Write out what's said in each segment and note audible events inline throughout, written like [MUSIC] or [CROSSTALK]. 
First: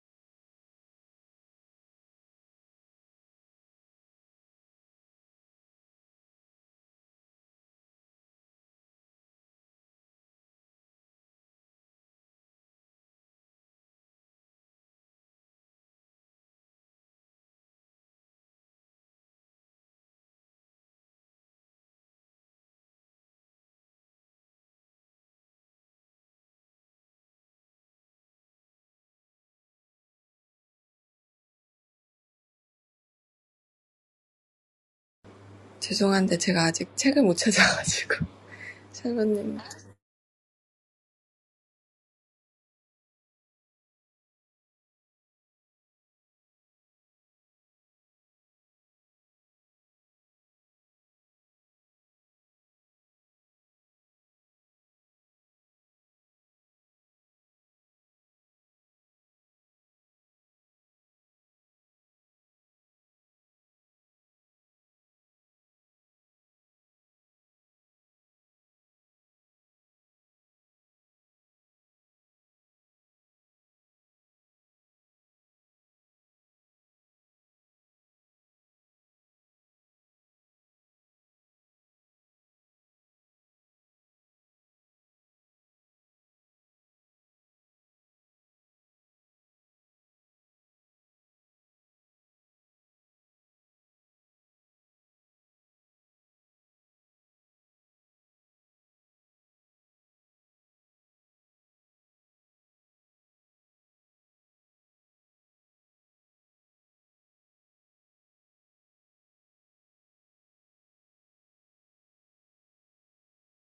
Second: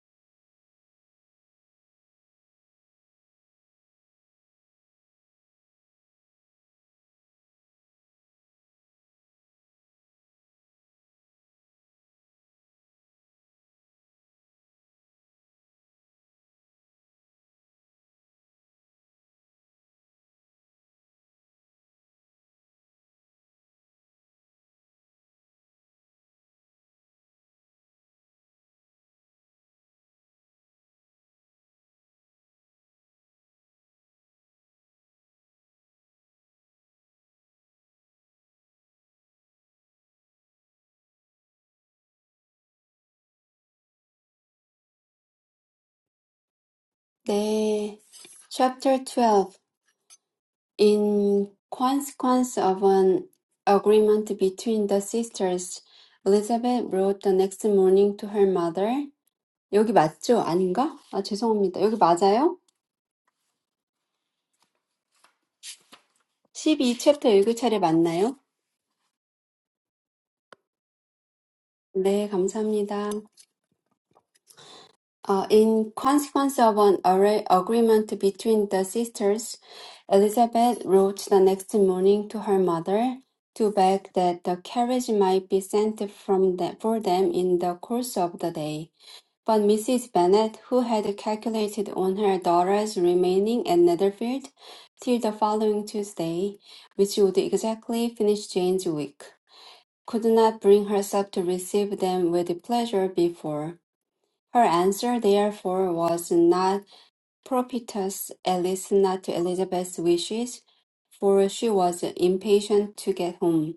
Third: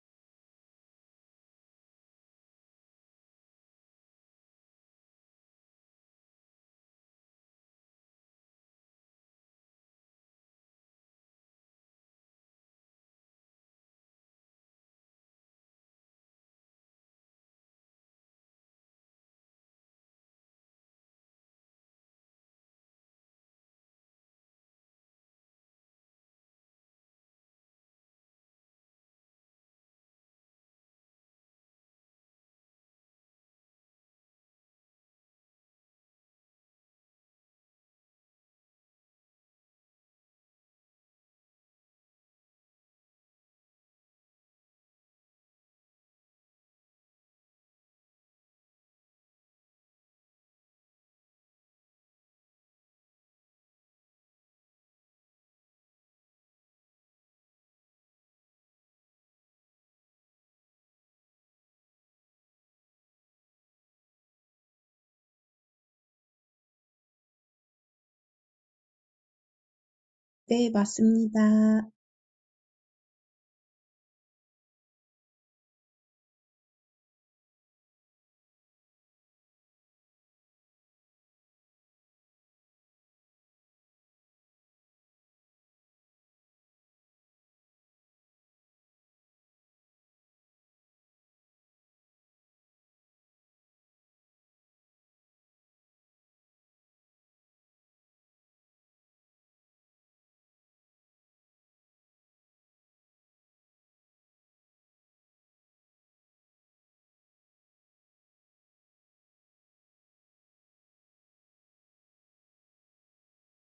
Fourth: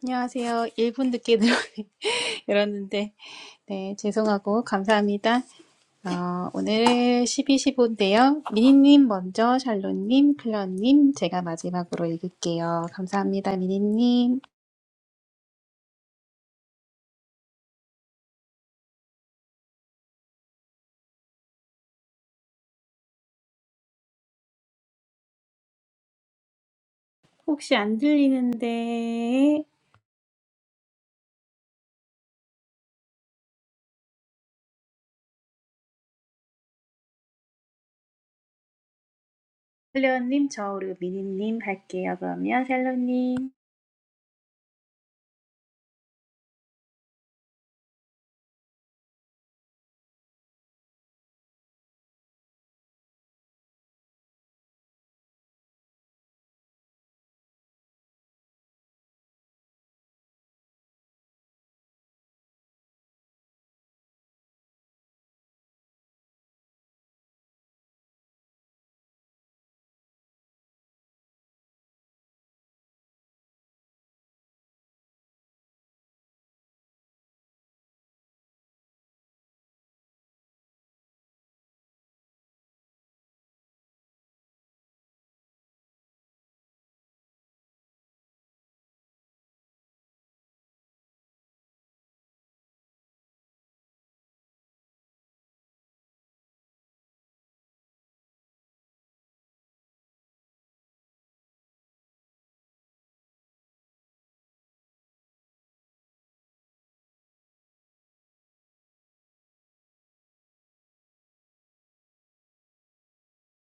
안녕하세요. 1분 늦게 들어 [LAUGHS] 열었는데 네, 죄송하고 감사합니다. 어, 오늘 12, 15인데요. 미니님 먼저, 샬롯님, 클런님, 제가 마지막으로 읽을게요. 감사합니다, 미니님. 혹시 안 들리는데 죄송한데 제가 아직 책을 못 찾아가지고 [LAUGHS] 샬롯님 클레어님, 저 그리고 미니님 할게요. 그러면 샬롯님, The Chapter 12 In consequence of an agreement between the sisters, Elizabeth wrote the next morning to her mother. 여기 맞죠? 아닌가? 아, 죄송합니다. 여기 맞아요? 십이 챕터 읽을 차례 맞나요? 네, 맞습니다. 네, 감사합니다. Uh, in consequence of an arra- agreement between the sisters, Elizabeth wrote the next morning to her mother to beg that the carriage might be sent from the- for them in the course of the day. But Mrs. Bennet, who had calculated on her daughter's remaining at Netherfield till the following Tuesday, which would exactly finish Jane's week, could not bring herself to receive them with pleasure before. Her answer, therefore, was not propitious, at least not to Elizabeth's wishes, for she was impatient to get home.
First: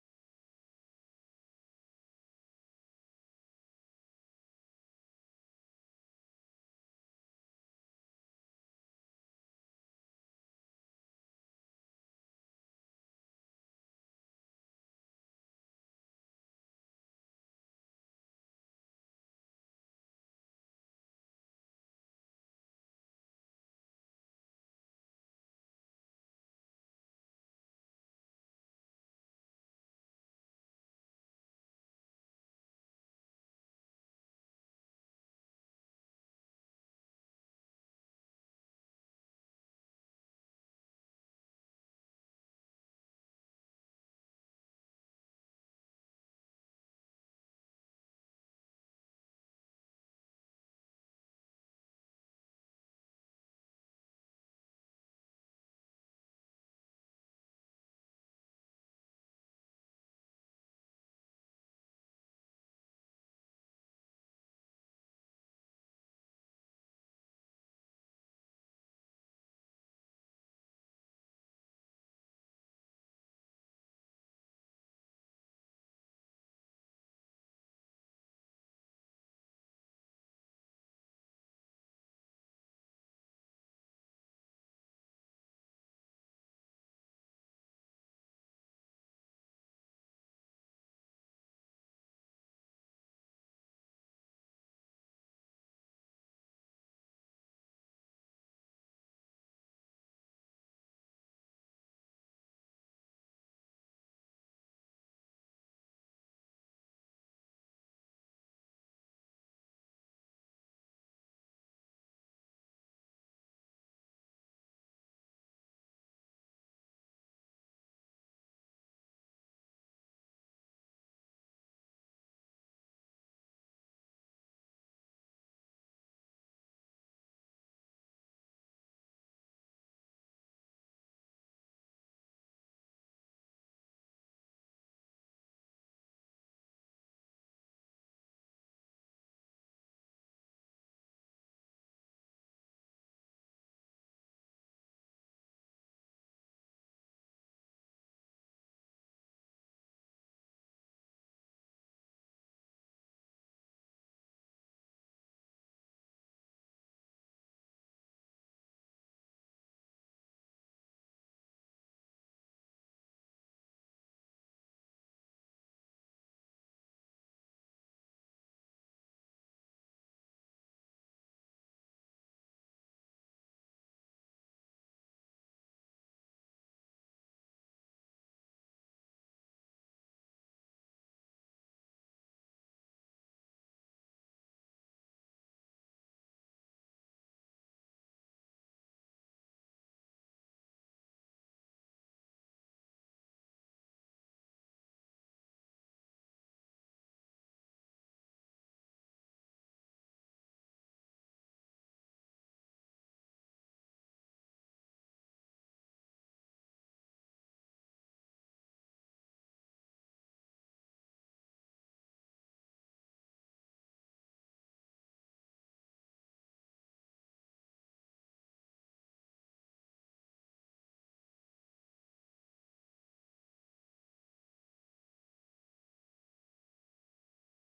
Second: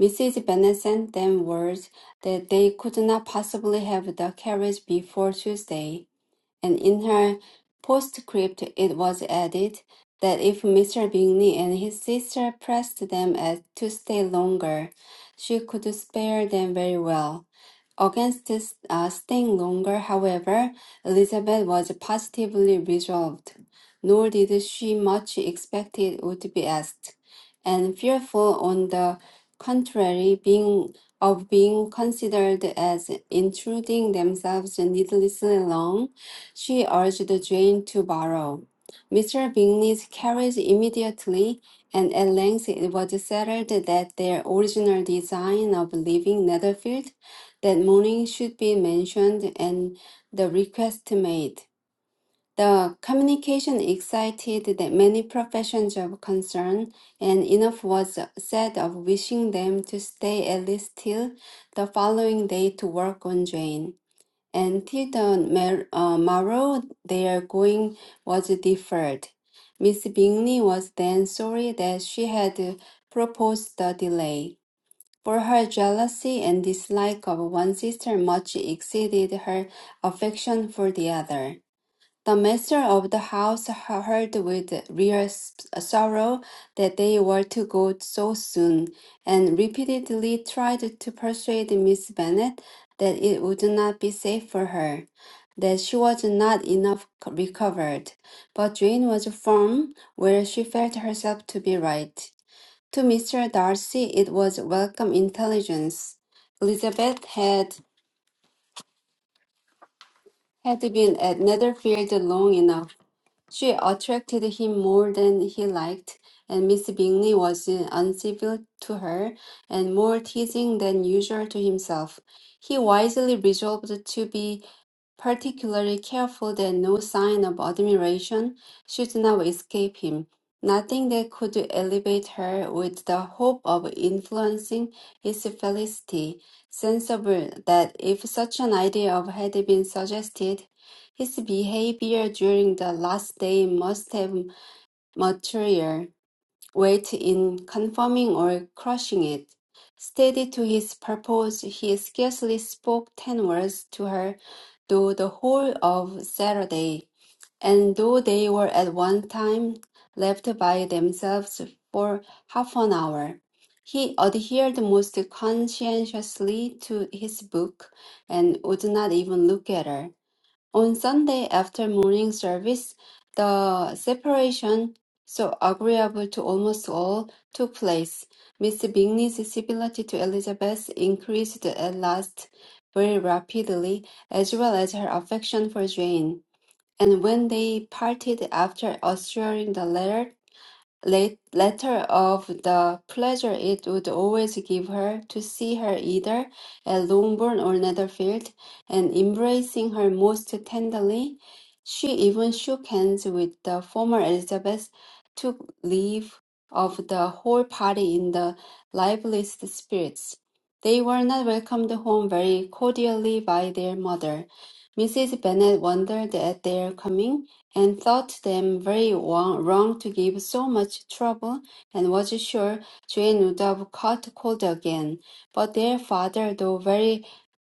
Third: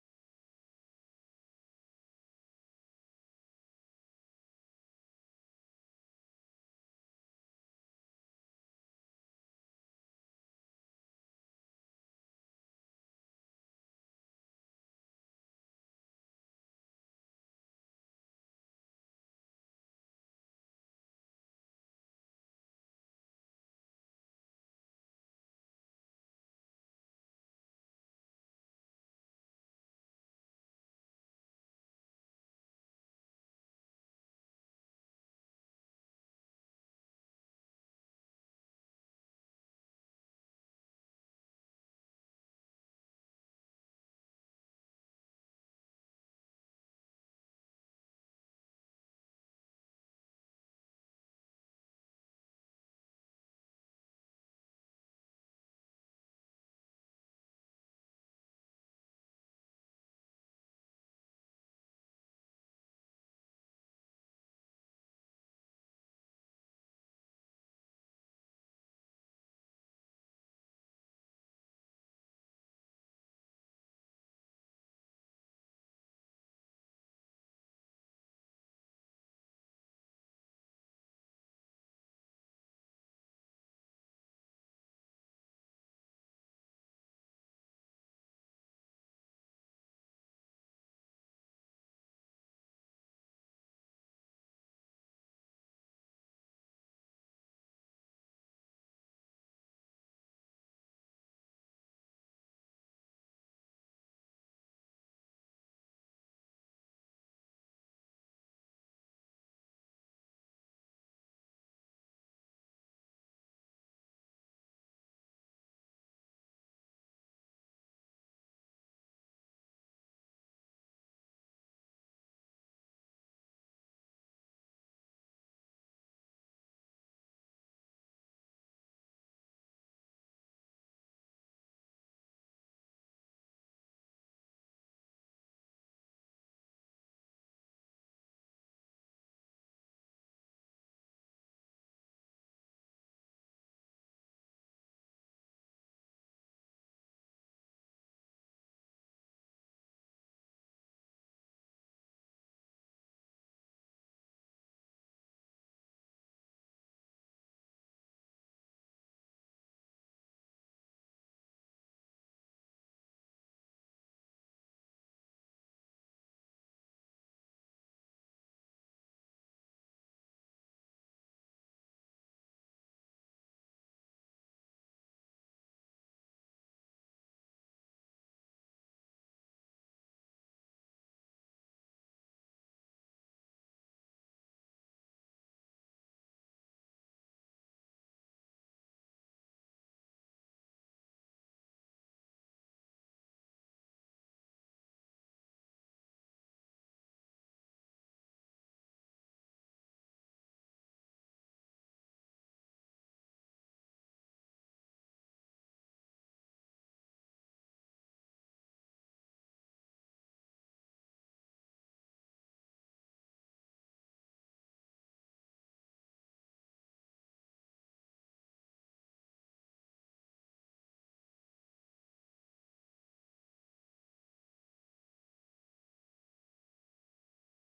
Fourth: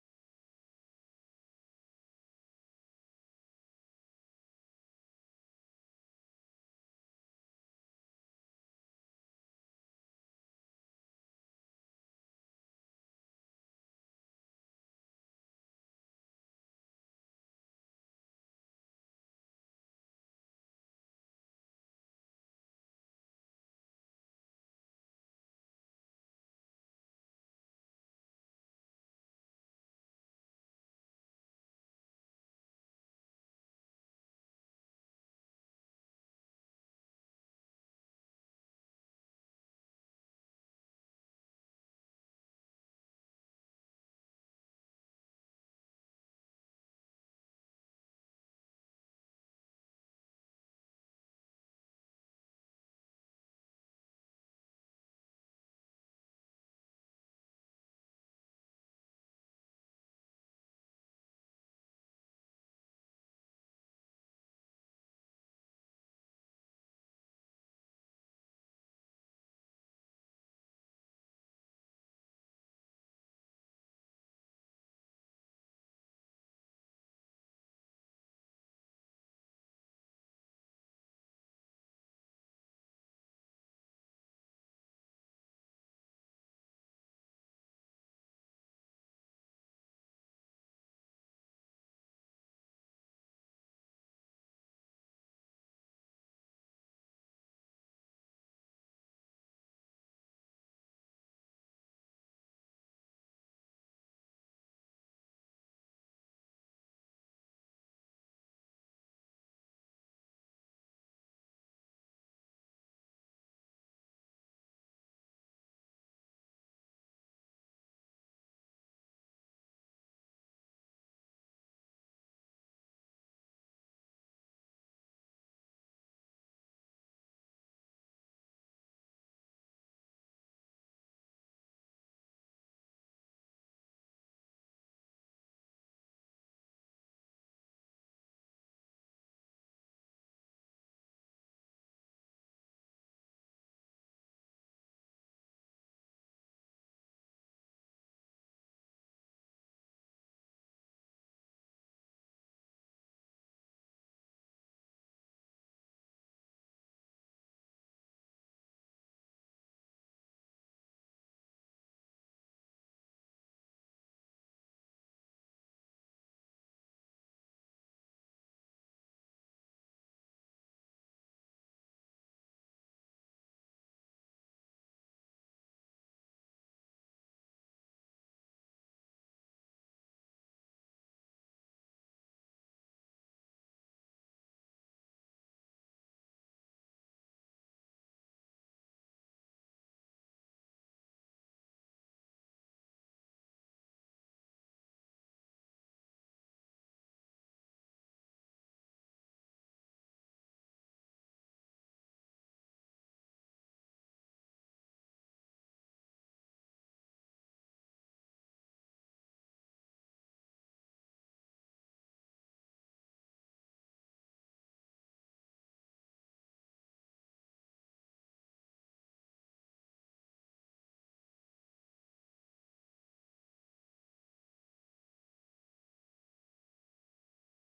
Mrs. Bennet sent them word that they could not possibly have the carriage before Tuesday, and in her postscript it was added that if Mr. Bingley and his sister pressed them at to stay longer, she could spare them very well. Against this uh, staying longer, however, Elizabeth was positively resolved, nor did she much expect it would be asked, and fearful, on the contrary, being of being considered as intruding themselves needlessly long, she urged Jane to borrow. Mr. Bingley's carriage immediately, and at length it was settled that their original design of leaving Netherfield that morning should be mentioned and the request made. The communication excited that many professions of concern, and enough was said of wishing them to stay at least till the following day to work on Jane. And till the mer- uh, morrow, their going was deferred. Miss Bingley was then sorry that she had proposed the delay. For her jealousy and dislike of one sister much exceeded her affection for the other. The master of the house heard with real sorrow that they were to go so soon, and repeatedly tried to persuade Miss Bennet that it would not be safe for her, that she was not enough recovered. But Jane was firm where she felt herself to be right. To Mr. Darcy, it was welcome intelligence. Elizabeth had had been at Netherfield long enough. She attracted him more than he liked, and Miss Bingley was uncivil to her and more teasing than usual to himself. He wisely resolved to be particularly careful that no sign of admiration should now escape him, nothing that could elevate her with the hope of influencing his felicity, sensible that if such an idea of had been suggested, his behavior during the last day must have material weight in confirming or crushing it. Steady to his purpose, he scarcely spoke ten words to her, through the whole of Saturday, and though they were at one time left by themselves for half an hour. He adhered most conscientiously to his book and would not even look at her. On Sunday after morning service, the separation, so agreeable to almost all, took place. Miss Bingley's civility to Elizabeth increased at last very rapidly, as well as her affection for Jane. And when they parted after assuring the latter late letter of the pleasure it would always give her to see her either at Longbourn or Netherfield, and embracing her most tenderly, she even shook hands with the former Elizabeth, took leave of the whole party in the liveliest spirits. They were not welcomed home very cordially by their mother. Mrs. Bennet wondered at their coming, and thought them very wa- wrong to give so much trouble, and was sure Jane would have caught cold again. But their father, though very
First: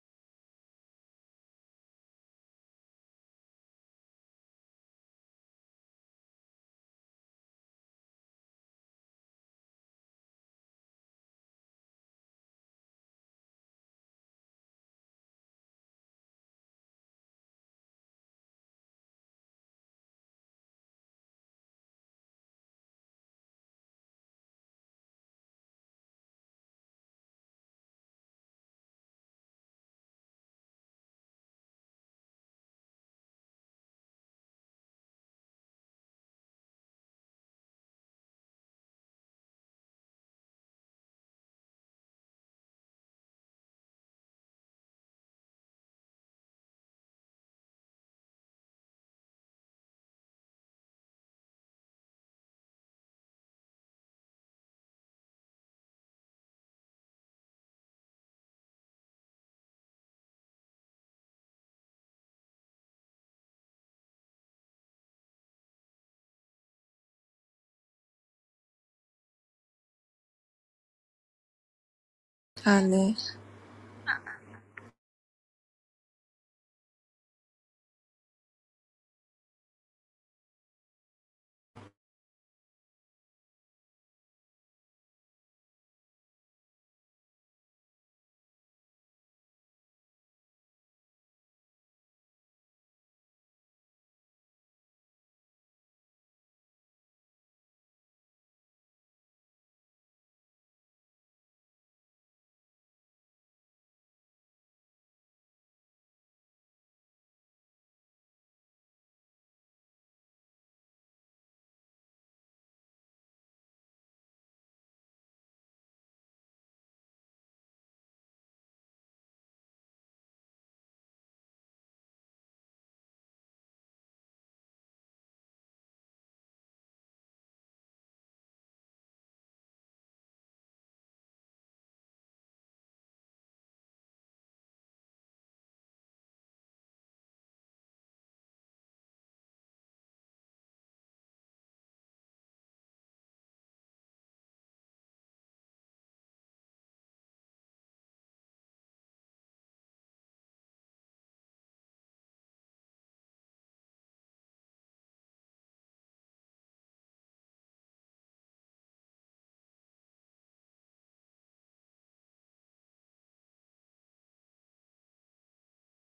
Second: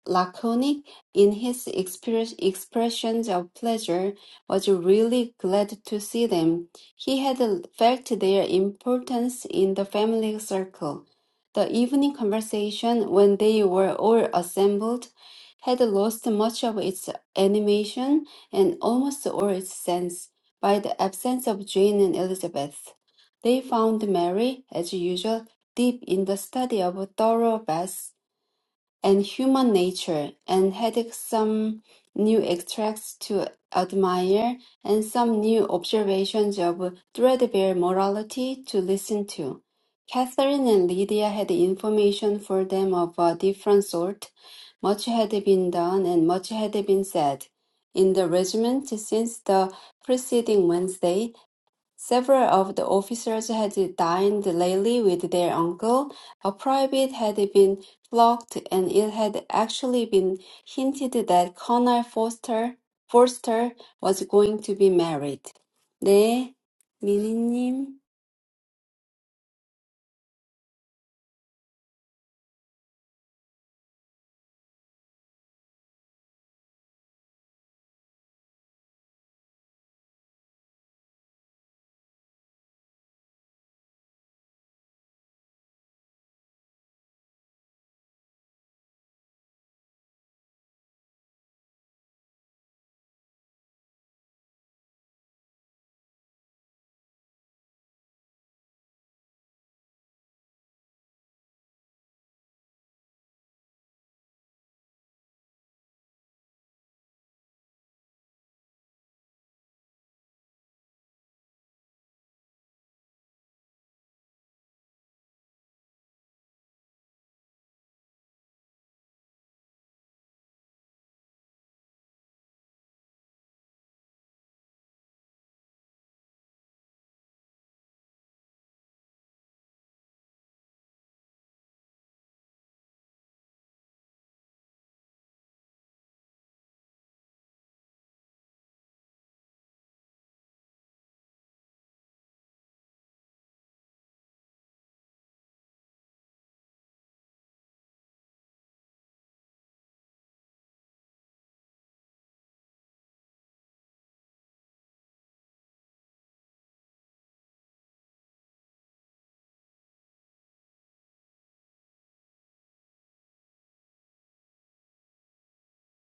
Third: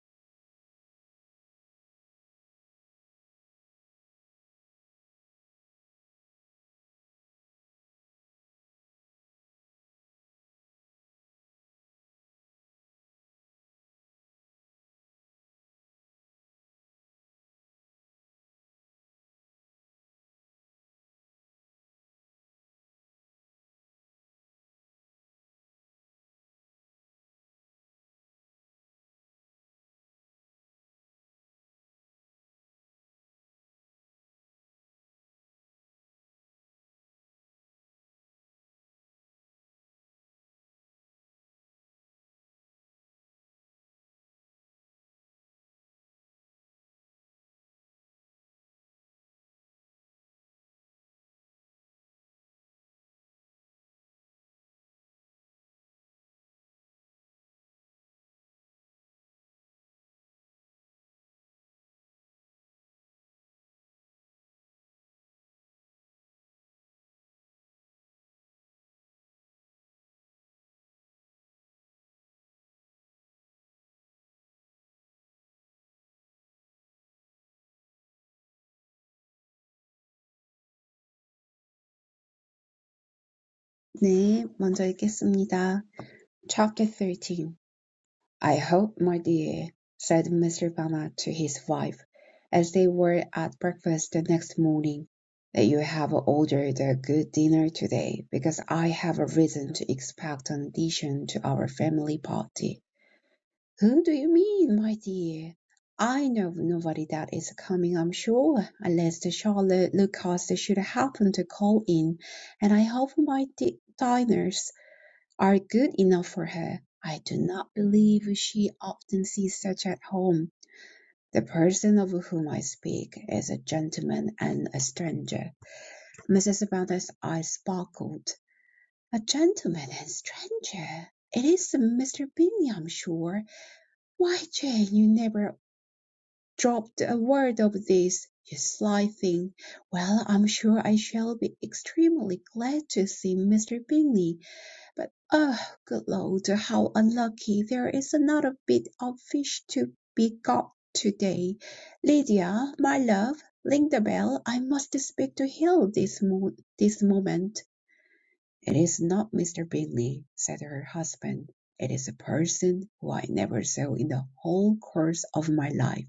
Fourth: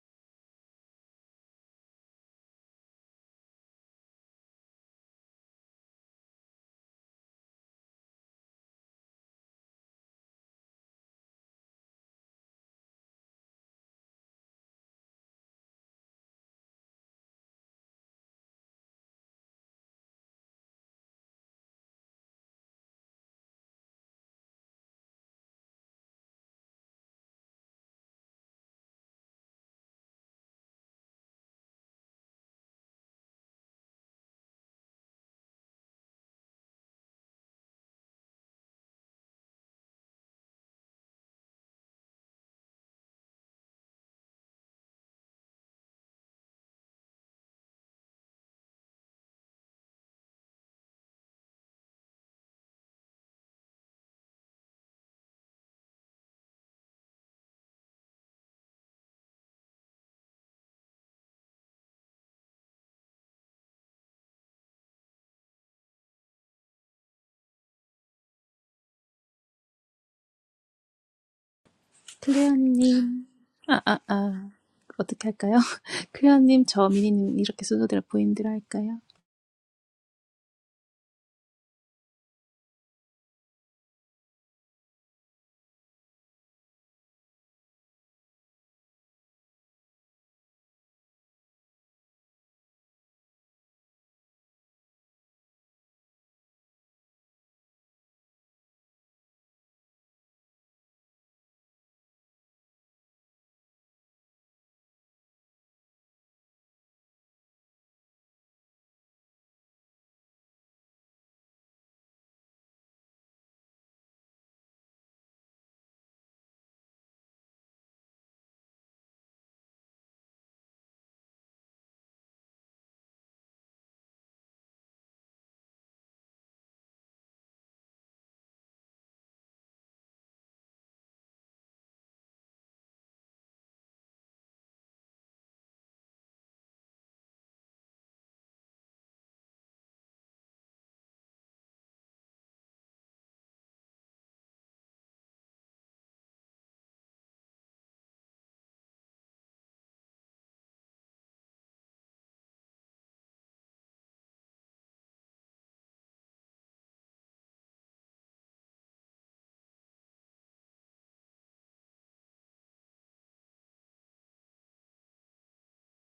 laconic in his expre- expressions of pleasure, was really glad to see them. He had felt their importance in the family circle. The evening conversation, when they were all assembled, had lost much of its animation and almost all its sense by the absence of Jane and Elizabeth. They found Mary, as usual, deep in the study of thoroughbreds and human nature, and had some new extracts to admire, and some new observations of threadbare morality to listen to. Catherine and Lydia had information for them of a different sort. Much had been done, and much had been said in the regiment since the preceding Wednesday, Several of the officers had dined lately with their uncle. A private had been flogged, and it had actually been hinted that Colonel Forster, Forster was going to be married. 네, 미니님. 아, 네. 클레어님, 아, 아, 아, 어떻게 할까요? [LAUGHS] 클레어님, 저 미니님 이렇게 순서대로 보인대로 할까요? 네, 먼저 읽겠습니다. Chapter 13. I hope, my dear, said Mr. Bama to his wife, as they were at breakfast the next morning, that you have ordered a good dinner today, because I have a reason to expect an addition to our family party. Who do you mean, my dear? I know nobody that is coming, I'm sure, unless the Charlotte Lucas should happen to call in, and I hope my di- diners are good enough for her. I do not believe she often sees such at home. The person of whom I speak is a gentleman and a stranger. Mrs. Bounder's eyes sparkled. A gentleman and stranger? It is Mr. Bingley, I'm sure. Why, Jane, you never dropped a word of this, you sly thing! Well, I'm sure I shall be extremely glad to see Mr. Bingley; but, oh, good Lord, how unlucky there is not a bit of fish to be got to-day! Lydia, my love, ring the bell. I must speak to Hill this mo- this moment." "It is not Mr. Bingley," said her husband. "It is a person who I never saw in the whole course of my life.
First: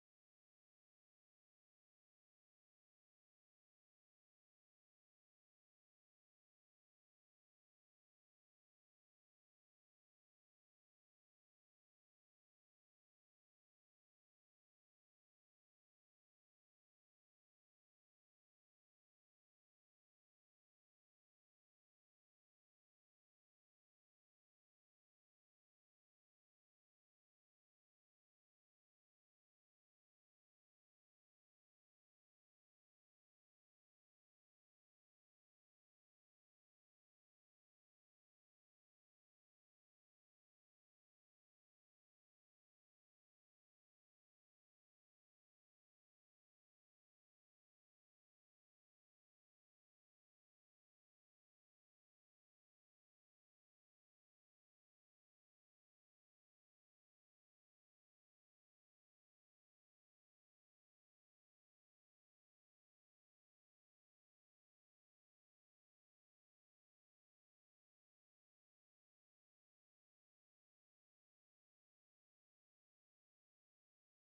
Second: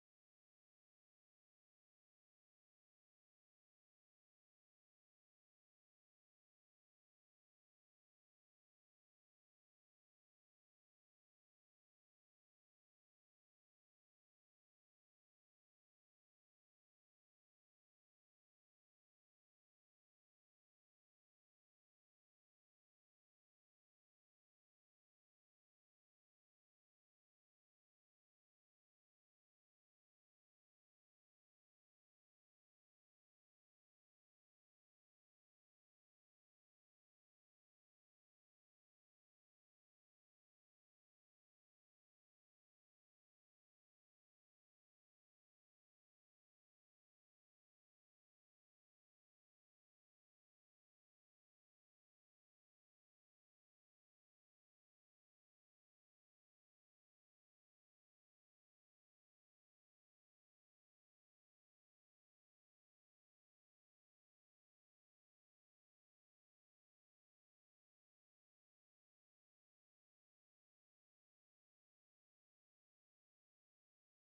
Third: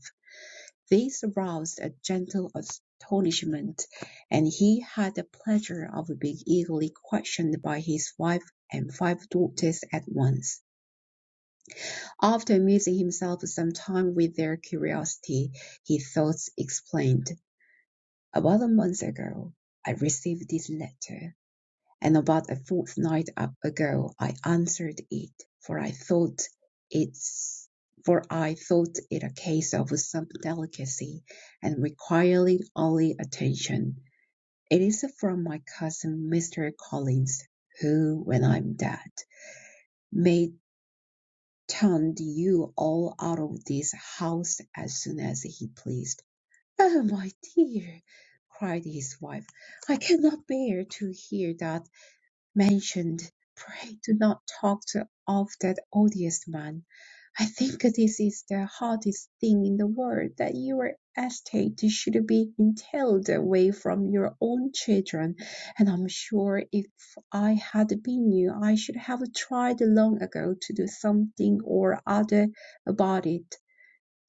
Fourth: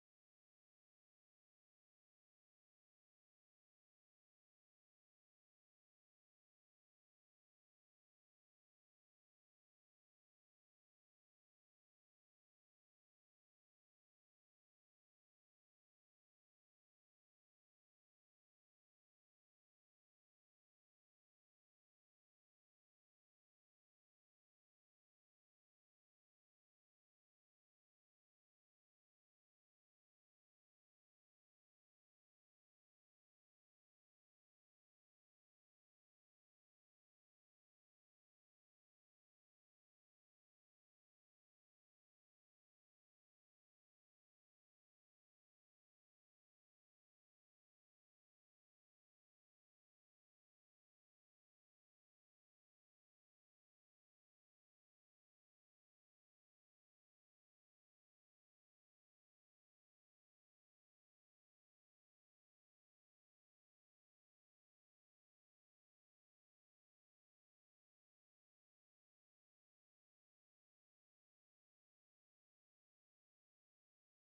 This aroused a gentle astonishment, and he had the pleasure of being eagerly questioned by his wife and five daughters at once. After amusing himself some time with their curiosity, he thus explained, About a month ago I received this letter and about a fortnight a- ago I answered it, for I thought it's for I thought it a case of some delicacy and requiring only attention. It is from my cousin Mr. Collins, who, when I'm dead, may turn you all out of this house as soon as he pleased. Oh, my dear, cried his wife, I cannot bear to hear that mentioned, Pray do not talk to, of that odious man. I think this is the hardest thing in the world that your estate should be entailed away from your own children, and I'm sure if I had been you, I should have tried long ago to do something or other about it.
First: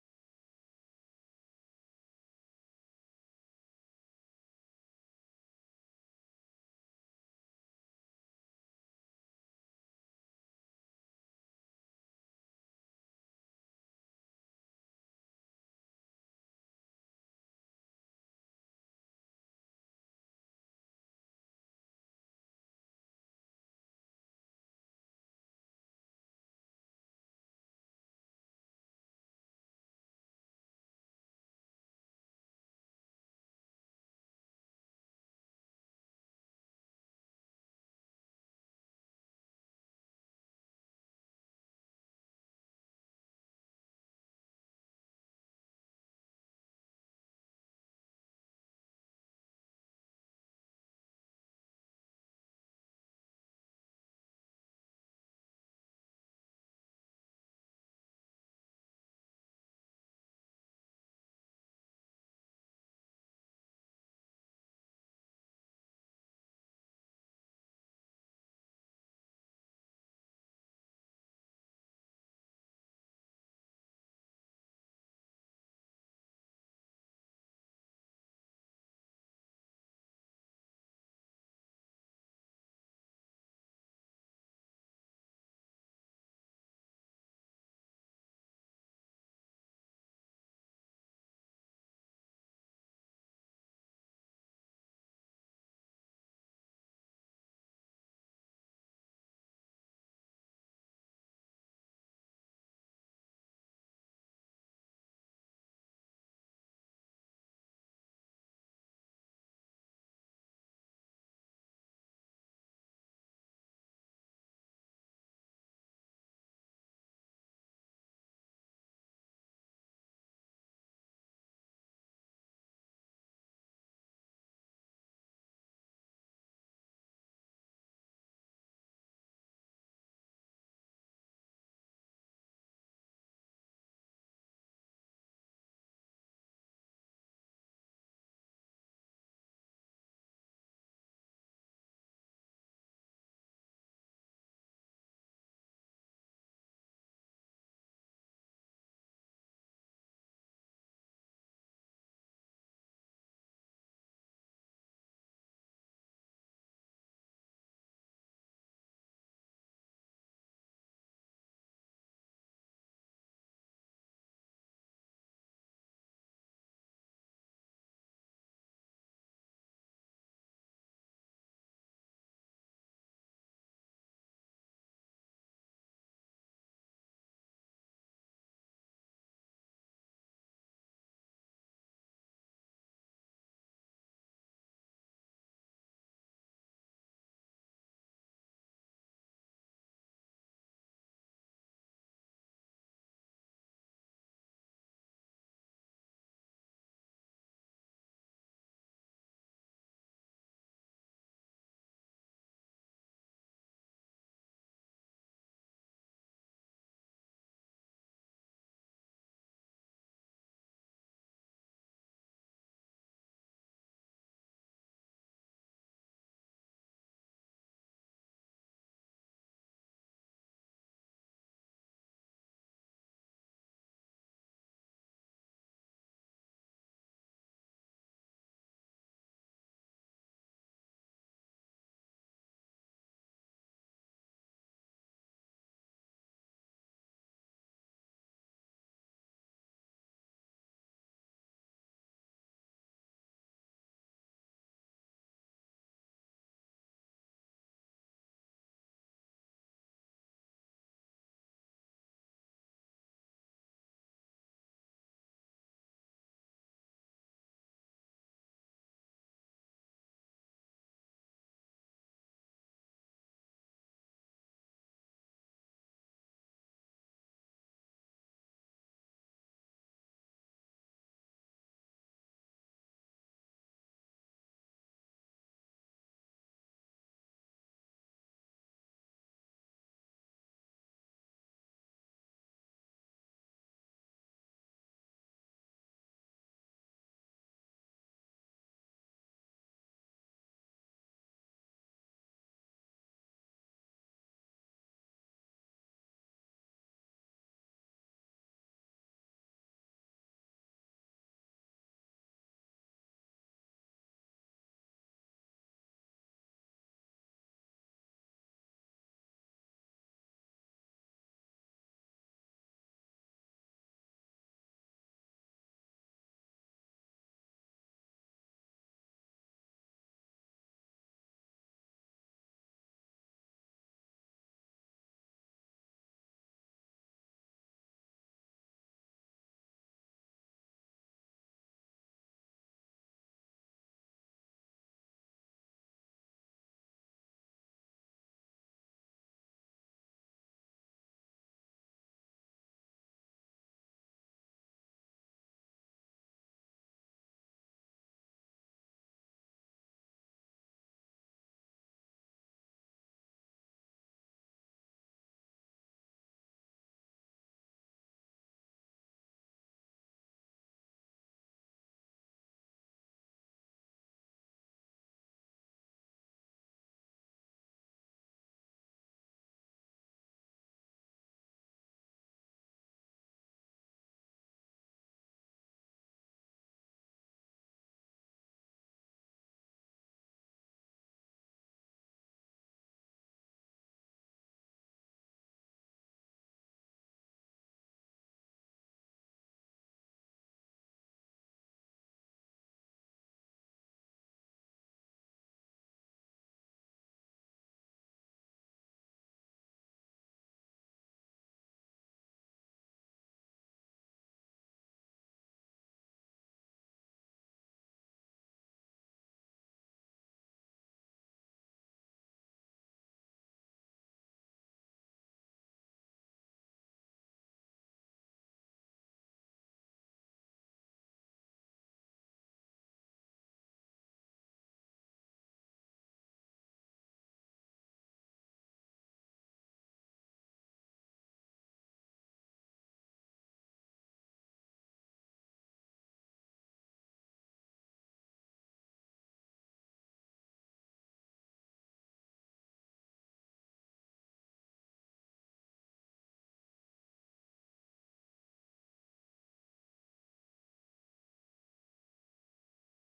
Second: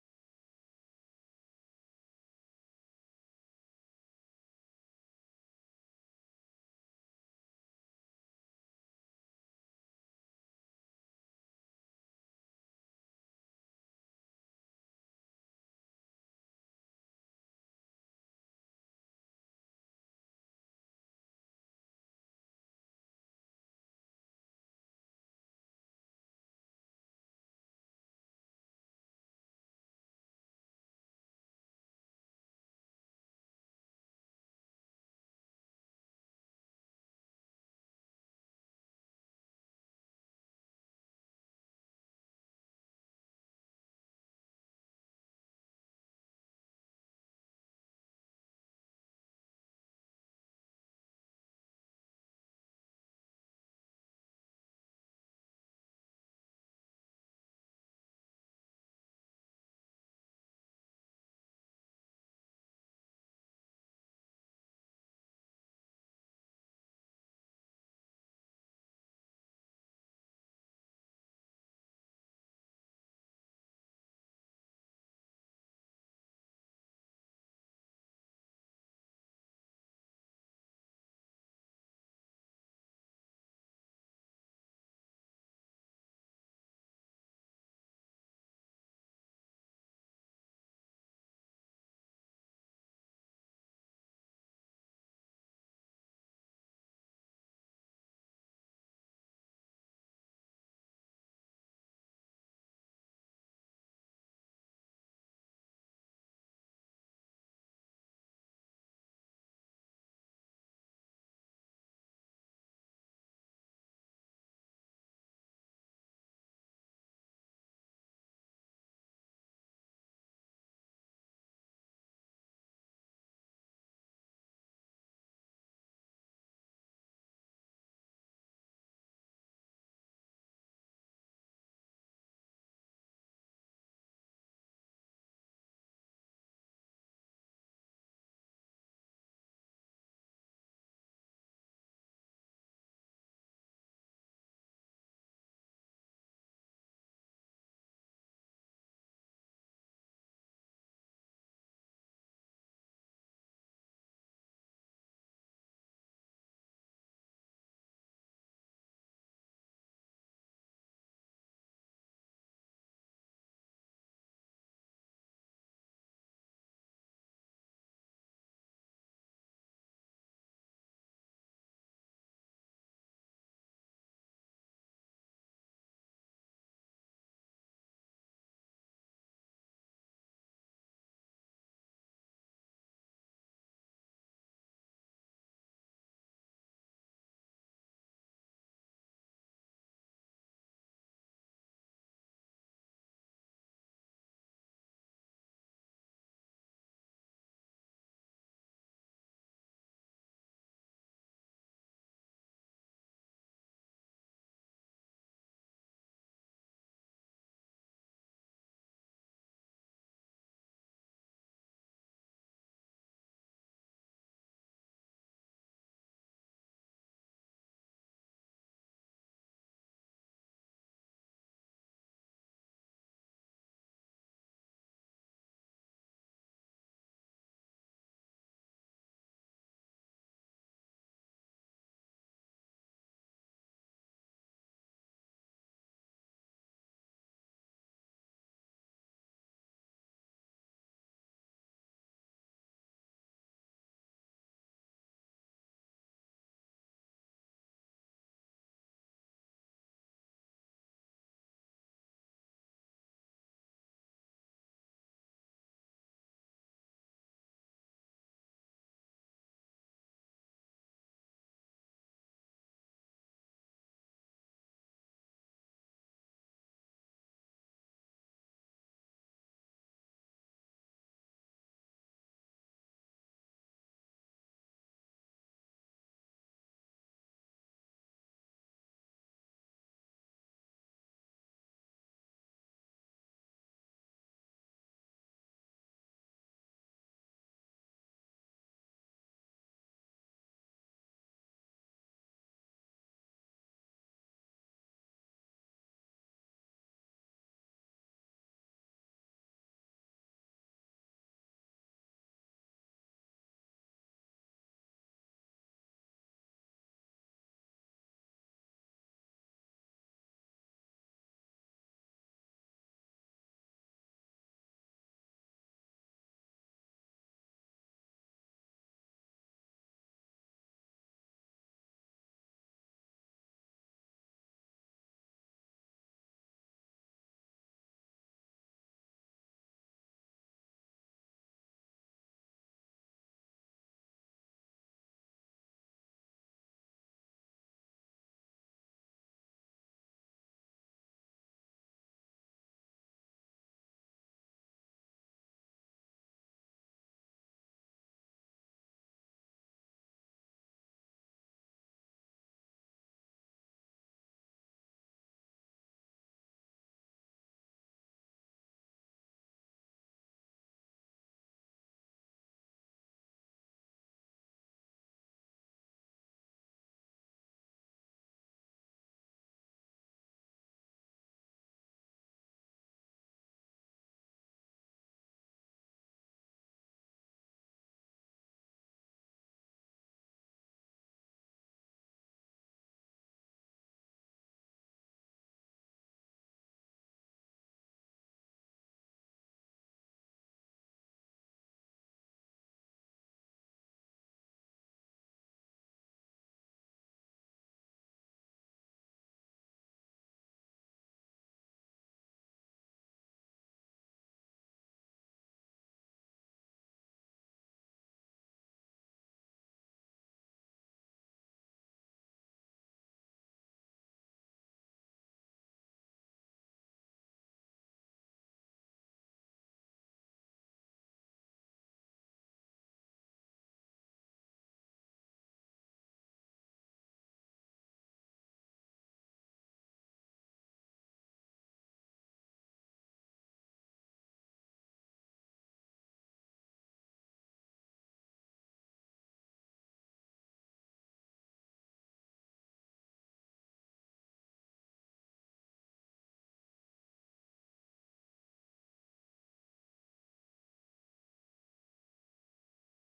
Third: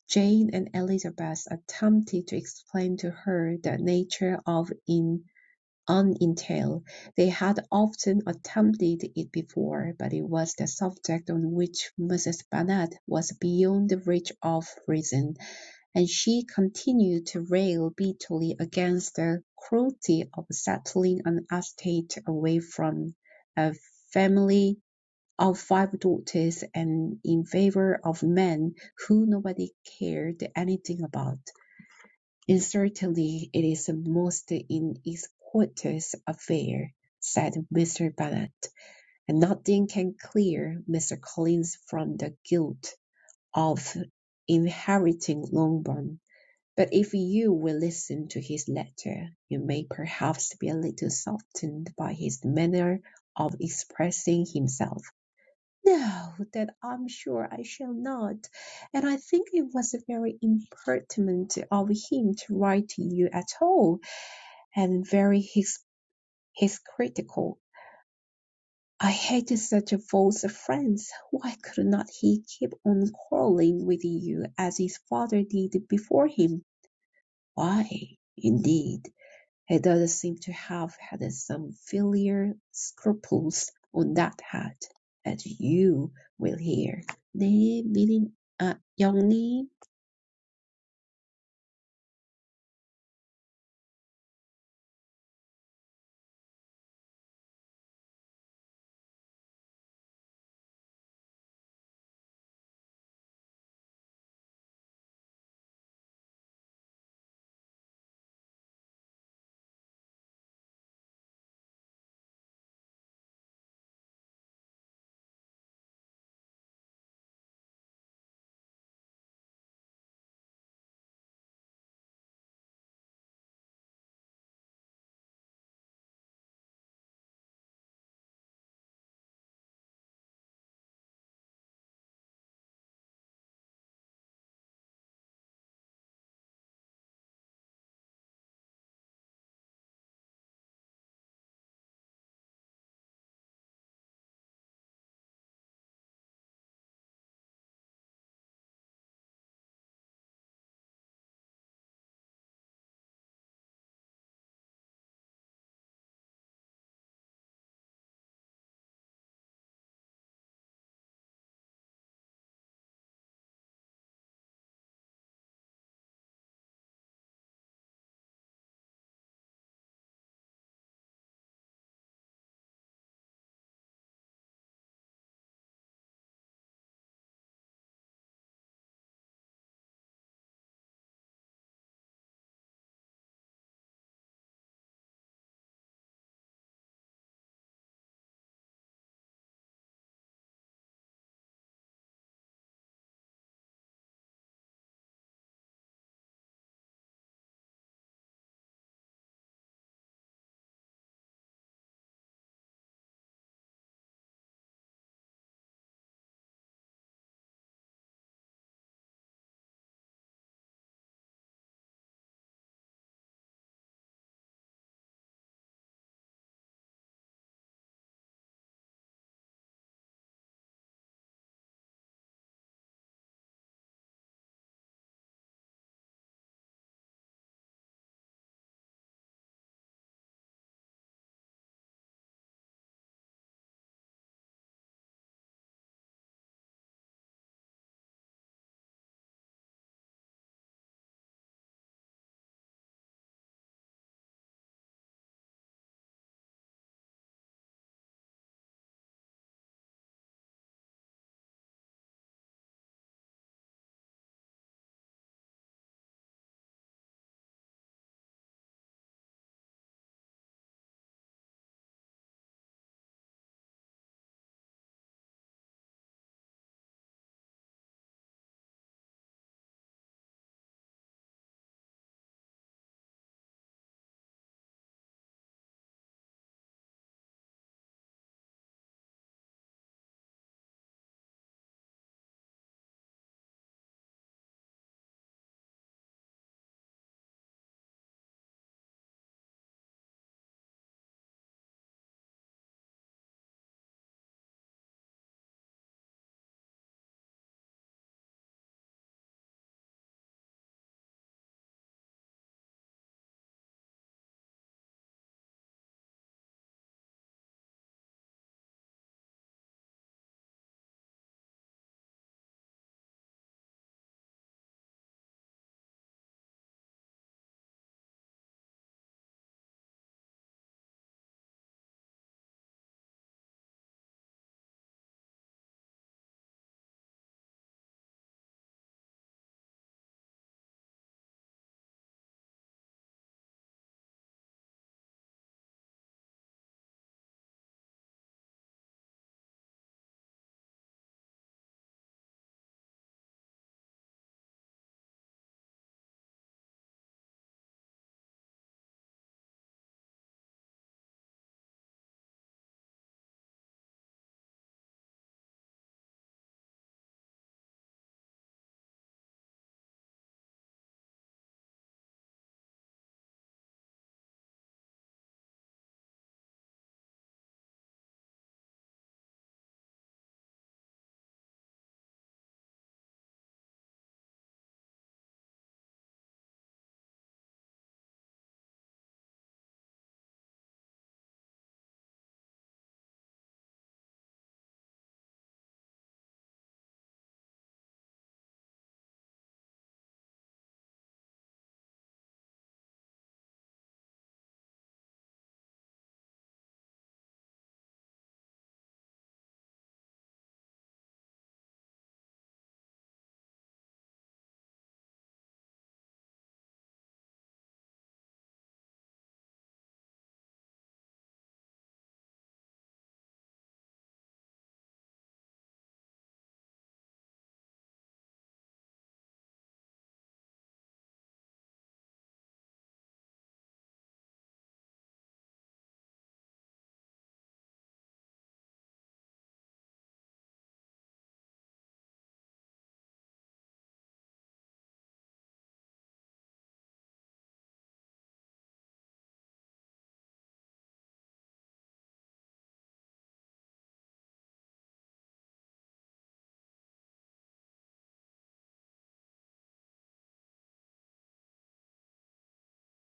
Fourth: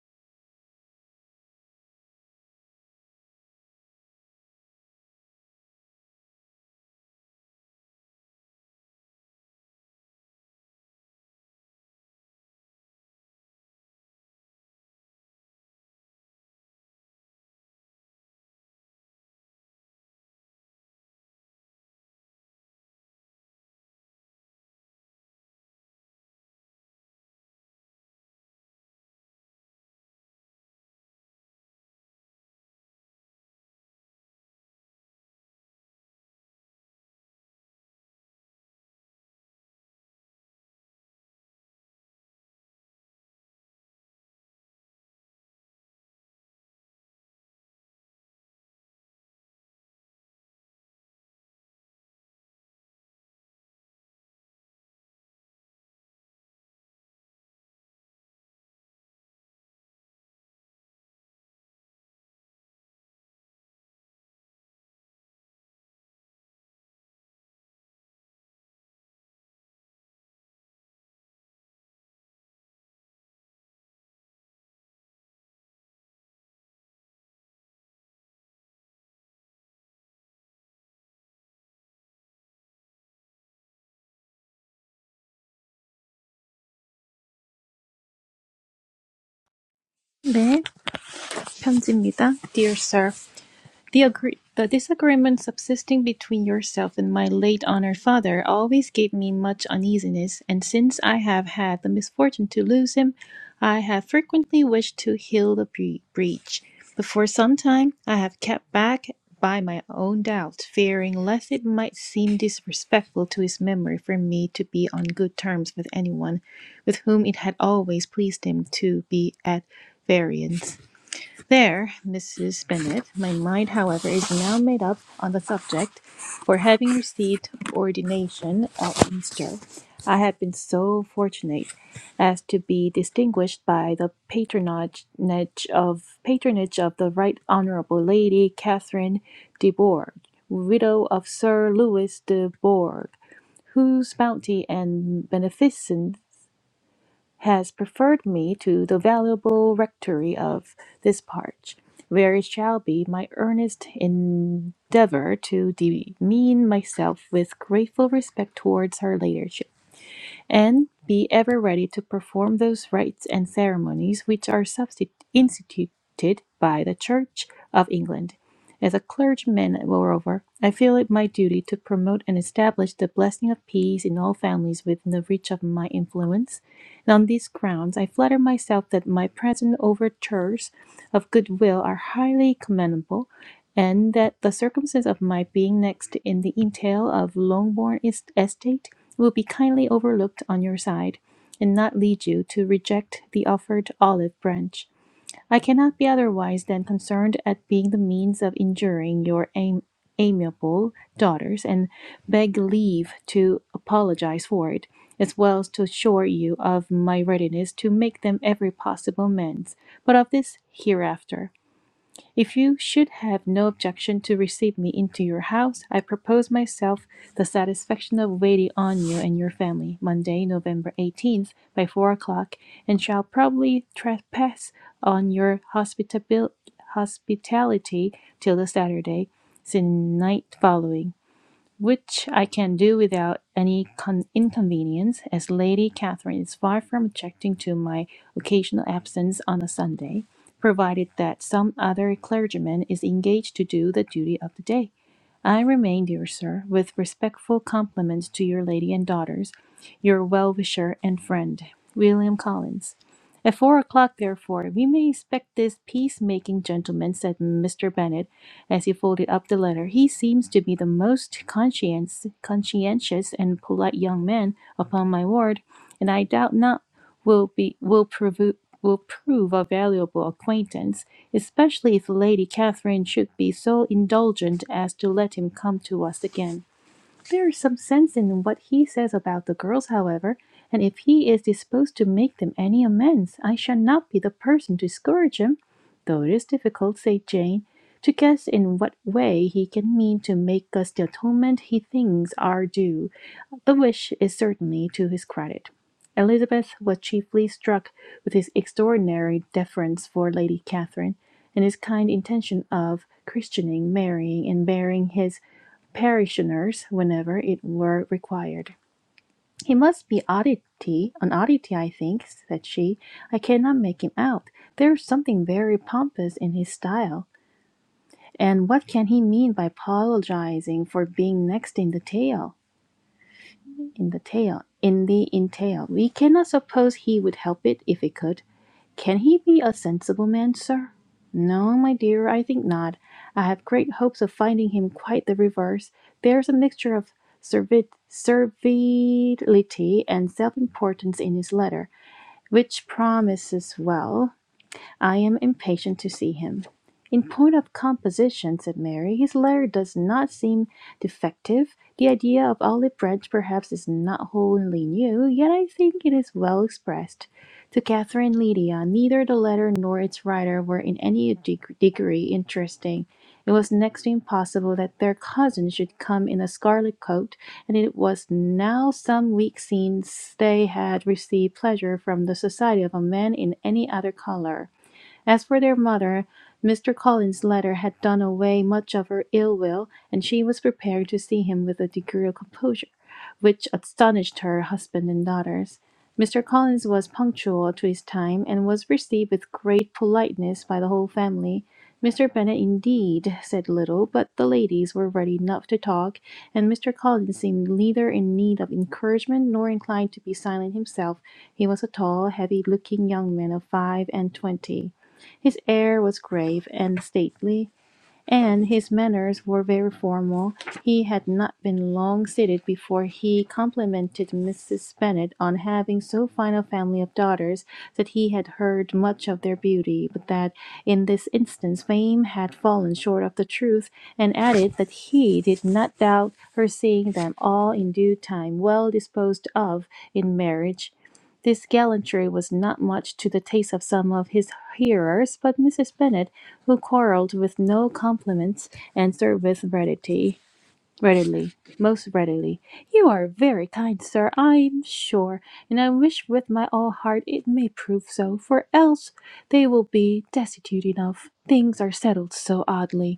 Jane and Elizabeth attempted to explain to her the nature of in on Intel. They had often attempted it before, but it was the subject on which Mrs. Bennet was beyond the reach of reason, and she continued to rail bitterly against the cruelty of settling an estate away from a family of five daughters and in favour of men who nobody cared anything about. And certainly it is a most iniquitous affair, said Mr. Bennet, and nothing can clear Mr. Collins from the guilt of inheriting Longbourn. But if you will listen to his letter, you may perhaps be a little softened by his manner of expressing himself. No, that I'm sure I shall not. And I think it was very impertinent of him to write to you at all, and very his his critical. I hated such false friends. Why could not he keep on quarrelling with you as his father did before him? Why, indeed? He does seem to have had some filial scruples on that head, as you will hear. 네, 미리, 아, 영님. 네. 편지입니다. Dear Sir, the, agree- the disagreement subsisting between yourself and my late honored father always gave me much uneasiness, and since I have had the misfortune to lose him, I have frequently wished to heal the bre- breach. But for some time I have kept back by my own doubt, fearing lest it might seem disrespectful to his memory for me to be on good terms with anyone with whom it had always pleased him to be at variance. There, Mrs. Bennet, my mind, however, is now made up on the subject, for having received ordination at Easter, I have been so fortunate as to be distinguished by the patronage of patronage of the Right Honourable Lady Catherine de Bourgh, widow of Sir Louis de Bourgh, whose bounty and beneficence has preferred me to the valuable rectory of this part, where it shall be my earnest endeavour to demean myself with grateful respect towards her ladyship and be ever ready to perform those rites and ceremonies which are substi- instituted by the Church of England. As a clergyman, moreover, I feel it my duty to promote and establish the blessing of peace in all families within the reach of my influence. And on these grounds, I flatter myself that my present overtures of goodwill are highly commendable and that the circumstance of my being next in the entail of Longbourn estate will be kindly overlooked on your side, and not lead you to reject the offered olive branch. I cannot be otherwise than concerned at being the means of injuring your aim- amiable daughters, and beg leave to apologize for it, as well as to assure you of my readiness to make them every possible amends, but of this hereafter. If you should have no objection to receive me into your house, I propose myself the satisfaction of waiting on you and your family Monday, November 18th by four o'clock, and shall probably trespass on your hospitabil- hospitality till the Saturday, the night following which I can do without any con- inconvenience, as Lady Catherine is far from objecting to my occasional absence on a Sunday, provided that some other clergyman is engaged to do the duty of the day. I remain, dear sir, with respectful compliments to your lady and daughters, your well wisher and friend, William Collins. At four o'clock, therefore, we may expect this peace-making gentleman, said Mr. Bennet, as he folded up the letter. He seems to be the most conscience, conscientious and polite young man, upon my word, and I doubt not will be will prove will prove a valuable acquaintance, especially if Lady Catherine should be so indulgent as to let him come to us again. There is some sense in what he says about the girls, however, and if he is disposed to make them any amends, I shall not be the person to discourage him, though it is difficult, said Jane, to guess in what way he can mean to make us the atonement he thinks our due. The wish is certainly to his credit. Elizabeth was chiefly struck with his extraordinary deference for Lady Catherine, and his kind intention of christening, marrying, and bearing his parishioners whenever it were required. He must be oddity, an oddity, I think, said she. I cannot make him out. There is something very pompous in his style. And what can he mean by apologizing for being next in the tail? in the tail in the entail. We cannot suppose he would help it if he could. Can he be a sensible man, sir? No, my dear, I think not. I have great hopes of finding him quite the reverse. There's a mixture of servid- servility and self-importance in his letter, which promises well. I am impatient to see him. In point of composition, said Mary, his letter does not seem defective. The idea of olive branch perhaps is not wholly new, yet I think it is well expressed. To Catherine Lydia, neither the letter nor its writer were in any deg- degree interesting. It was next to impossible that their cousin should come in a scarlet coat, and it was now some weeks since they had received pleasure from the society of a man in any other color. As for their mother, Mr. Collins's letter had done away much of her ill will, and she was prepared to see him with a degree of composure which astonished her husband and daughters. Mr. Collins was punctual to his time, and was received with great politeness by the whole family. Mr. Bennet, indeed, said little, but the ladies were ready enough to talk, and Mr. Collins seemed neither in need of encouragement nor inclined to be silent himself. He was a tall, heavy looking young man of five and twenty. His air was grave and stately, and his manners were very formal. He had not been long seated before he complimented Mrs. Bennet on having so fine a family of daughters that he had heard much of their beauty, but that in this instance fame had fallen short of the truth, and added that he did not doubt her seeing them all in due time well disposed of in marriage, this gallantry was not much to the taste of some of his hearers, but Mrs. Bennet, who quarrelled with no compliments, answered with readily, readily, most readily, "You are very kind, sir, I'm sure, and I wish with my all heart it may prove so, for else they will be destitute enough. Things are settled so oddly.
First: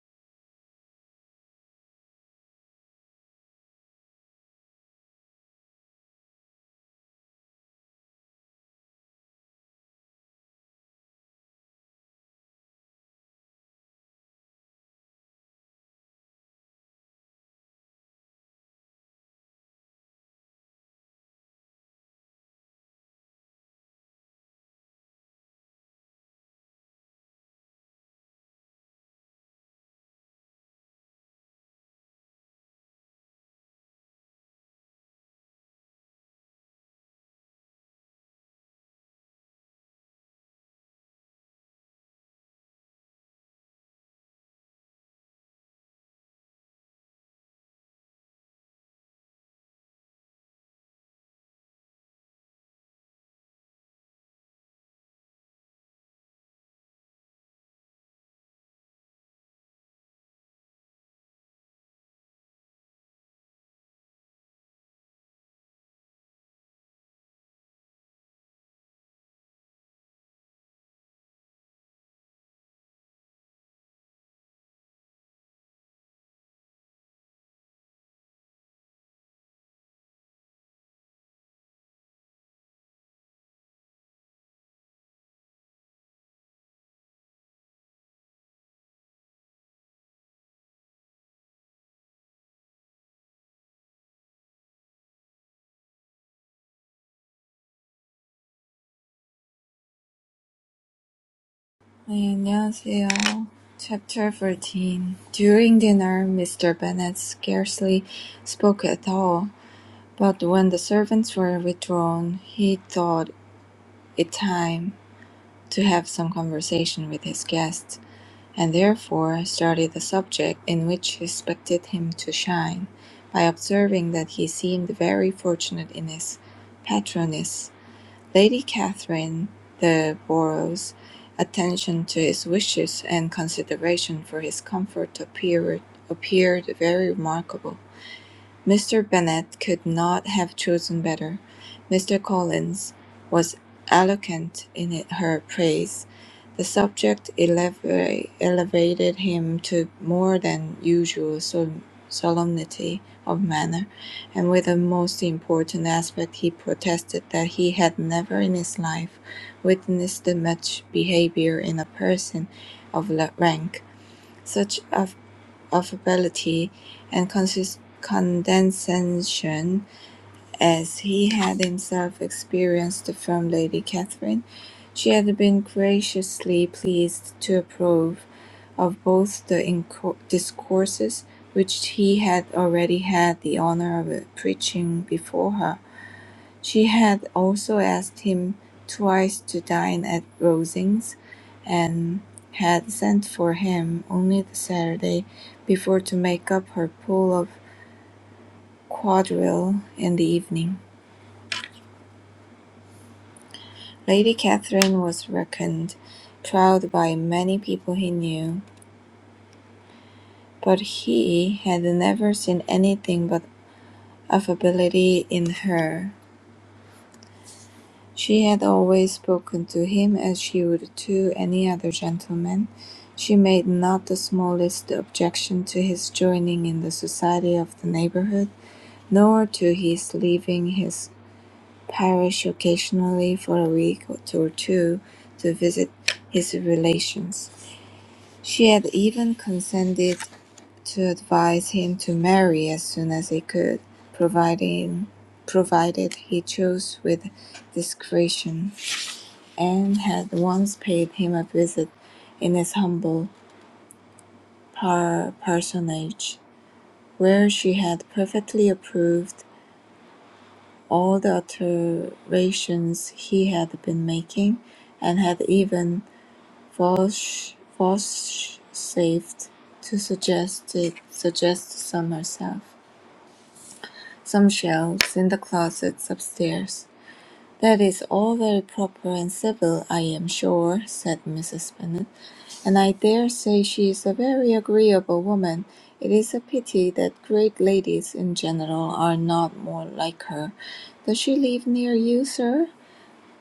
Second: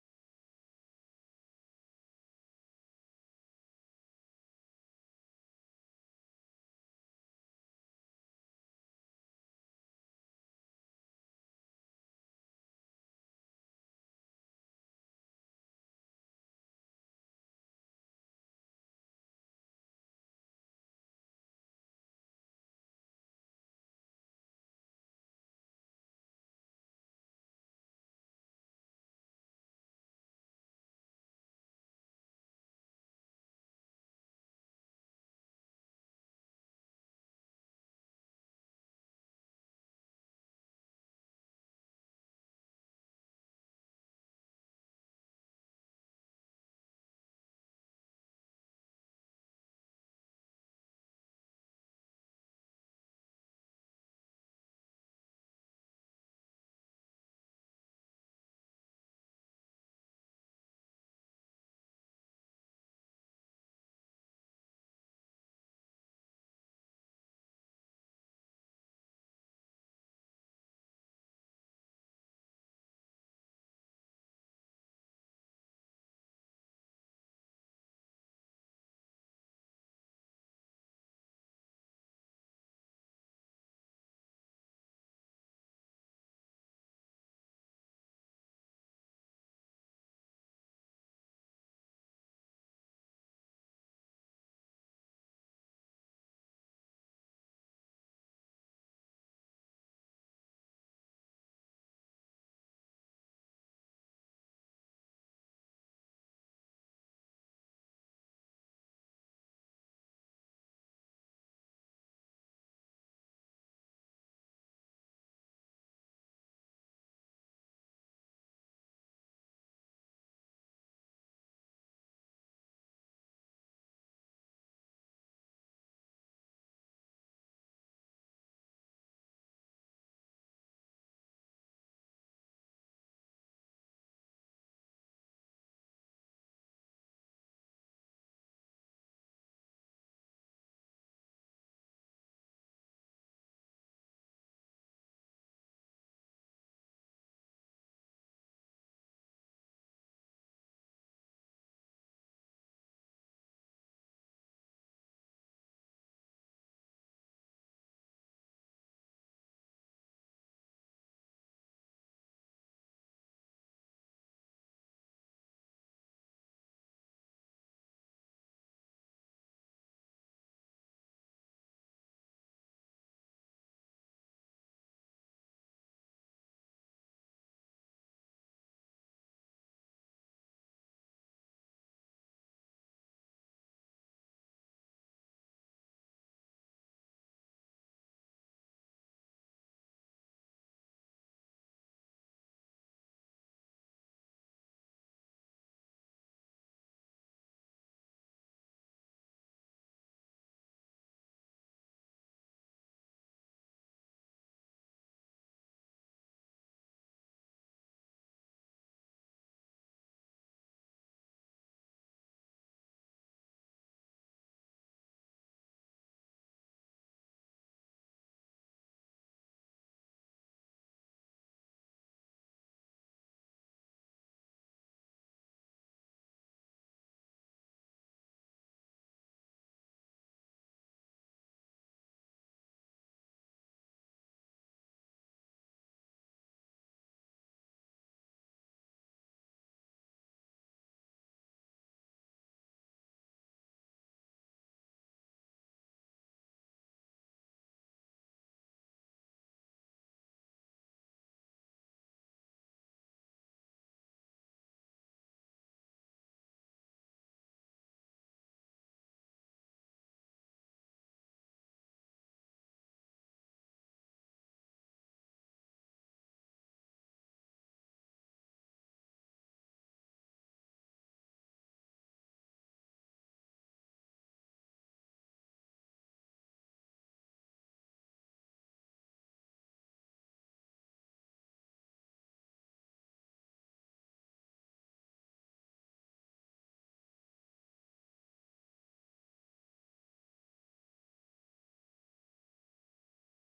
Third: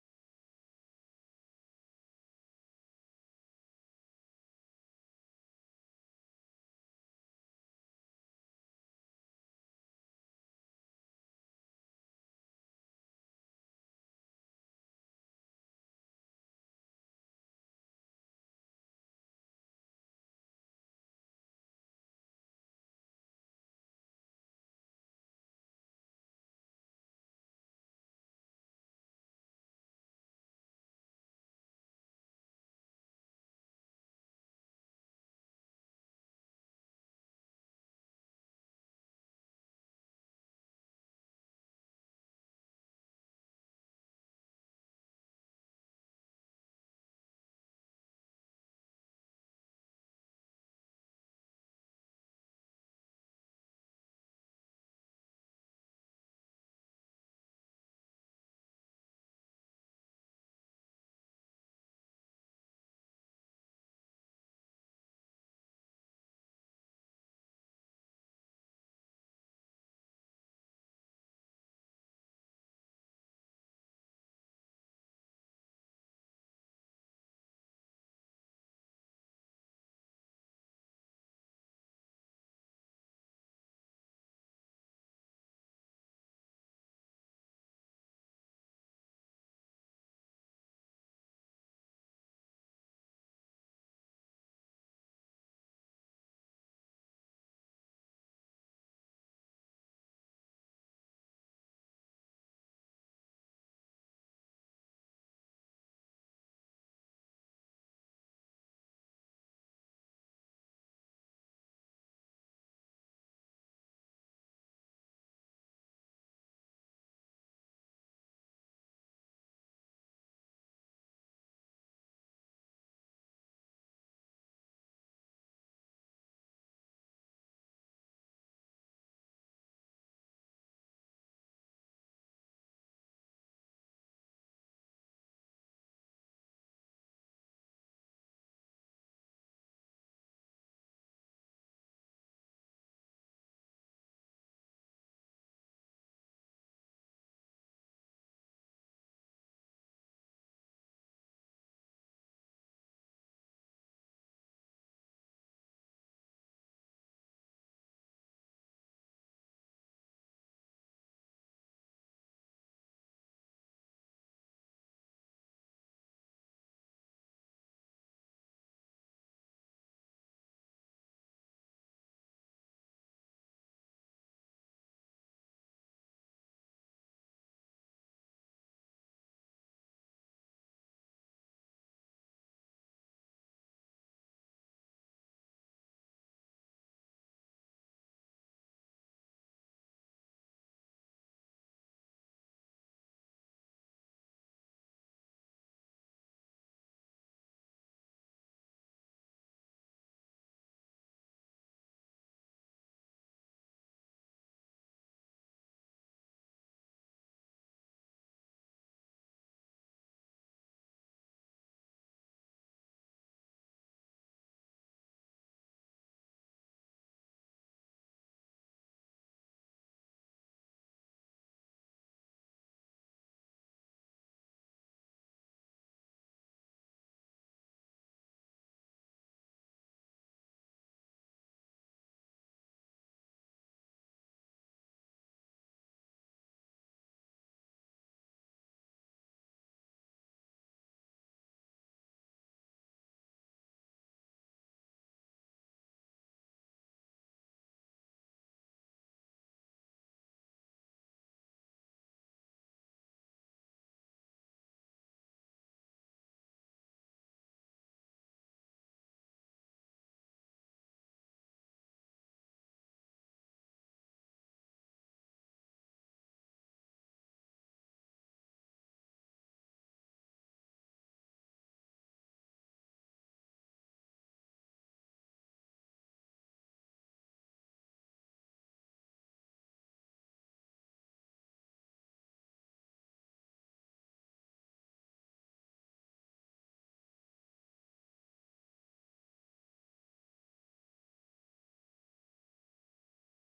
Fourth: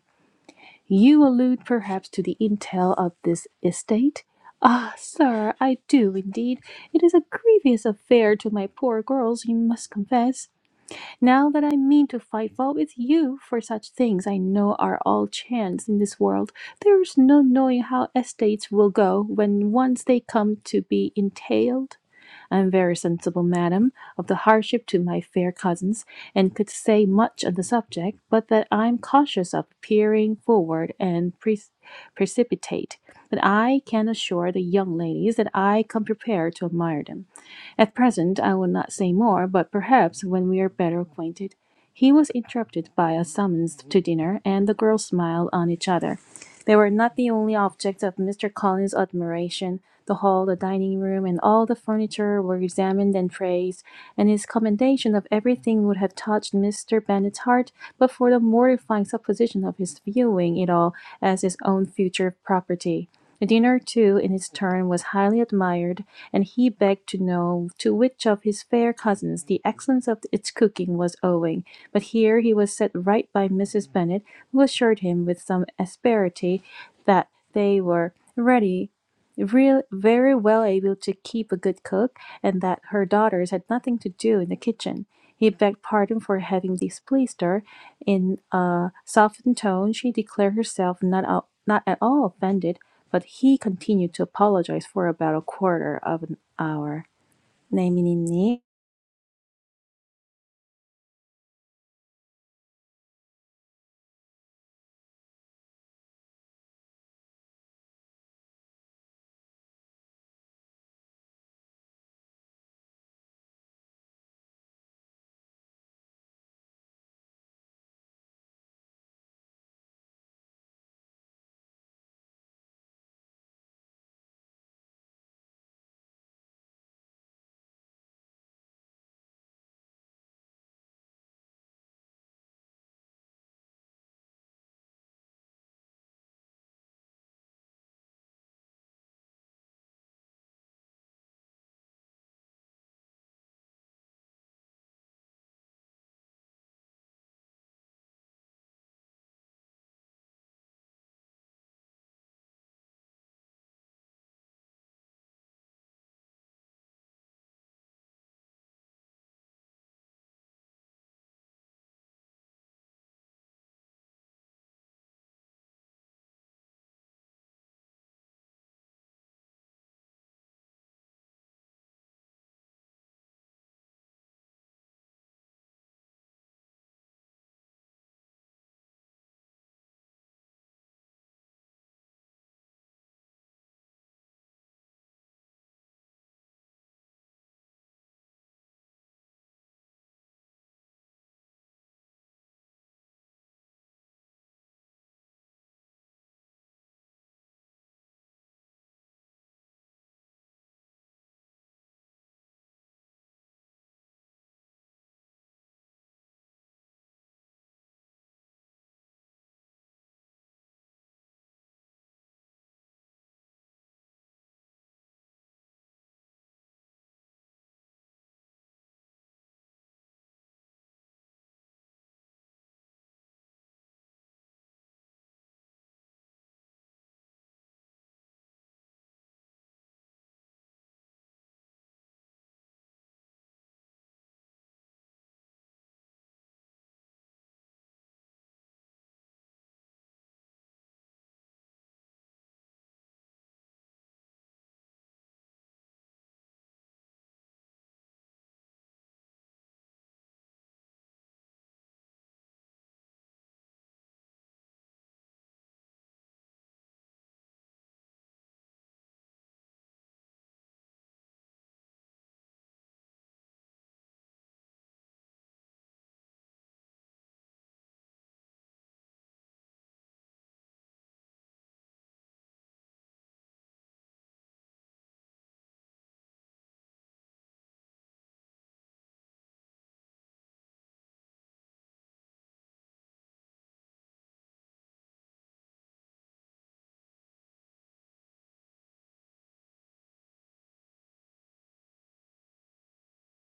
You allude perhaps to the intel of this estate? Ah, sir, I do indeed. It is a grievous affair to my poor girls, you must confess. Now that I mean to fight well with you for such things I know are all chance in this world, there is no knowing how estates will go when once they come to be entailed. I am very sensible, madam, of the hardship to my fair cousins, and could say much on the subject, but that I am cautious of peering forward and pre- precipitate, that I can assure the young ladies that I come prepared to admire them. At present I will not say more, but perhaps when we are better acquainted." He was interrupted by a summons to dinner, and the girls smiled on each other. They were not the only objects of Mr. Collins's admiration. The hall, the dining room, and all the furniture were examined and praised, and his commendation of everything would have touched Mr. Bennet's heart but for the mortifying supposition of his viewing it all as his own future property. Dinner, too, in his turn, was highly admired, and he begged to know to which of his fair cousins the excellence of its cooking was owing; but here he was set right by Mrs. Bennet, who assured him, with some asperity, that they were ready real, very well able to keep a good cook, and that her daughters had nothing to do in the kitchen. He begged pardon for having displeased her. In a softened tone, she declared herself not, a- not at all offended, but he continued to apologize for about a quarter of an hour. 네, 미니님. 네, 안녕하세요. Chapter 14 During dinner, Mr. Bennet scarcely spoke at all, but when the servants were withdrawn, he thought it time to have some conversation with his guest, and therefore started the subject in which he expected him to shine, by observing that he seemed very fortunate in his patroness, Lady Catherine the Borough's attention to his wishes and consideration for his comfort appeared appeared very remarkable. Mr. Bennet could not have chosen better. Mr. Collins was eloquent in her praise. The subject eleva- elevated him to more than usual sol- solemnity of manner, and with a most important aspect he protested that he had never in his life witnessed much behaviour in a person of la- rank. Such a of ability and consis- condescension as he had himself experienced from Lady Catherine. She had been graciously pleased to approve of both the inco- discourses which he had already had the honour of preaching before her she had also asked him twice to dine at Rosings, and had sent for him only the Saturday before to make up her pool of quadrille in the evening. Lady Catherine was reckoned proud by many people he knew, but he had never seen anything but affability in her. She had always spoken to him as she would to any other gentleman; she made not the smallest objection to his joining in the society of the neighbourhood, nor to his leaving his parish occasionally for a week or two to visit his relations. She had even condescended to advise him to marry as soon as he could, providing provided he chose with discretion. Anne had once paid him a visit in his humble par- parsonage, where she had perfectly approved all the alterations he had been making, and had even fors- vouchsafed to suggest, it, suggest some herself, some shelves in the closets upstairs. "That is all very proper and civil, I am sure," said Mrs. Bennet, "and I dare say she is a very agreeable woman. It is a pity that great ladies in general are not more like her. Does she live near you, sir?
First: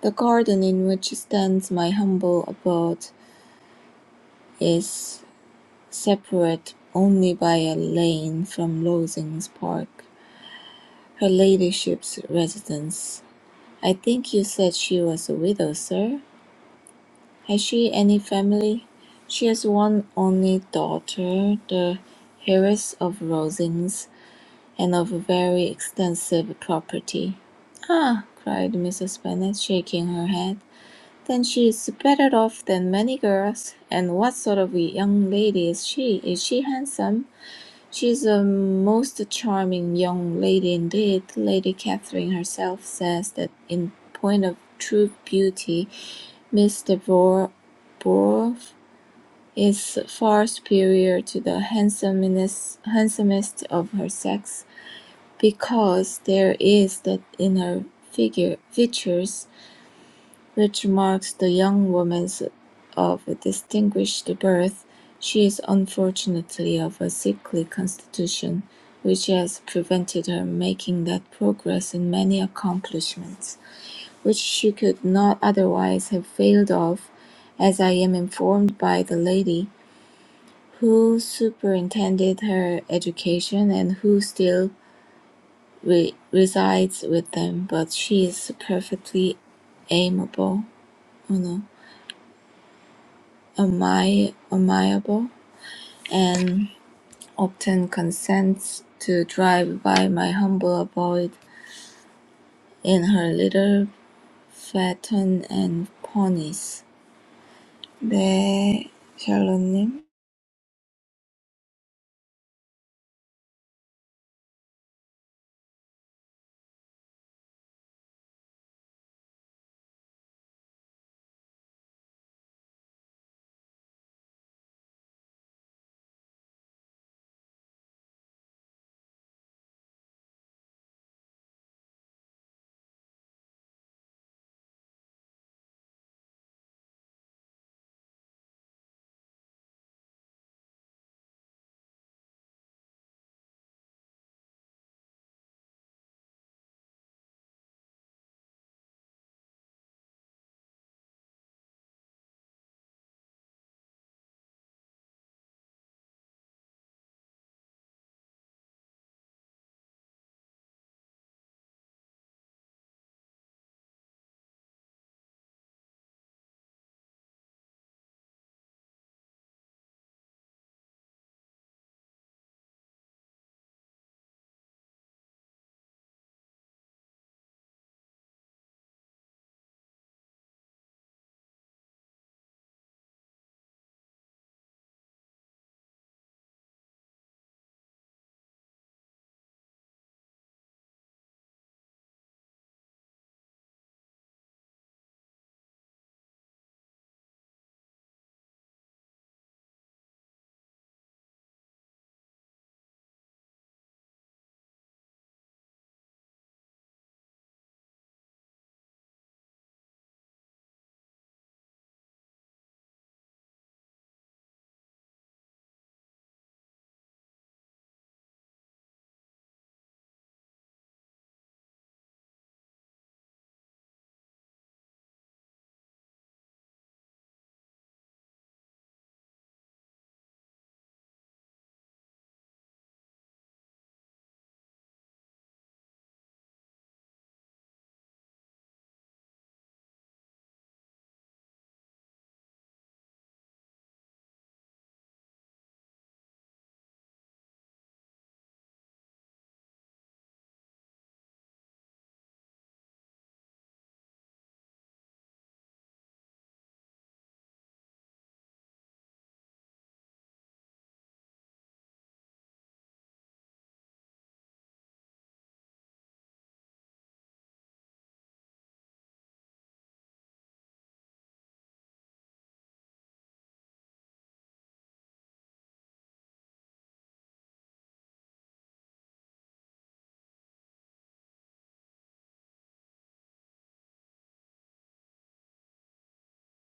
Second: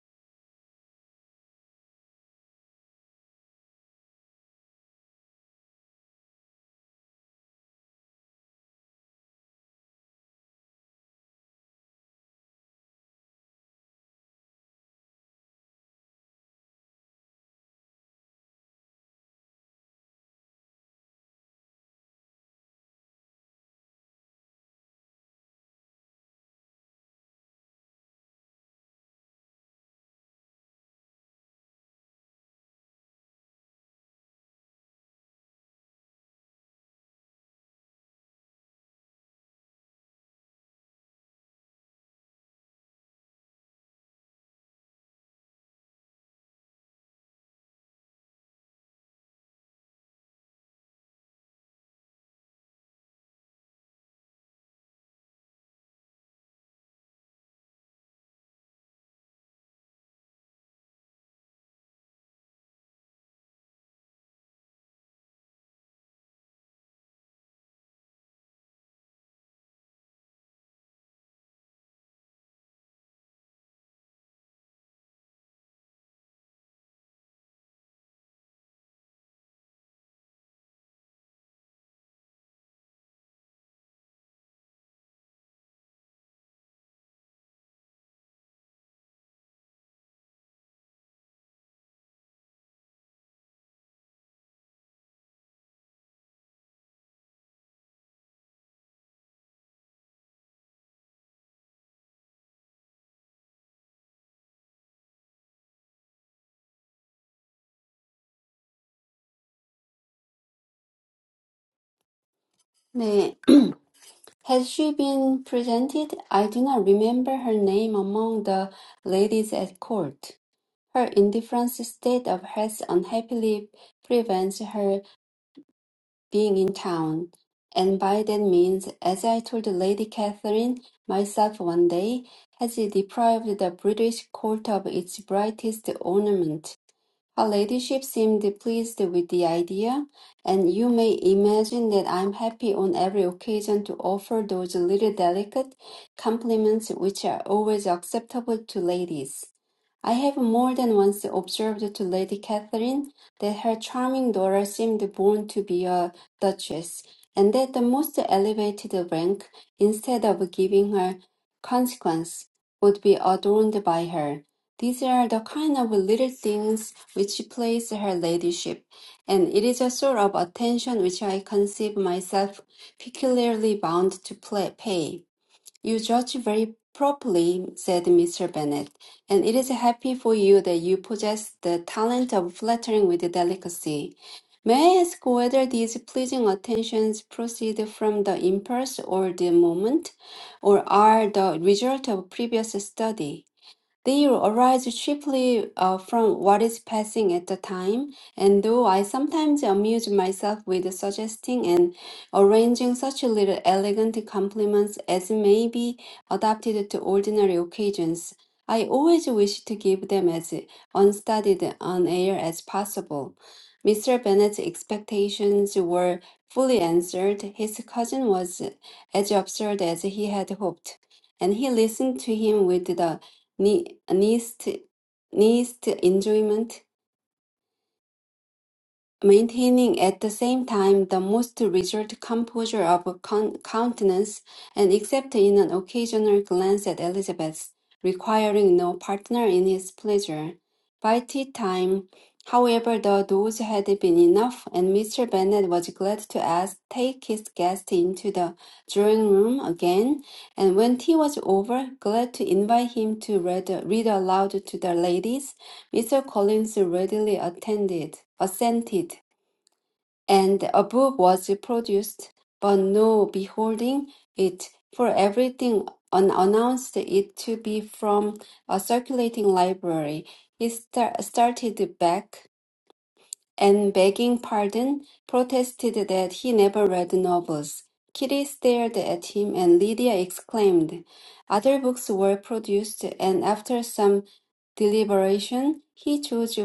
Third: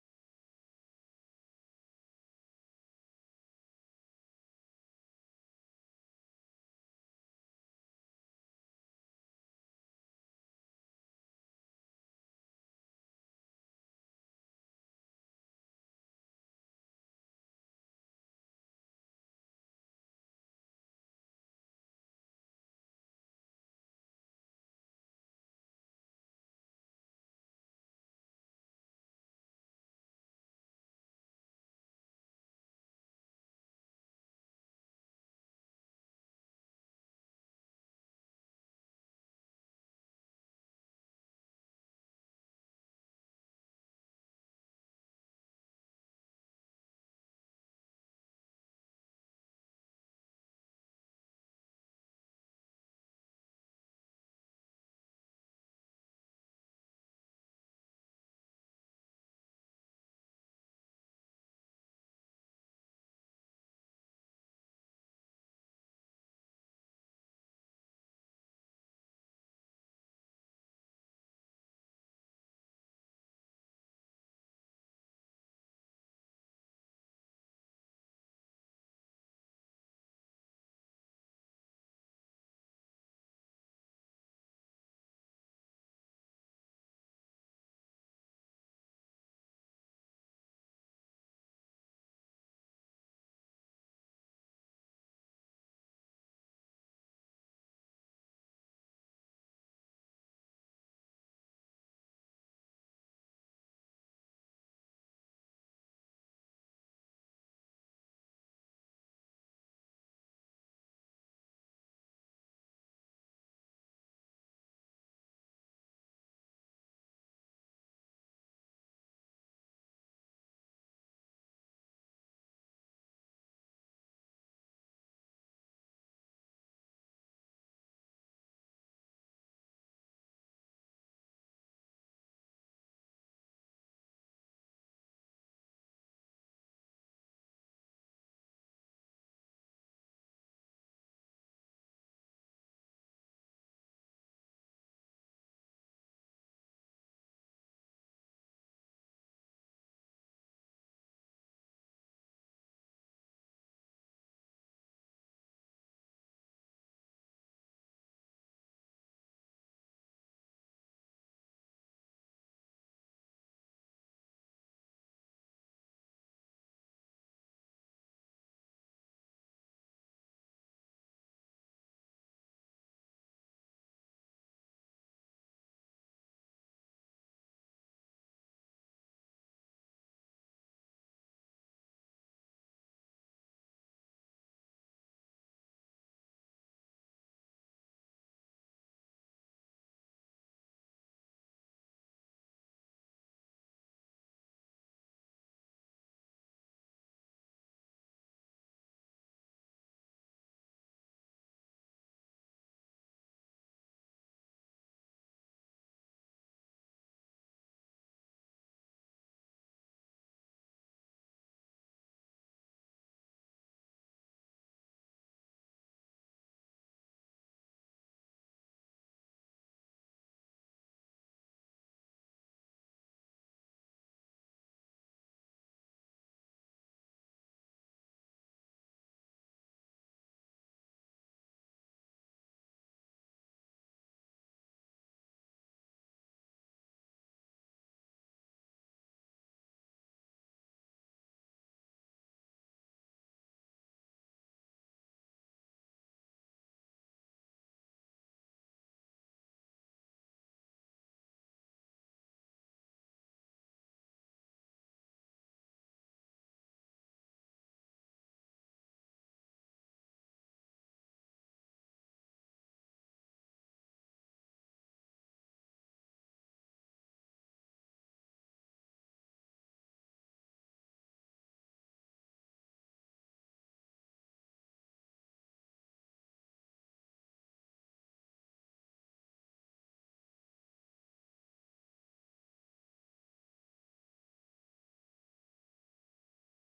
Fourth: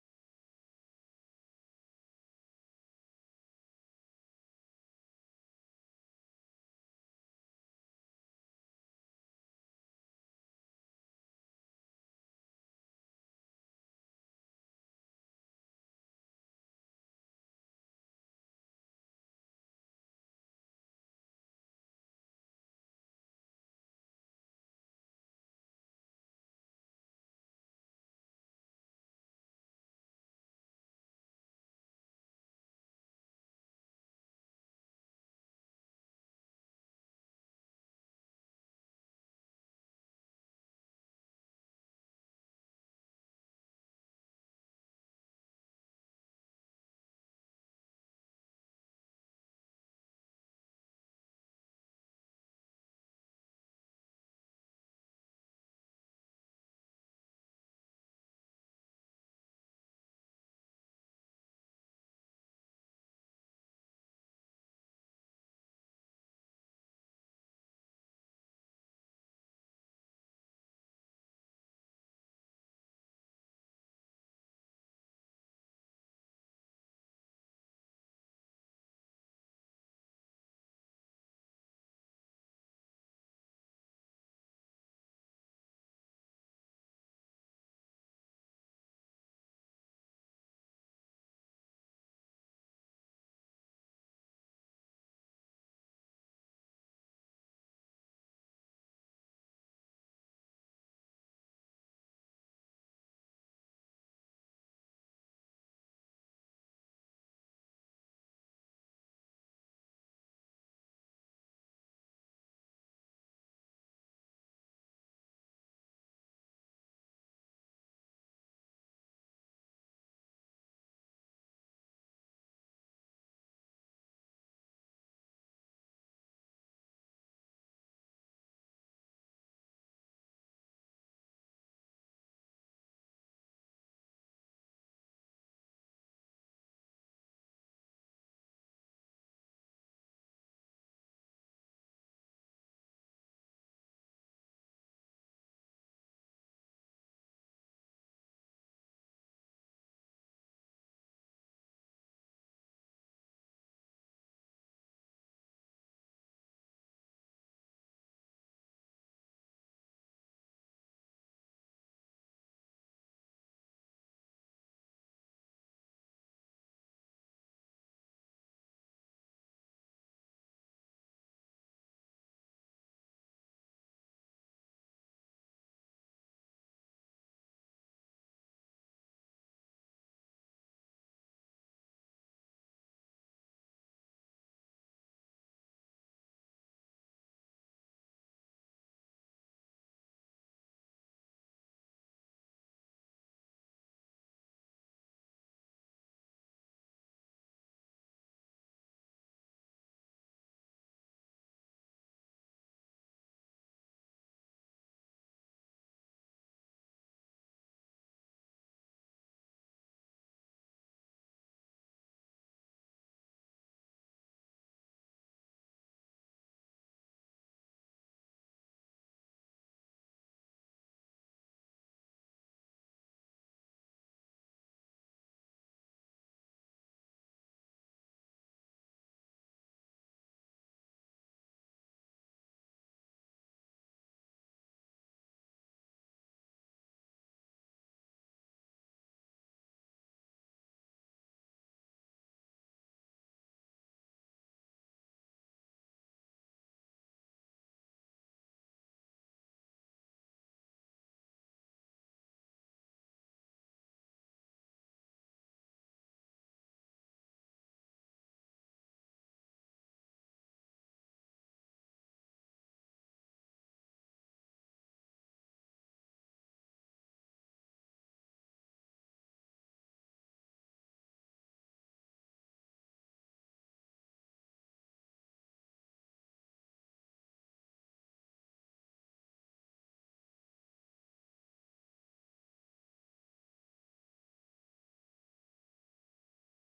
The garden in which stands my humble abode is separate only by a lane from Rosings Park, her ladyship's residence. I think you said she was a widow, sir?" Has she any family? She has one only daughter, the heiress of Rosings, and of very extensive property. Ah, cried Mrs. Bennet, shaking her head. Then she is better off than many girls. And what sort of a young lady is she? Is she handsome? She is a most charming young lady indeed. Lady Catherine herself says that in point of true beauty, Miss de Bourgh is far superior to the handsomeness, handsomest of her sex, because there is that in her figure features which marks the young woman's of distinguished birth. She is unfortunately of a sickly constitution, which has prevented her making that progress in many accomplishments which she could not otherwise have failed of, as I am informed by the lady who superintended her education and who still re- resides with them, but she is perfectly amiable, oh no, ami- amiable, and often consents to drive by my humble abode in her little phaeton and ponies. 네, 샬롯님. 네. [CLEARS THROAT] Has she been presented? I do not remember her name among the ladies at court. Her indifferent state of health unhappily prevents her being in town, and by that means, as I told Lady Catherine myself one day, has deprived the British court of its brightest ornament. Her ladyship seemed pleased with the idea, and you may imagine that I'm happy on every occasion to offer those little delicate compliments which are always acceptable to ladies. I have more than once observed to Lady Catherine that her charming daughter seemed born to be a duchess, and that the most elevated rank, instead of giving her consequence, would be adorned by her. These are the kind of little things which please her ladyship, and it is a sort of attention which I conceive myself peculiarly bound to pla pay. You judge very properly, said Mr. Bennet, and it is happy for you that you possess the talent of flattering with delicacy. May I ask whether these pleasing attentions proceed from the impulse or the moment, or are the result of previous study? They arise chiefly uh, from what is passing at the time, and though I sometimes amuse myself with suggesting and arranging such little elegant compliments as may be adapted to ordinary occasions, I always wish to give them as unstudied on air as possible. Mr. Bennet's expectations were fully answered. His cousin was as absurd as he had hoped, and he listened to him with the ne- needs needs enjoyment, maintaining at the same time the most reserved composure of con- countenance, and except in an occasional glance at Elizabeth, requiring no partner in his pleasure. By tea time, however, the dose had been enough, and Mr. Bennet was glad to ask take his guest into the drawing room again and when tea was over, glad to invite him to read, read aloud to the ladies, Mr. Collins readily attended, assented, and a book was produced, but no beholding it, for everything un- announced it to be from a circulating library. He sta- started back and begging pardon, protested that he never read novels. Kitty stared at him, and Lydia exclaimed. Other books were produced, and after some deliberation, he chose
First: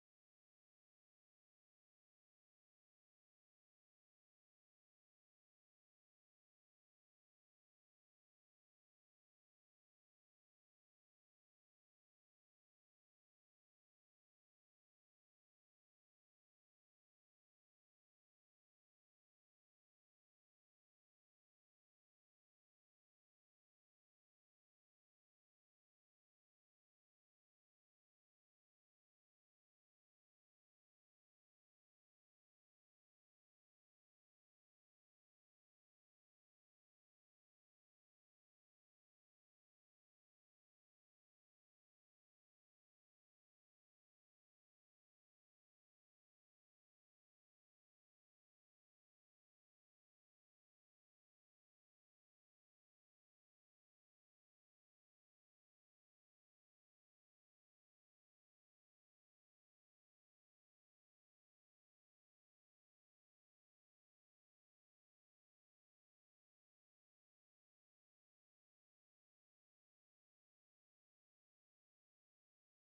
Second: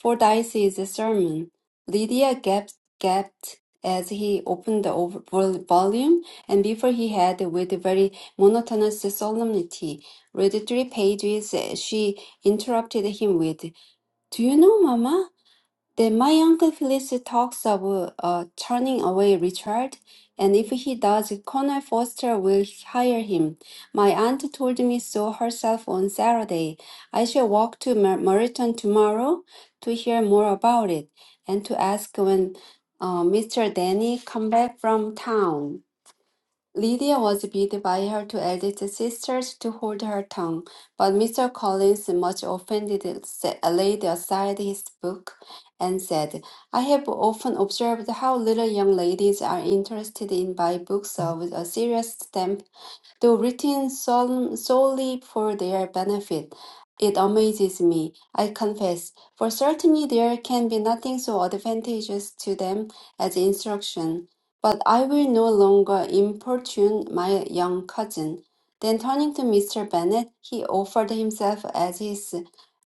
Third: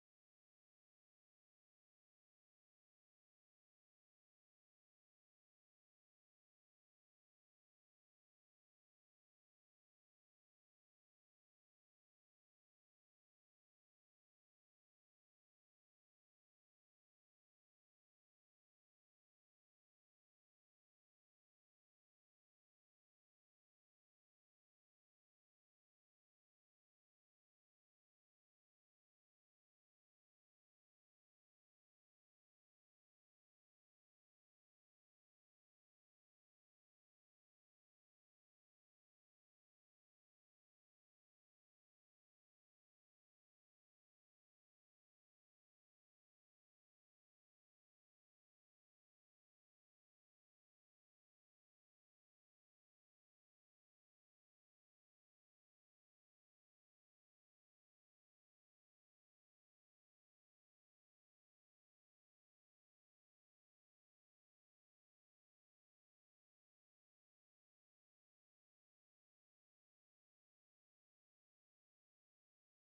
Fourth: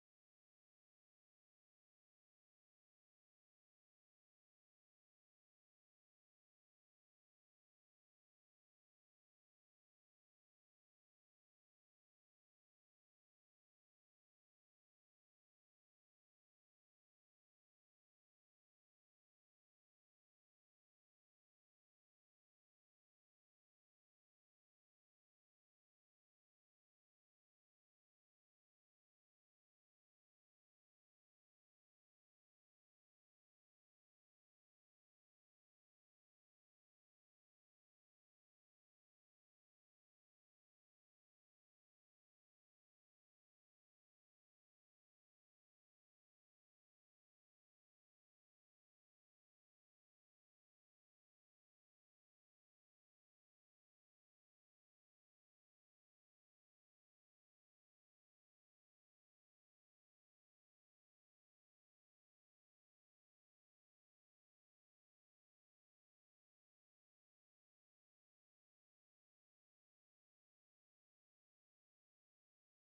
Fordyce's sermon. Lydia gap- gasped as he opened the ov- vol- volume, and before he had, with very monotonous solemnity, read three pages, she interrupted him with, Do you know, Mama? Then my uncle Felix talks of uh, turning away Richard, and if he does, Colonel Foster will hire him. My aunt told me so herself on Saturday. I shall walk to Mar- Meryton tomorrow to hear more about it and to ask when uh, Mr. Danny come back from town. Lydia was bid by her two eldest sisters to hold her tongue, but Mr. Collins, much offended, sa- laid aside his book and said, I have often observed how little young ladies are interested in by books of a serious stamp though written sol- solely for their benefit. It amazes me, I confess, for certainly there can be nothing so advantageous to them as instruction. But I will no longer importune my young cousin. Then turning to Mr. Bennet, he offered himself as his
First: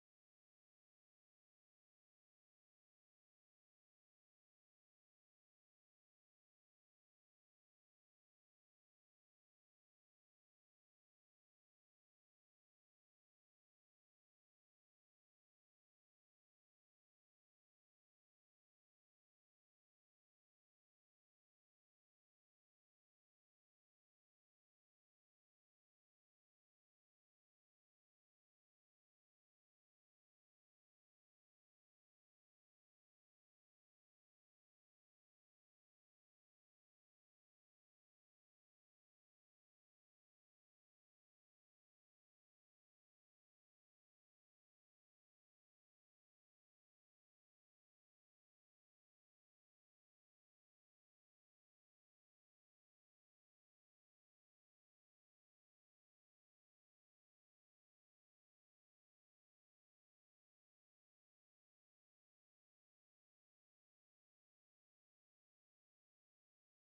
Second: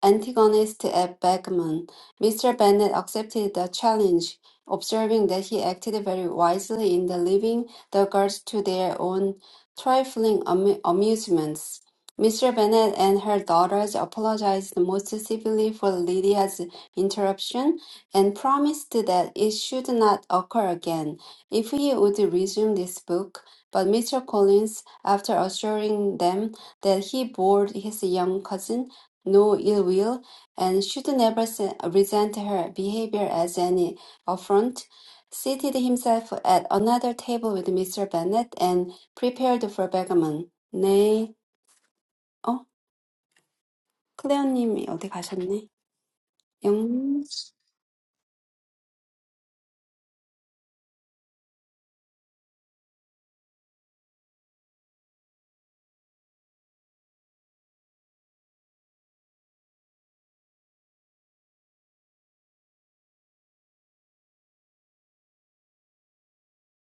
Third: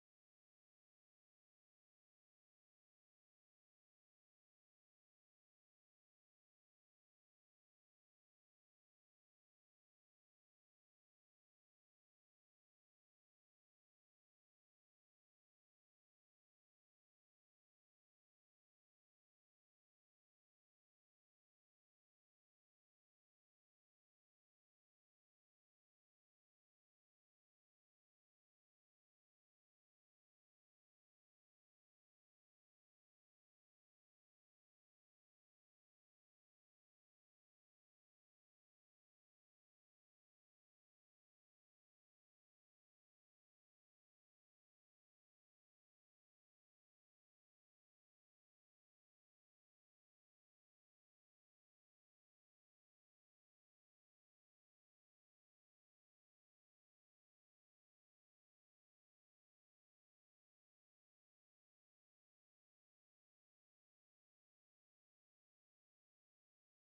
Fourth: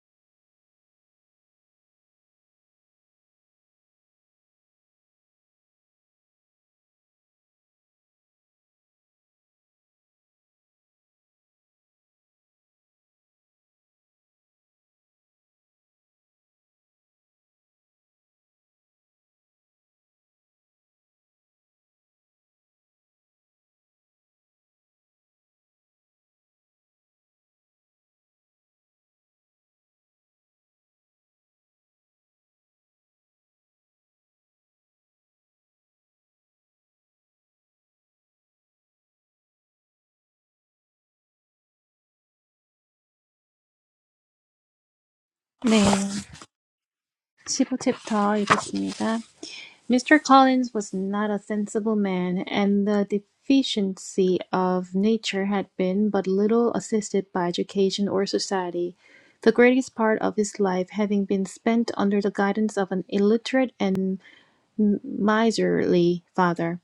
antagonist at Beckman, Mr. Bennet accepted the challenge, observing that he acted very wisely in the leaving the girls to their own trifling amu- amusements. Mr. Bennet and her daughters apologized most severely for Lydia's interruption and promised that it should not occur again if he would resume this book. But Mr. Collins, after assuring them that he bored his young cousin, no ill will, and should never se- resent her behavior as any affront, seated himself at another table with Mr. Bennet and prepared for Beckerman. 네, 어, 클레어님이 어디 가셨네? 네. 영. 15챕터 읽었습니다. Mr. Collins was not a sensible man, and the deficiency of nature had been but little assisted by education or society, the greatest part of his life having been spent under the guidance of an illiterate and miserly father.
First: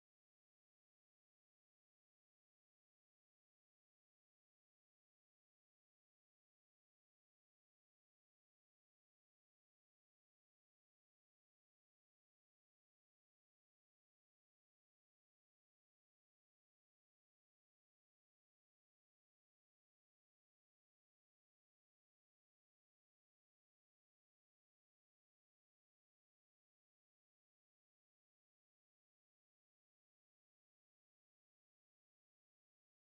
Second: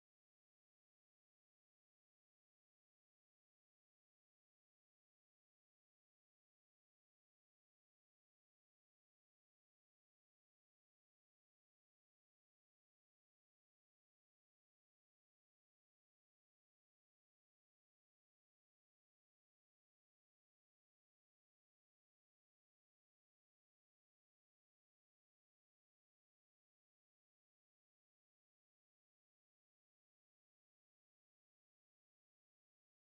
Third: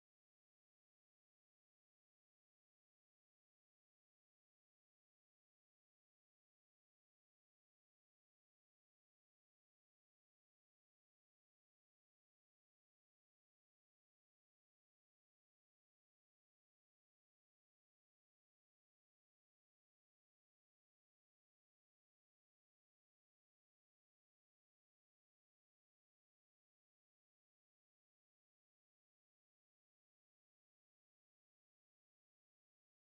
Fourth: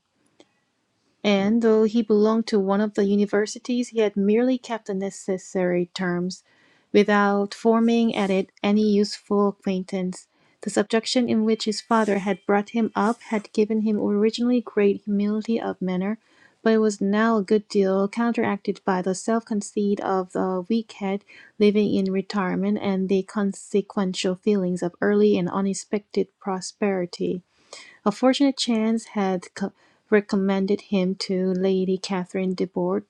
And though he belonged to one of the universities, he had merely kept the necessary terms without forming at it any useful acquaintance. The subjection in which his father had brought him up had given him originally great humility of manner, but it was now a good deal counteracted by the self conceit of the weak head living in retirement and the consequential feelings of early and unexpected prosperity. A fortunate chance had co- recommended him to Lady Catherine de Bourgh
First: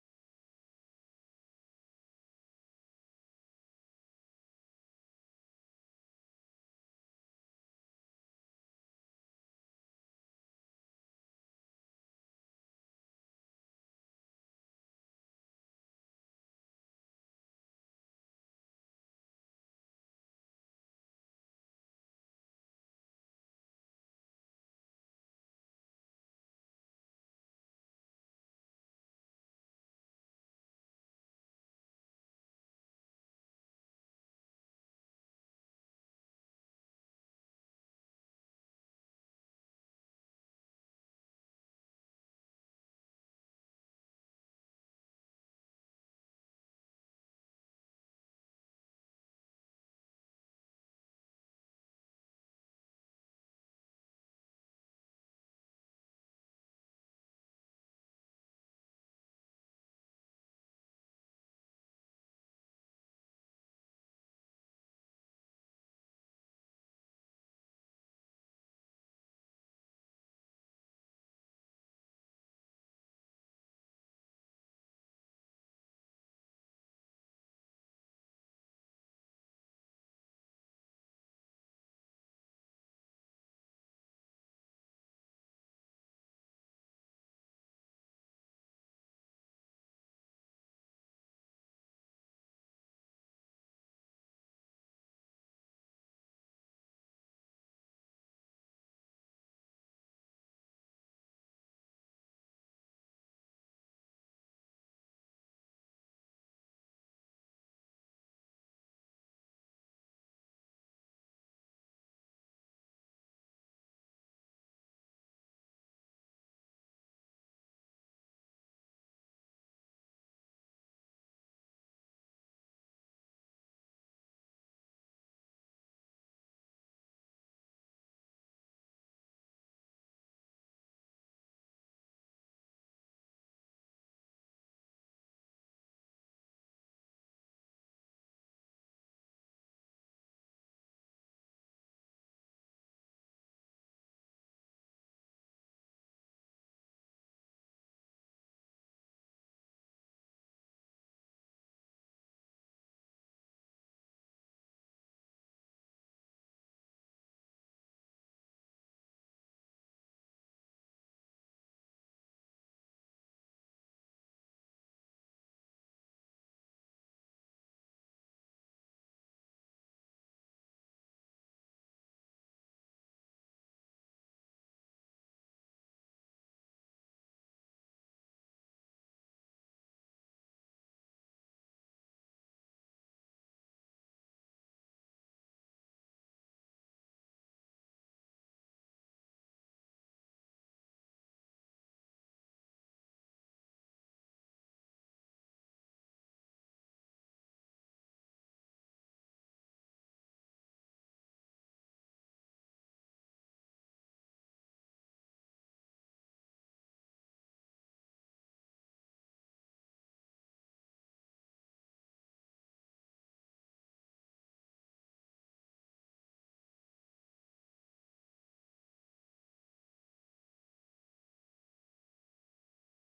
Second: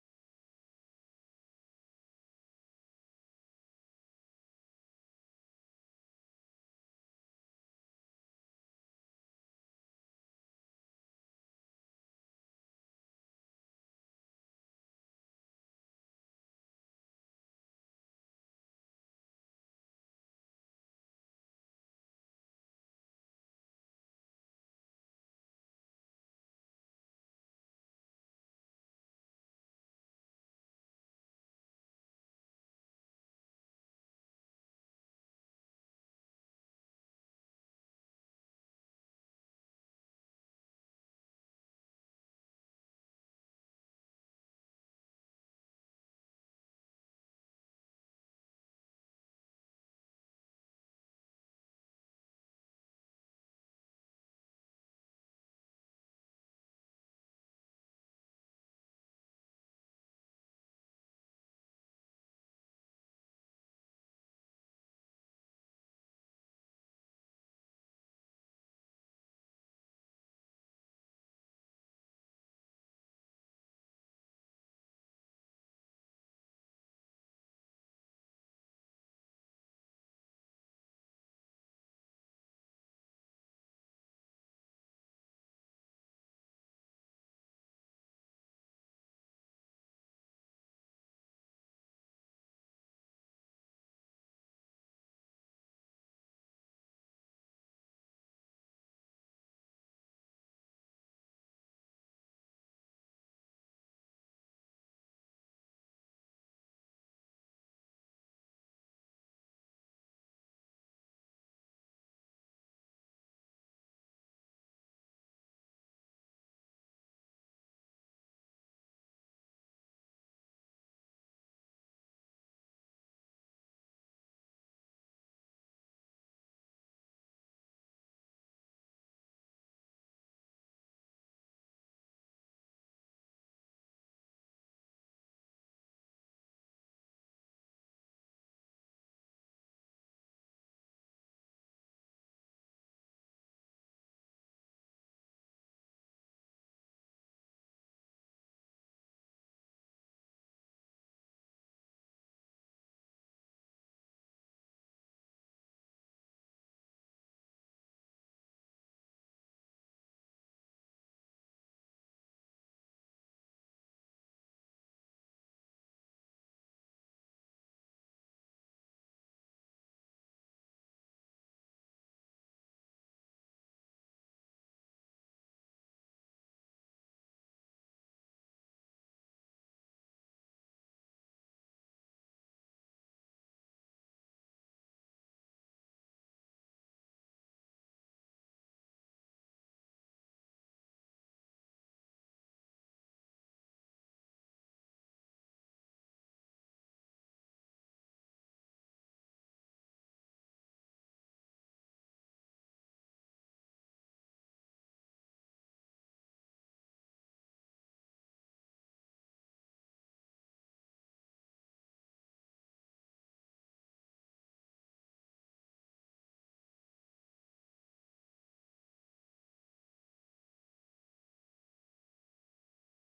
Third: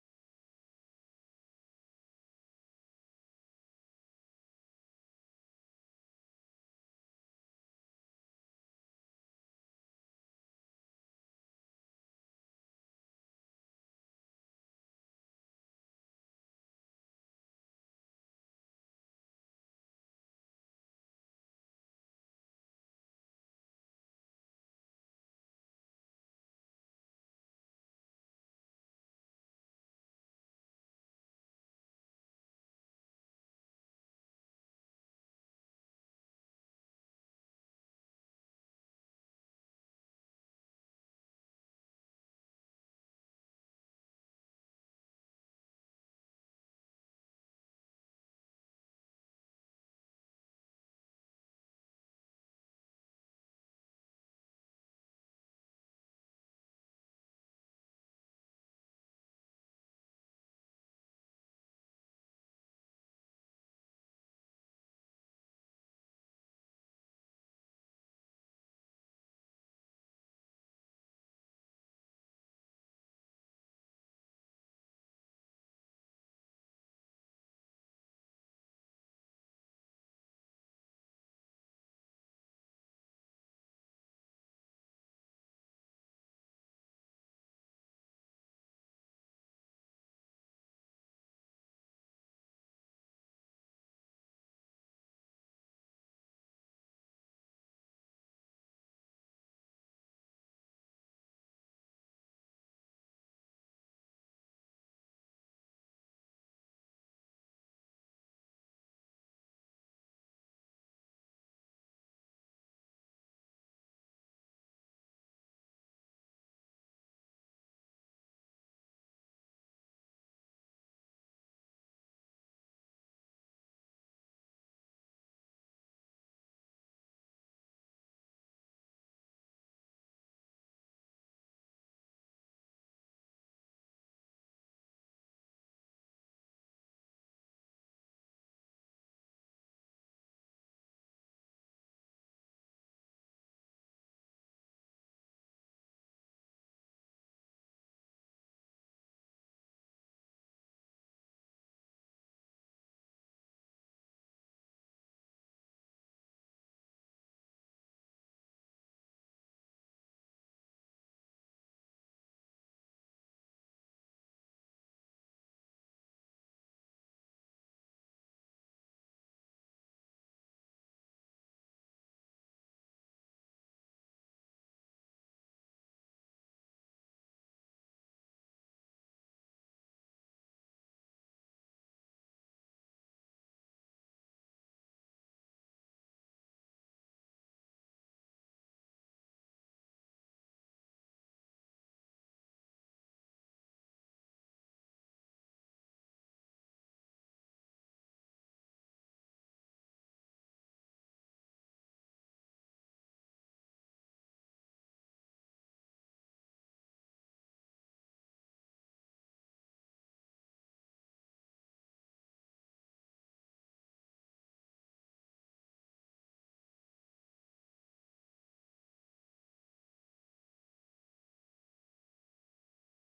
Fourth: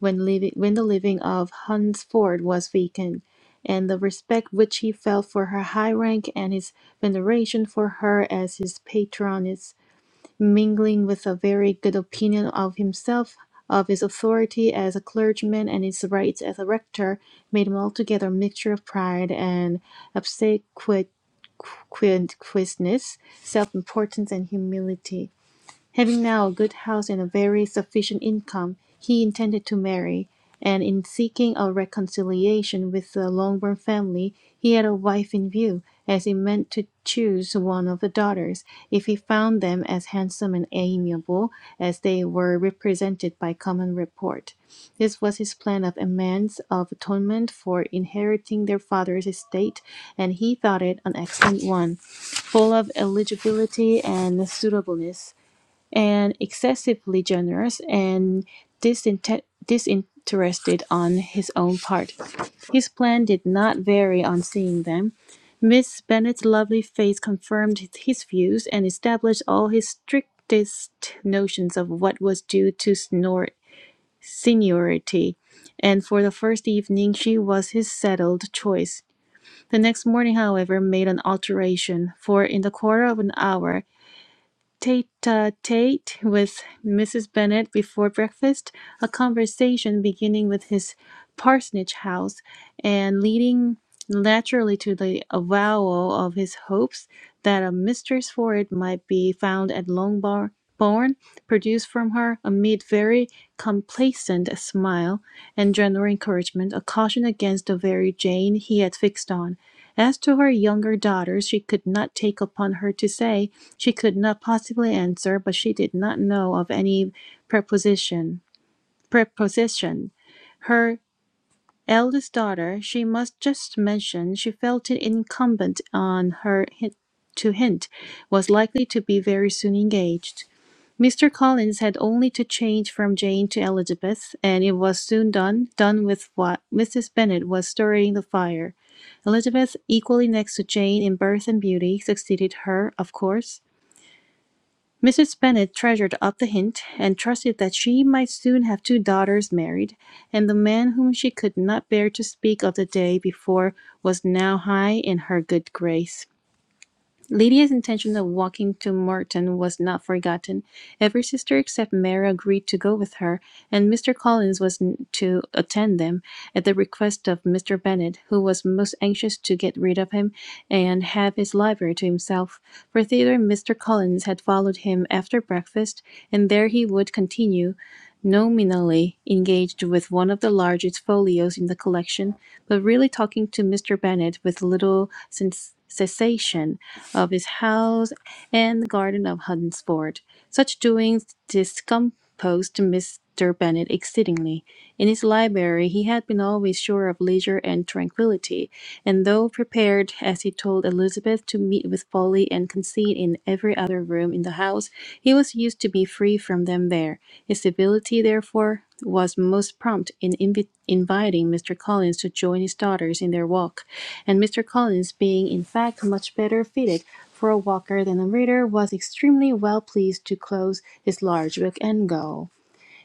when, living, when the living of Hunsford was vacant, and the respect which he felt for her high rank and his veneration for her as his patroness mingling with a very good opinion of himself, of his authority as a clergyman and his rights as a rector, made him altogether a mixture of pride and obsequiousness, self importance, and humility. Having now a good house and a very sufficient income, he intended to marry, and in seeking a reconciliation with the Longbourn family, he had a wife in view, as he meant to choose one of the daughters, if he found them as handsome and amiable as they were represented by common report. This was his plan of amends of atonement for inheriting their father's estate, and he thought it an excellent one, full of eligibility and suitableness and excessively generous and disinte- disinterested on his own part. His plan did not vary on seeing them. Miss Bennet's lovely face confirmed his views and established all his strictest notions of what was due to snor- seniority, and for the first evening she was his settled choice. The next morning, however, made an alteration, for in the quarter of an hour tete-a-tete with Mrs. Bennet before breakfast, a conversation beginning with his parsonage house and leading naturally to the avowal of his hopes that a mistress for it might be found at Longbourn, produced from her, amid very complacent smile and general encouragement, a caution against the very Jane he had fixed on. As to her younger daughters, she could not take upon her to say. She could not possibly answer, but she did not know of any preposition. Preposition. Her eldest daughter, she must just mention she felt it incumbent on her hint, to hint, was likely to be very soon engaged. Mr. Collins had only to change from Jane to Elizabeth, and it was soon done, done with what Mrs. Bennet was stirring the fire. Elizabeth, equally next to Jane in birth and beauty, succeeded her, of course, Mrs. Bennet treasured up the hint, and trusted that she might soon have two daughters married, and the man whom she could not bear to speak of the day before was now high in her good grace. Lydia's intention of walking to Morton was not forgotten. Every sister except Mary agreed to go with her, and Mr. Collins was to attend them at the request of Mr. Bennet, who was most anxious to get rid of him and have his library to himself. For thither Mr. Collins had followed him after breakfast, and there he would continue, nominally engaged with one of the largest folios in the collection, but really talking to Mr. Bennet with little since cessation of his house and garden of Hunsford. Such doings discomposed Miss Mr. Bennet exceedingly. In his library he had been always sure of leisure and tranquillity; and though prepared, as he told Elizabeth, to meet with folly and conceit in every other room in the house, he was used to be free from them there. His civility, therefore, was most prompt in invi- inviting Mr. Collins to join his daughters in their walk; and Mr. Collins, being in fact much better fitted for a walker than a reader, was extremely well pleased to close his large book and go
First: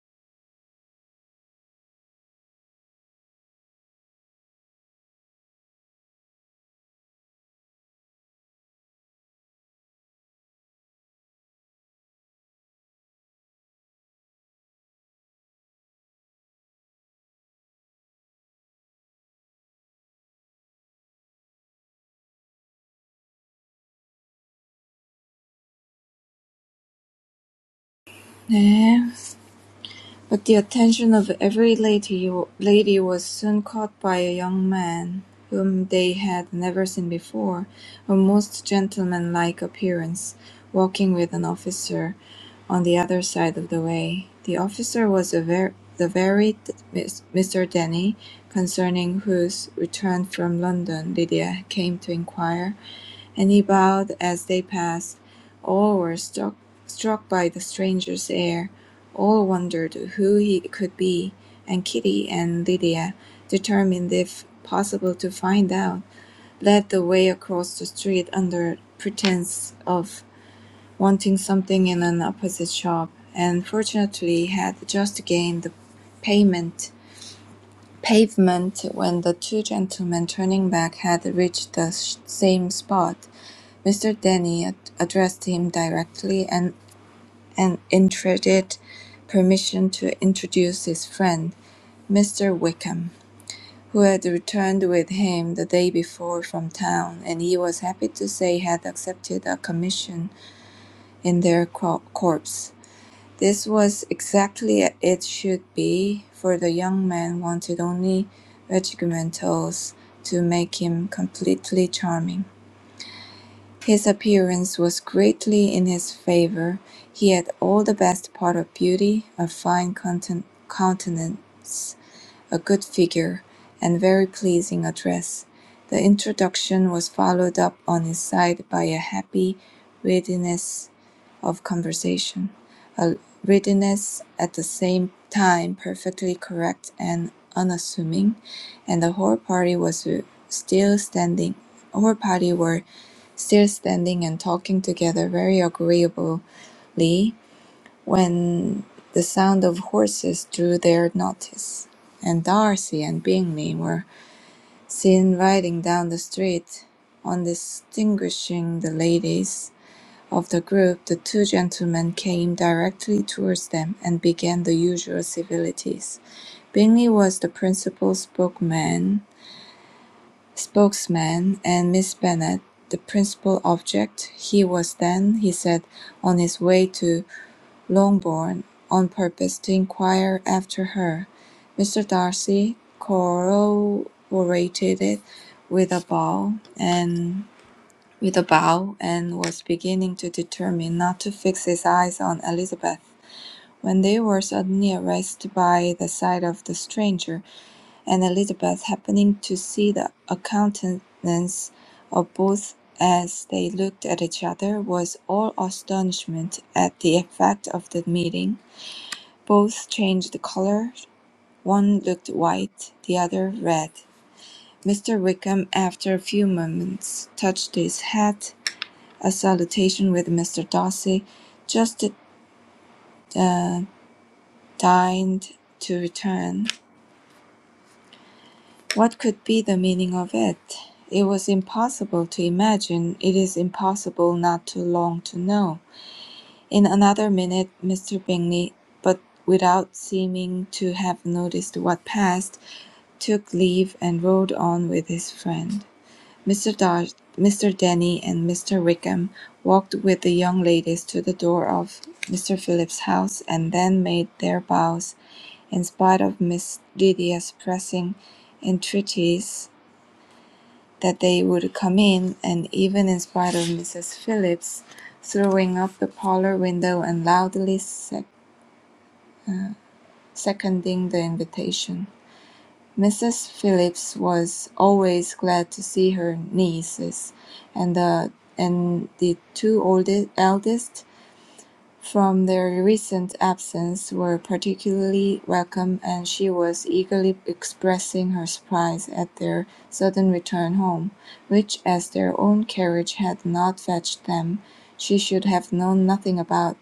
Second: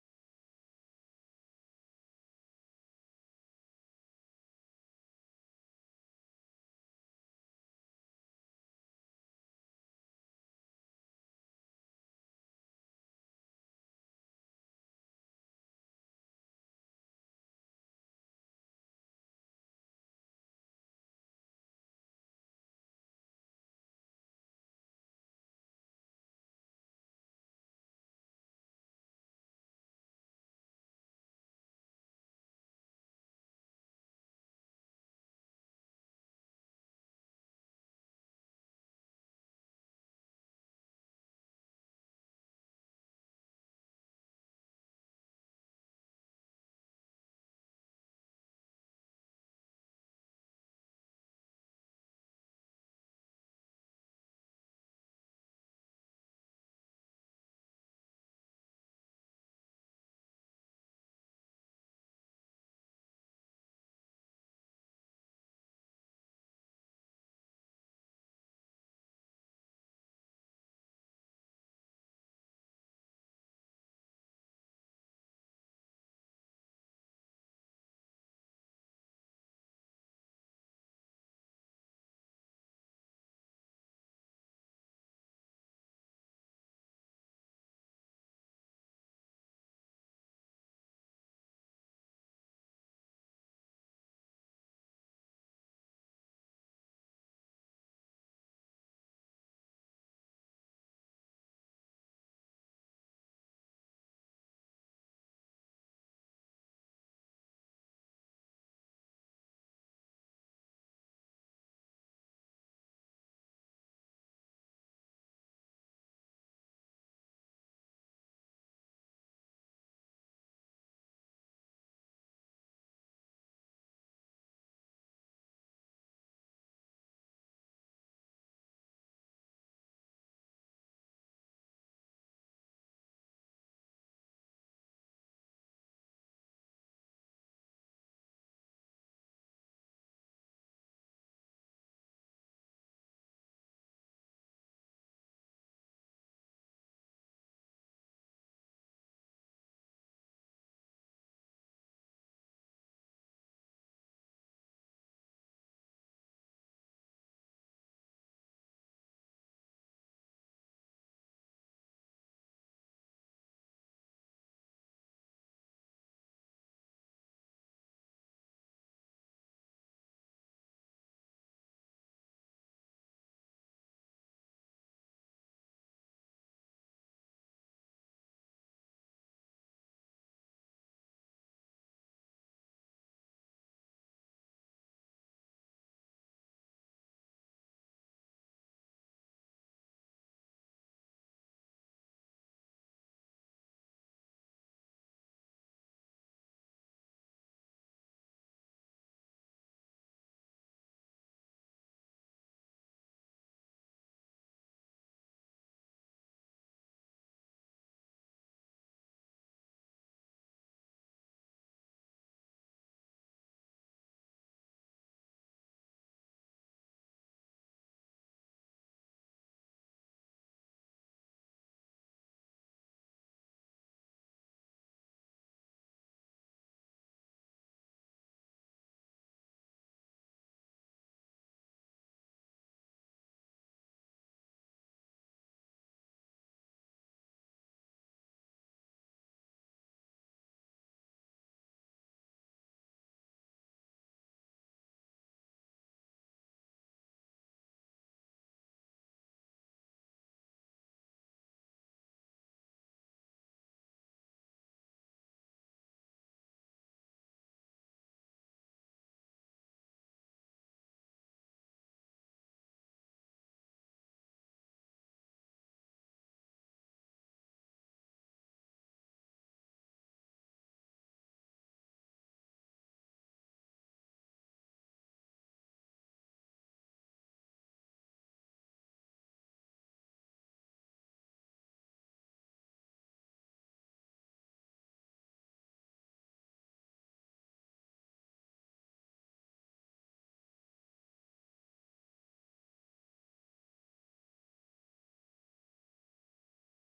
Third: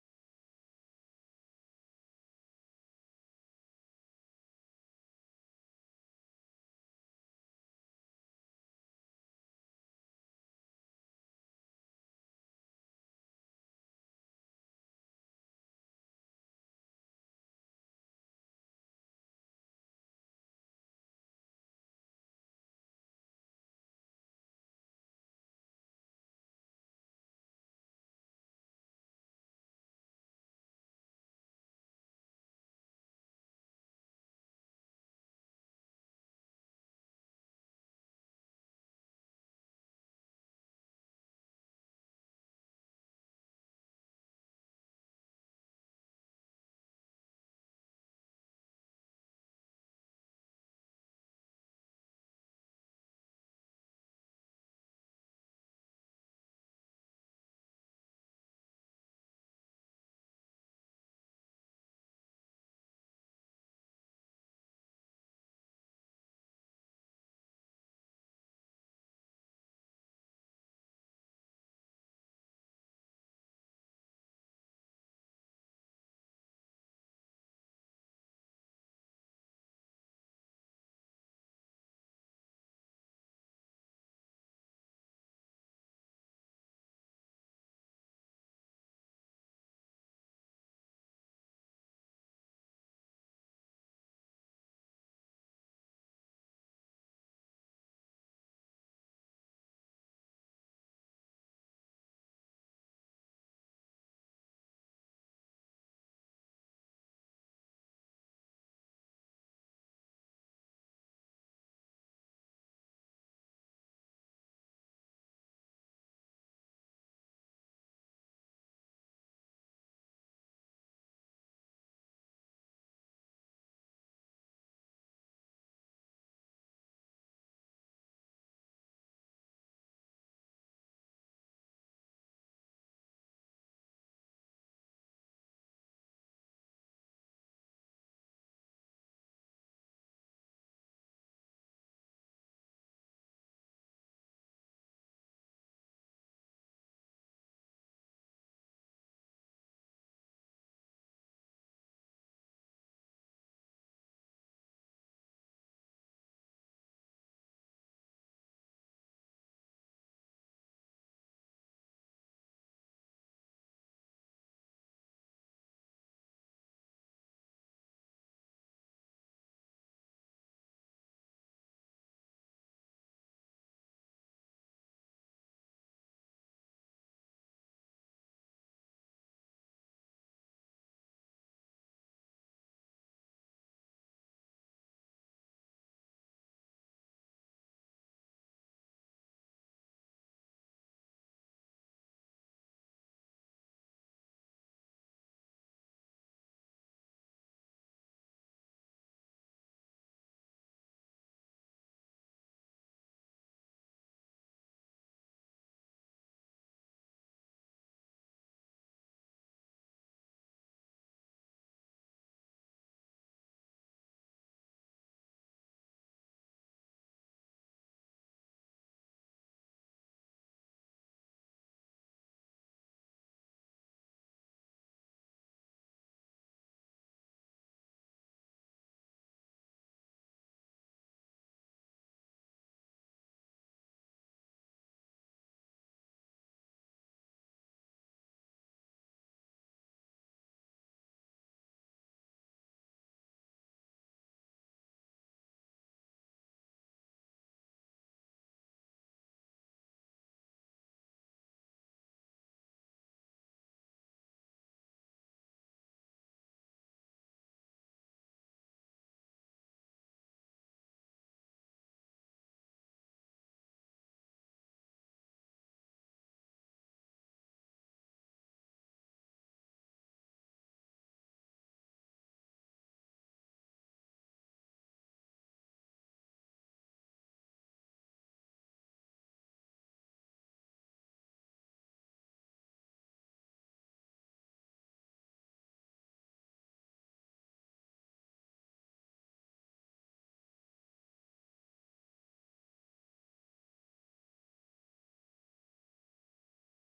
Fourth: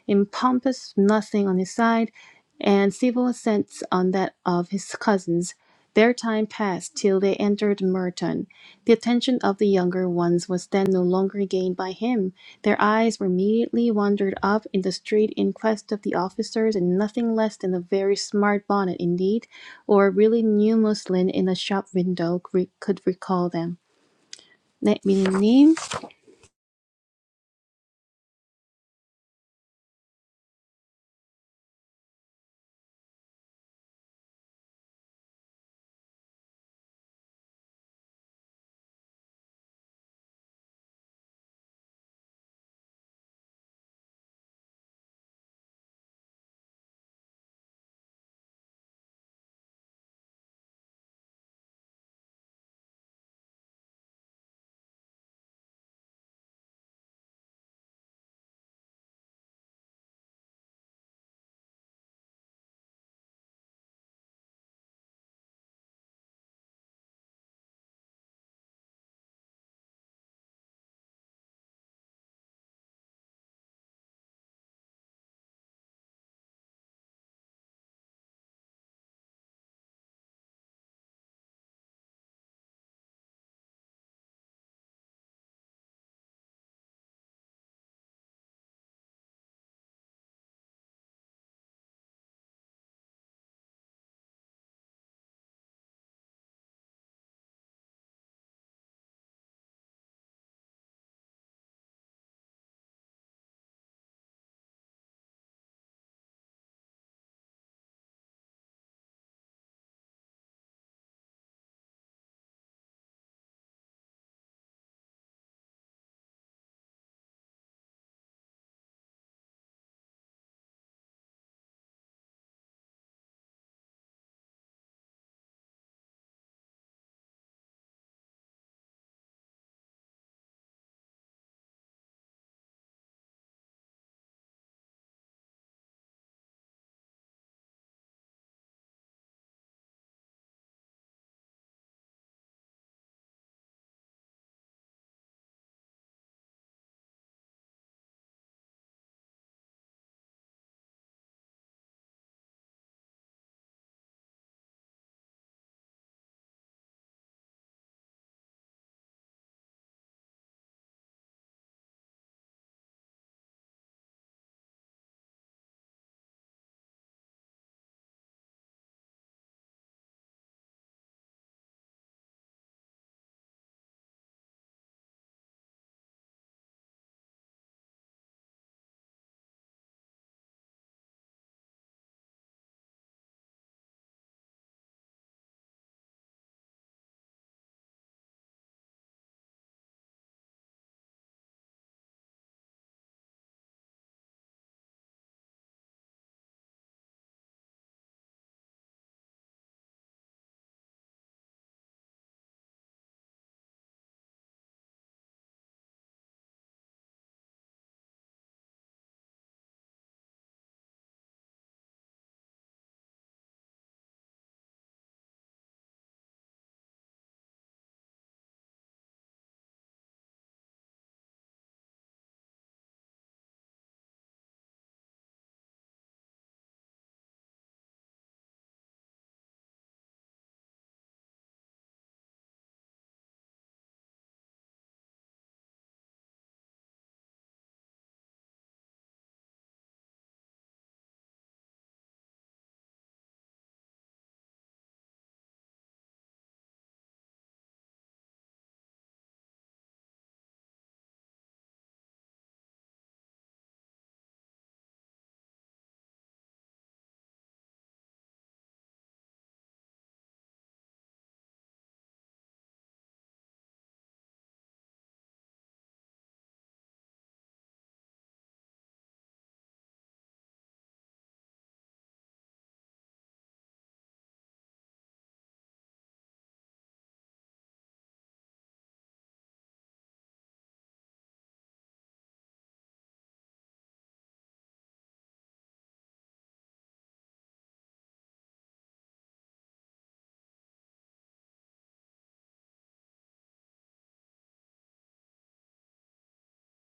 in pompous nothing on his side, and civil assents on that of his cousins. Their time passed till they entered Merton. The attention of the younger ones was then no longer gained by him. Their eyes were immediately wandered up in the street in quest of the officers, and nothing less than a very smart bonnet indeed, or really new muslin in a shop window re- could recall them. 네, 미니님. 네, But the attention of every lady lady was soon caught by a young man, whom they had never seen before, of most gentlemanlike appearance, walking with an officer on the other side of the way. The officer was a ver- the very Mr. Denny, concerning whose return from London Lydia came to inquire, and he bowed as they passed. All were struck, struck by the stranger's air. All wondered who he could be, and Kitty and Lydia, determined if possible to find out, led the way across the street under pretense of wanting something in an opposite shop, and fortunately had just gained the payment pavement when the two gentlemen turning back had reached the same spot. Mr. Denny ad- addressed him directly and and entreated permission to introduce his friend, Mr. Wickham, who had returned with him the day before from town, and he was happy to say had accepted a commission in their corps. This was exactly as it should be, for the young man wanted only regimentals to make him completely charming. His appearance was greatly in his favour; he had all the best part of beauty, a fine countenance, a good figure, and very pleasing address. The introduction was followed up on his side by a happy readiness of conversation, a readiness at the same time perfectly correct and unassuming, and the whole party was still standing. Whole party were still standing and talking together very agreeably when the sound of horses drew their notice, and Darcy and Bingley were seen riding down the street, on distinguishing the ladies of the group, the two gentlemen came directly towards them, and began the usual civilities. Bingley was the principal spokesman, spokesman, and Miss Bennet the principal object. He was then, he said, on his way to Longbourn on purpose to inquire after her. Mr. Darcy corroborated it with a bow, and with a bow, and was beginning to determine not to fix his eyes on Elizabeth, when they were suddenly arrested by the sight of the stranger, and Elizabeth happening to see the a countenance of both as they looked at each other, was all astonishment at the effect of the meeting. Both changed colour, one looked white, the other red. Mr. Wickham, after a few moments, touched his hat a salutation with Mr. Darcy, just uh, deigned to return. What could be the meaning of it? It was impossible to imagine. It is impossible not to long to know. In another minute, Mr. Bingley, but without seeming to have noticed what passed, took leave and rode on with his friend. Mr. Dodge, Mr. Denny, and Mr. Wickham walked with the young ladies to the door of Mr. Phillips's house, and then made their bows, in spite of Miss Lydia's pressing entreaties that they would come in, and even in spite of Mrs. Phillips throwing up the parlour window and loudly sec- seconding the invitation. Mrs. Phillips was always glad to see her nieces, and the and the two oldest, eldest, from their recent absence, were particularly welcome, and she was eagerly expressing her surprise at their sudden return home, which, as their own carriage had not fetched them, she should have known nothing about.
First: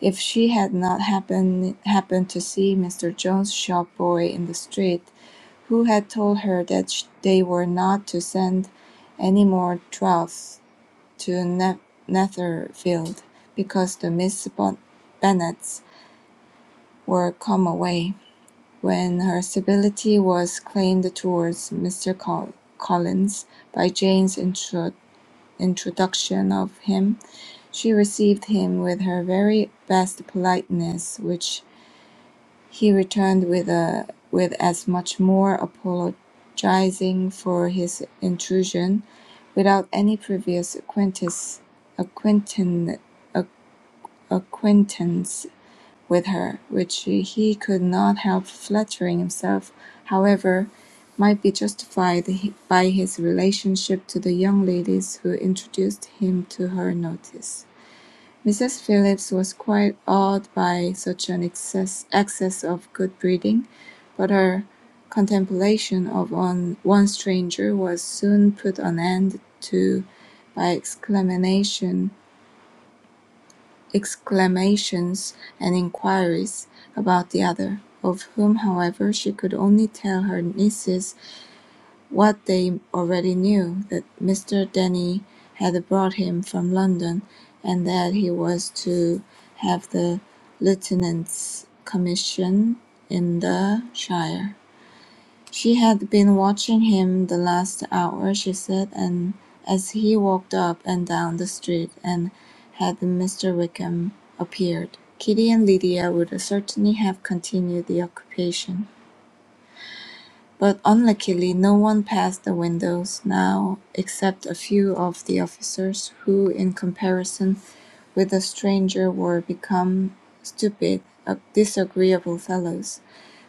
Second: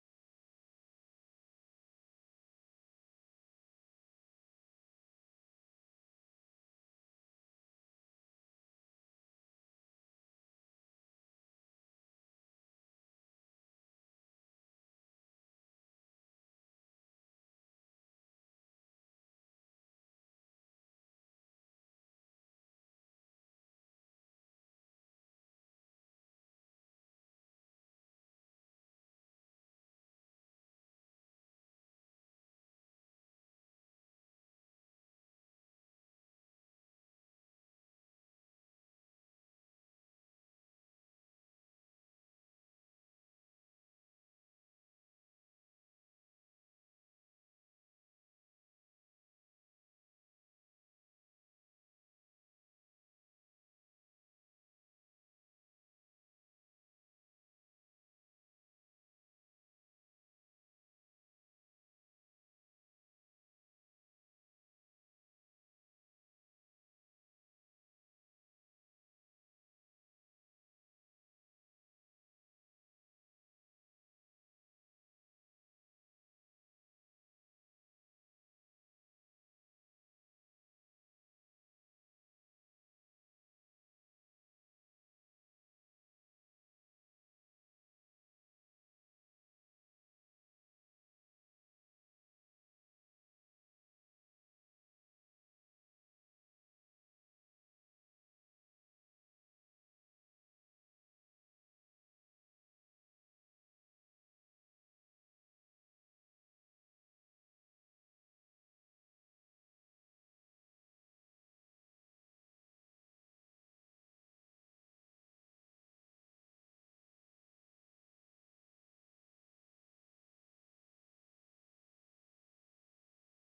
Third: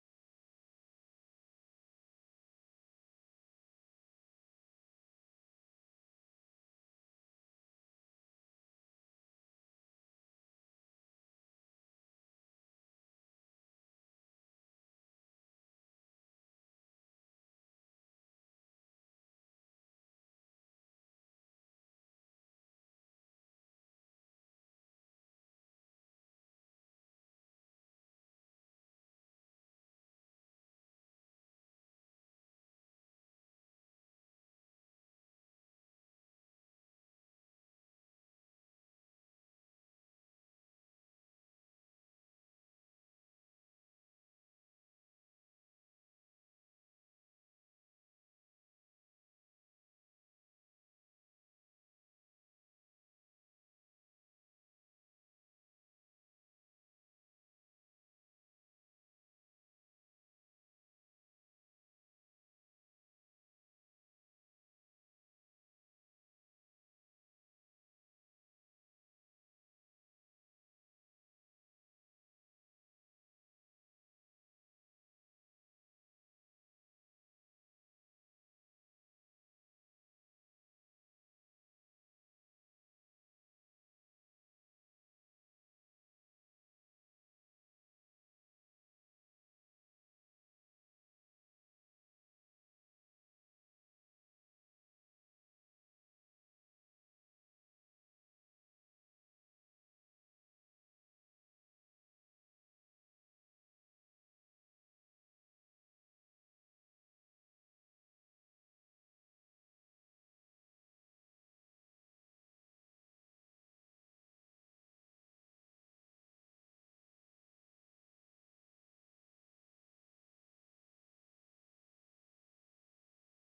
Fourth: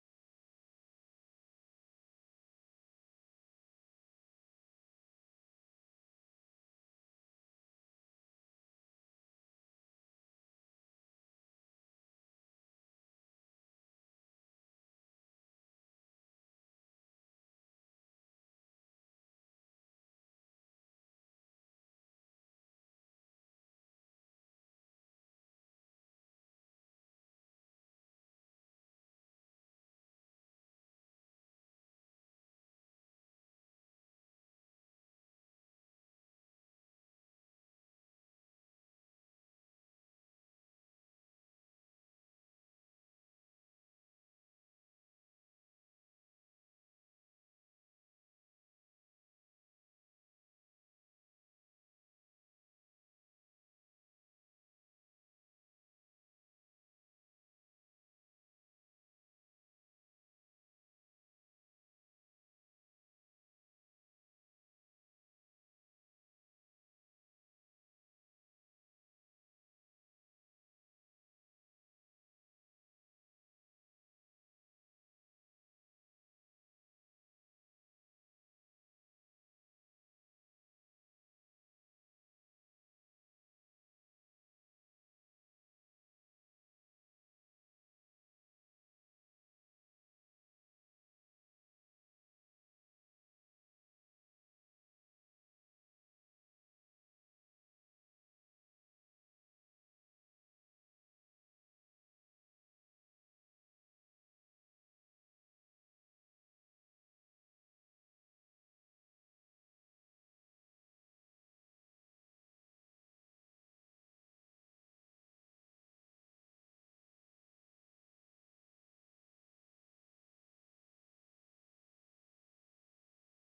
If she had not happen happened to see Mr. Jones's shop boy in the street, who had told her that sh- they were not to send any more drafts to ne- Netherfield because the Miss Bon- Bennets were come away, when her civility was claimed towards Mr. Col- Collins by Jane's intro- introduction of him, she received him with her very best politeness, which He returned with a with as much more apologizing for his intrusion, without any previous acquaintance acquaintance acquaintance with her, which he could not help flattering himself, however, might be justified by his relationship to the young ladies who introduced him to her notice. Mrs. Phillips was quite awed by such an excess, excess of good breeding, but her contemplation of one, one stranger was soon put an end to by exclamation, exclamations and inquiries about the other, of whom, however, she could only tell her nieces what they already knew, that Mr. Denny had brought him from London, and that he was to have the lieutenant's commission in the shire. She had been watching him the last hour, she said, and as he walked up and down the street, and had Mr. Wickham appeared, Kitty and Lydia would certainly have continued the occupation. But unluckily no one passed the windows now except a few of the officers who, in comparison with the stranger, were become stupid, uh, disagreeable fellows.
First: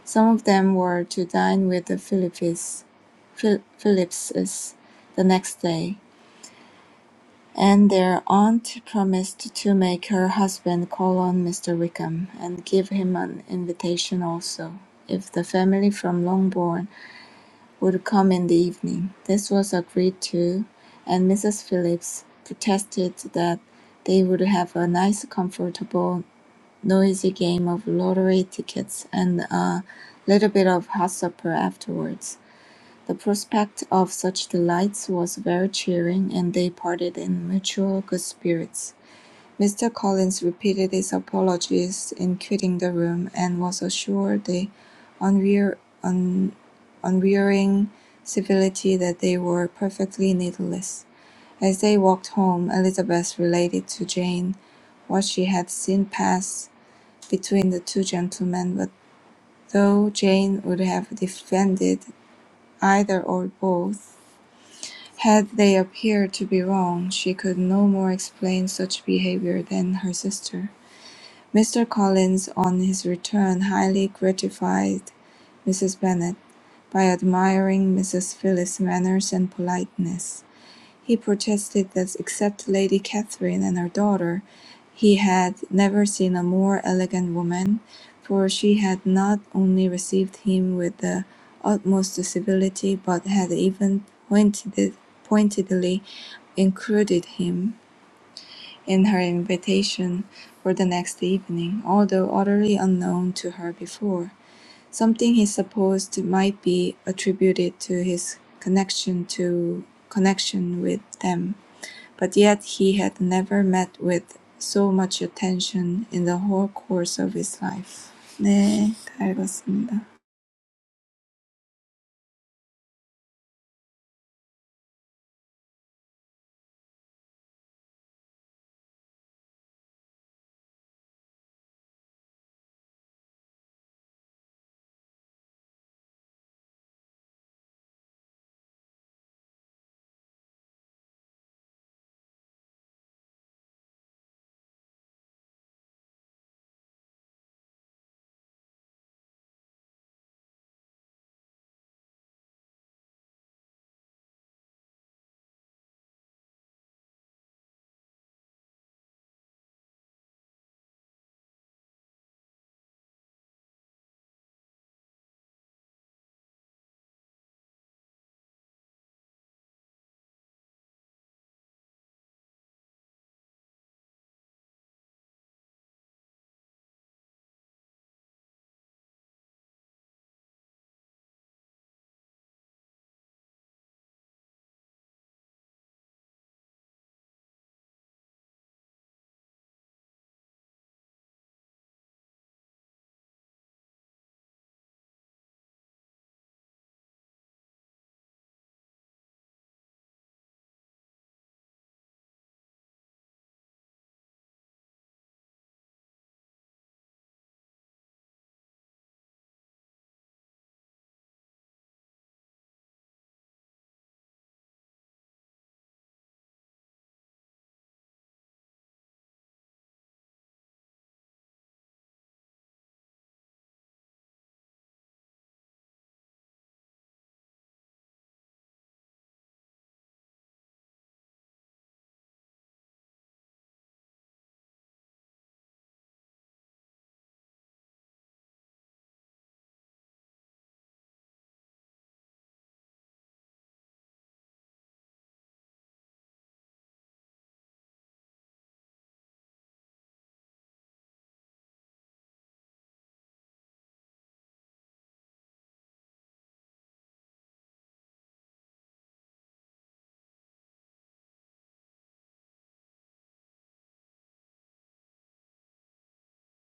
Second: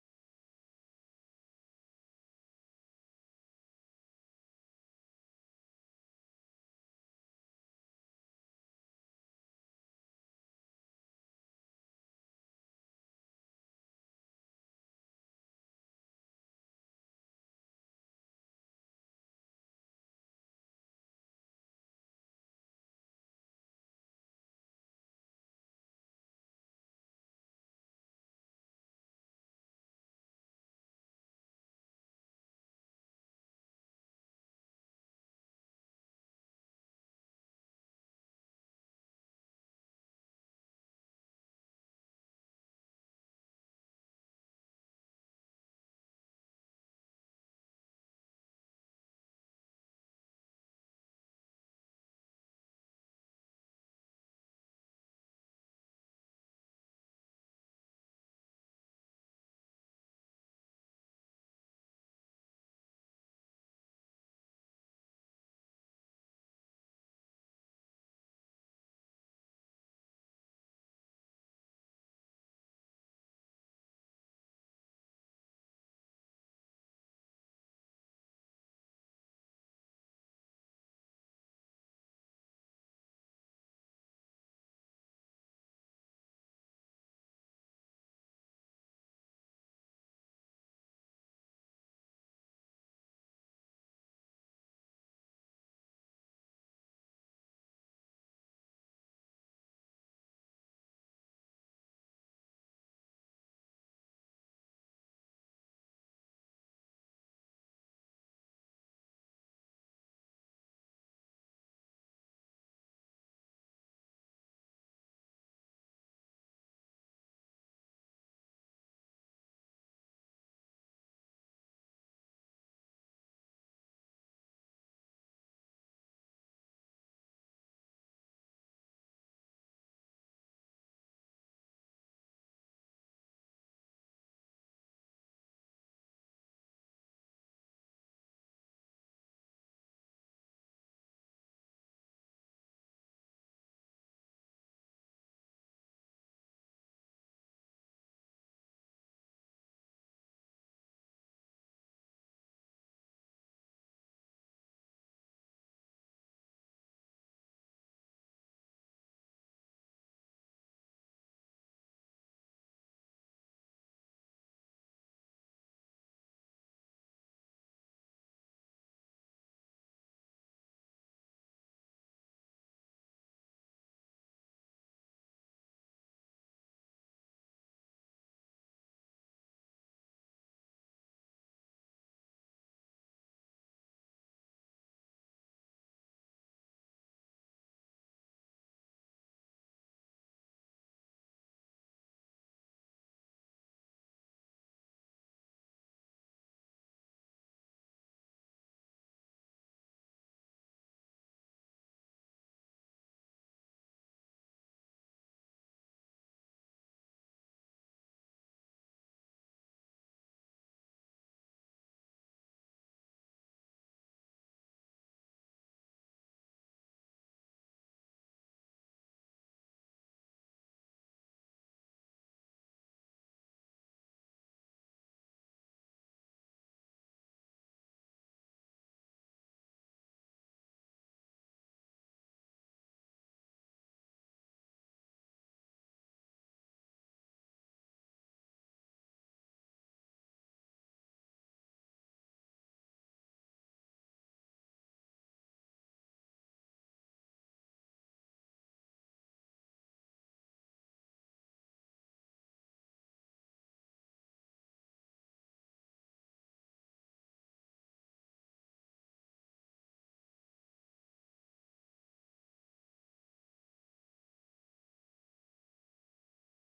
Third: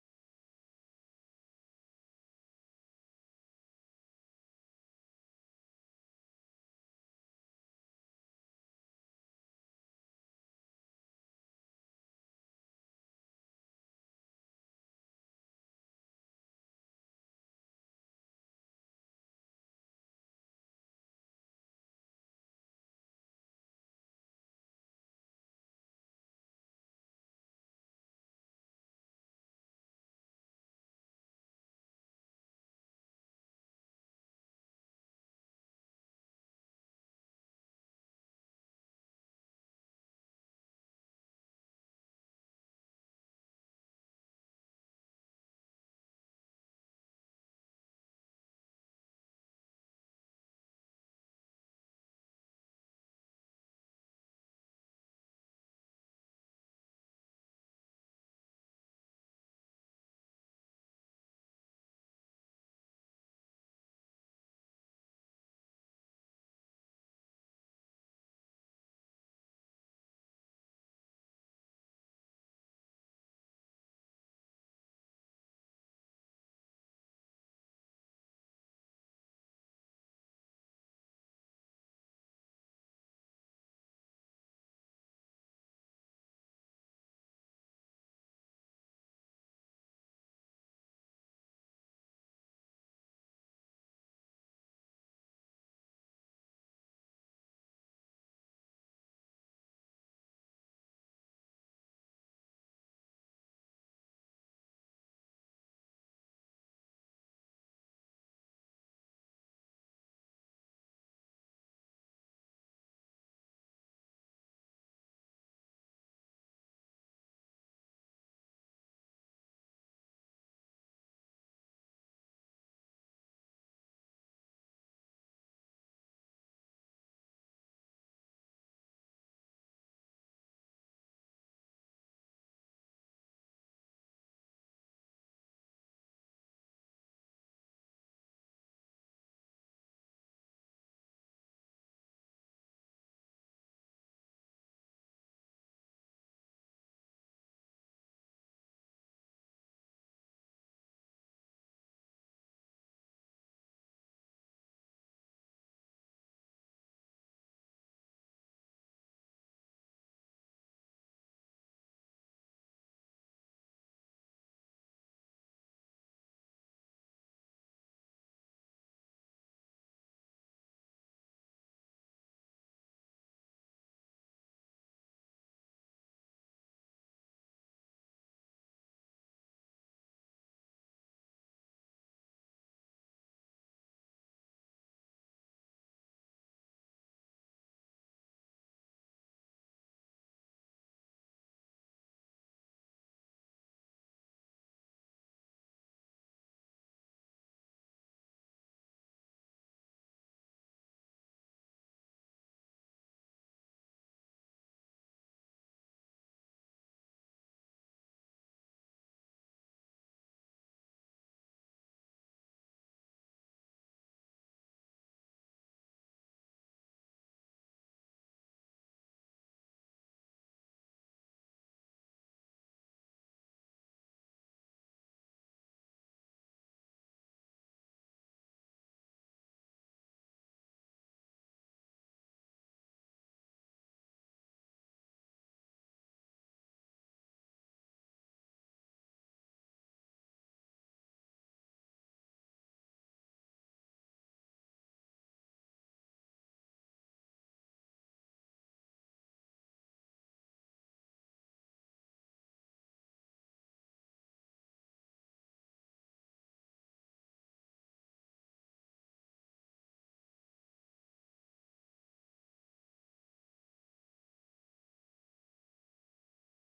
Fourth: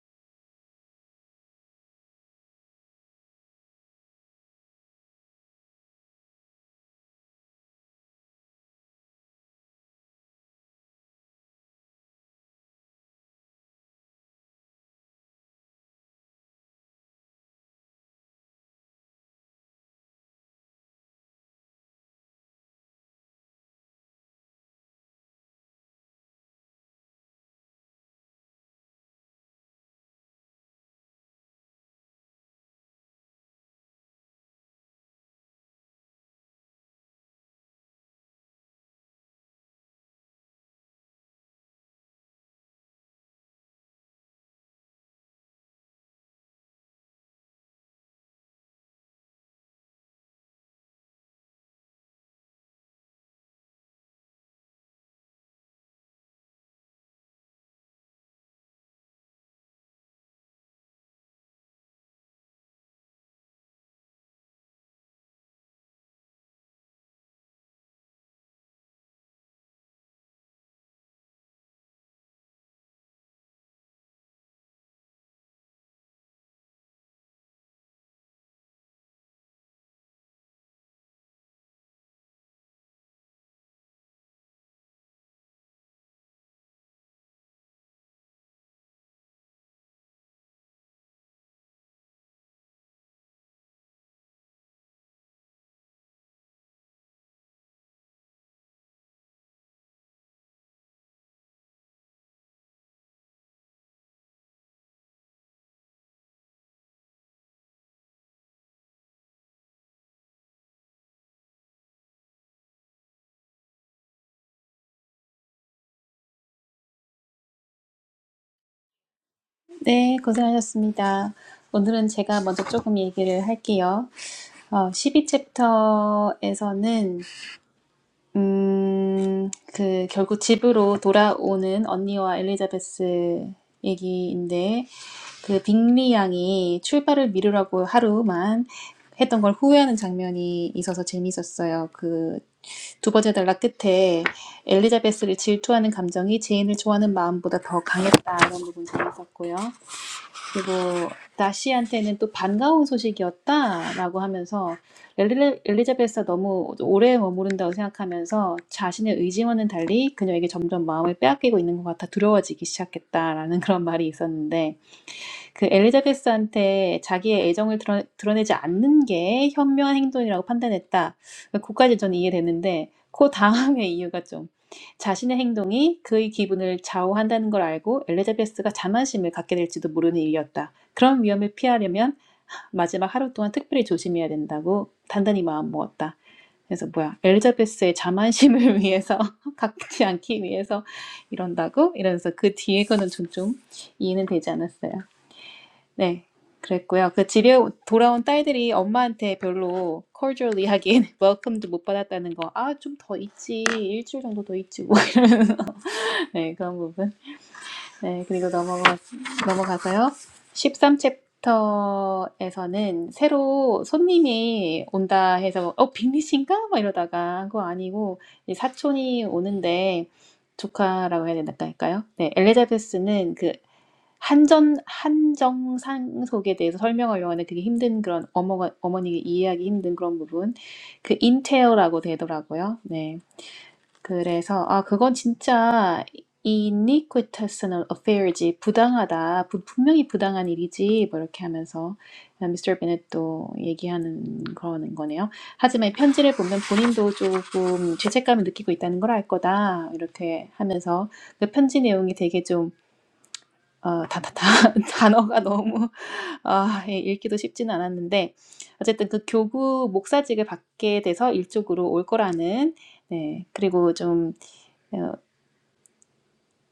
Some of them were to dine with the Philippes, Phil- Phillipses the next day, and their aunt promised to make her husband call on Mr. Wickham and give him an invitation also, if the family from Longbourn would come in the evening. This was agreed to, and Mrs. Phillips protested that they would have a nice, comfortable, noisy game of lottery tickets and a little bit of hot supper afterwards. The prospect of such delights was very cheering, and they parted in mutual good spirits. Mr. Collins repeated his apologies in quitting the room, and was assured the unwear- un- unwearying civility that they were perfectly needless. As they walked home, Elizabeth related to Jane what she had seen pass between the two gentlemen, but though Jane would have defended either or both, had they appeared to be wrong, she could no more explain such behavior than her sister. Mr. Collins, on his return, highly gratified Mrs. Bennet by admiring Mrs. Philips's manners and politeness. He protested that except Lady Catherine and her daughter, he had never seen a more elegant woman, for she had not only received him with the utmost civility, but had even pointedly included him in her invitation for the next evening, although utterly unknown to her before, something he supposed might be attributed to his connection to connection with them. But yet he had never met with so much attention in the whole course of his life. 네, 다 읽었습니다. 네, 고생하셨습니다. 오늘은 제가 먼저 조금 얘기를 할게요. 어, 십이 챕터에서는 음, 그, 결국 집으로 돌아오는 언니와 엘리자베스 얘기인데, 그 빅리 양이 출발을 미루라고 하루만 했던 걸 후회하는 장면이 있어서 재미있었어요. 그 두 번째 달라 끝에 엘리자베스를 질투하는 감정이 제인을 좋아하는 마음보다 더 강했다. 이런 부분 재밌었고요. 그리고 나시한테는 또 반가운 소식이었다라고 하면서 엘리- 엘리자베스가 너무 오래 머무른다고 생각하면서 자신의 의지와는 달리 그녀에게 점점 마음을 빼앗기고 있는 것 같아 두려워지기 시작했다라는 [LAUGHS] 그런 말이 있었는데 그 엘리자베스한테 자기의 애정을 드러, 드러내지 않는 게 현명한 행동이라고 판단했다. 그까지 저는 이해되는데 그 다음의 [LAUGHS] 이유가 좀 자신의 행동이 그의 기분을 좌우한다는 걸 알고 엘리자베스가 자만심을 갖게 될지도 모르는 일이었다. 그런 위험을 피하려면 마지막 하루 동안 특별히 조심해야 된다고 단단히 마음 먹었다. 그래서 뭐야 엘리자베스의 자만심을 [LAUGHS] 위해서 갖지 않기 위해서 이런다고 이러면서 그 뒤에 거는 좀, 좀 이해는 되지 않았어요. 네. 그랬고요. 그 집에 오- 돌아온 딸들이 엄마한테 별로 cordially하게 [LAUGHS] welcome도 못 받았다는 거. 아, 좀 더 있지. 일주일 정도 더 있지. 뭐. [LAUGHS] 네, 그런 부분. 네, 그리고 넘어가, 넘어가서요. 십삼 챕터에서는 새로 손님이 온다 해서, 어, 빅리 씨인가? 막 이러다가, 그거 아니고, 이 사촌이 오는데, 조카라고 해야 된다할까요? 네, 엘리자베스는 그 한전 한정 상속에 대해서 설명하려고 하는데 그게 힘든 그런 어머가 어머니가 이해하기 힘든 그런 부분 그 인테어라고 되더라고요. 네. 그래서 아 그건 진짜 iniquitous는 affair지 부당하다 부- 분명히 부당한 일이지 뭐 이렇게 하면서 미스터 베넷도 얘기하는 그런 거네요. 하지만 이 편지를 보면 본인도 조금 죄책감을 느끼고 있다는 걸 알 거다 이렇게 하면서 그 편지 내용이 되게 좀 어 다다다 [LAUGHS] 단어가 너무 아예 읽기도 쉽지는 않았는데 어쨌든 그 교구 목사직을 받게 돼서 일족으로 올 거라는 네 그리고 좀 어,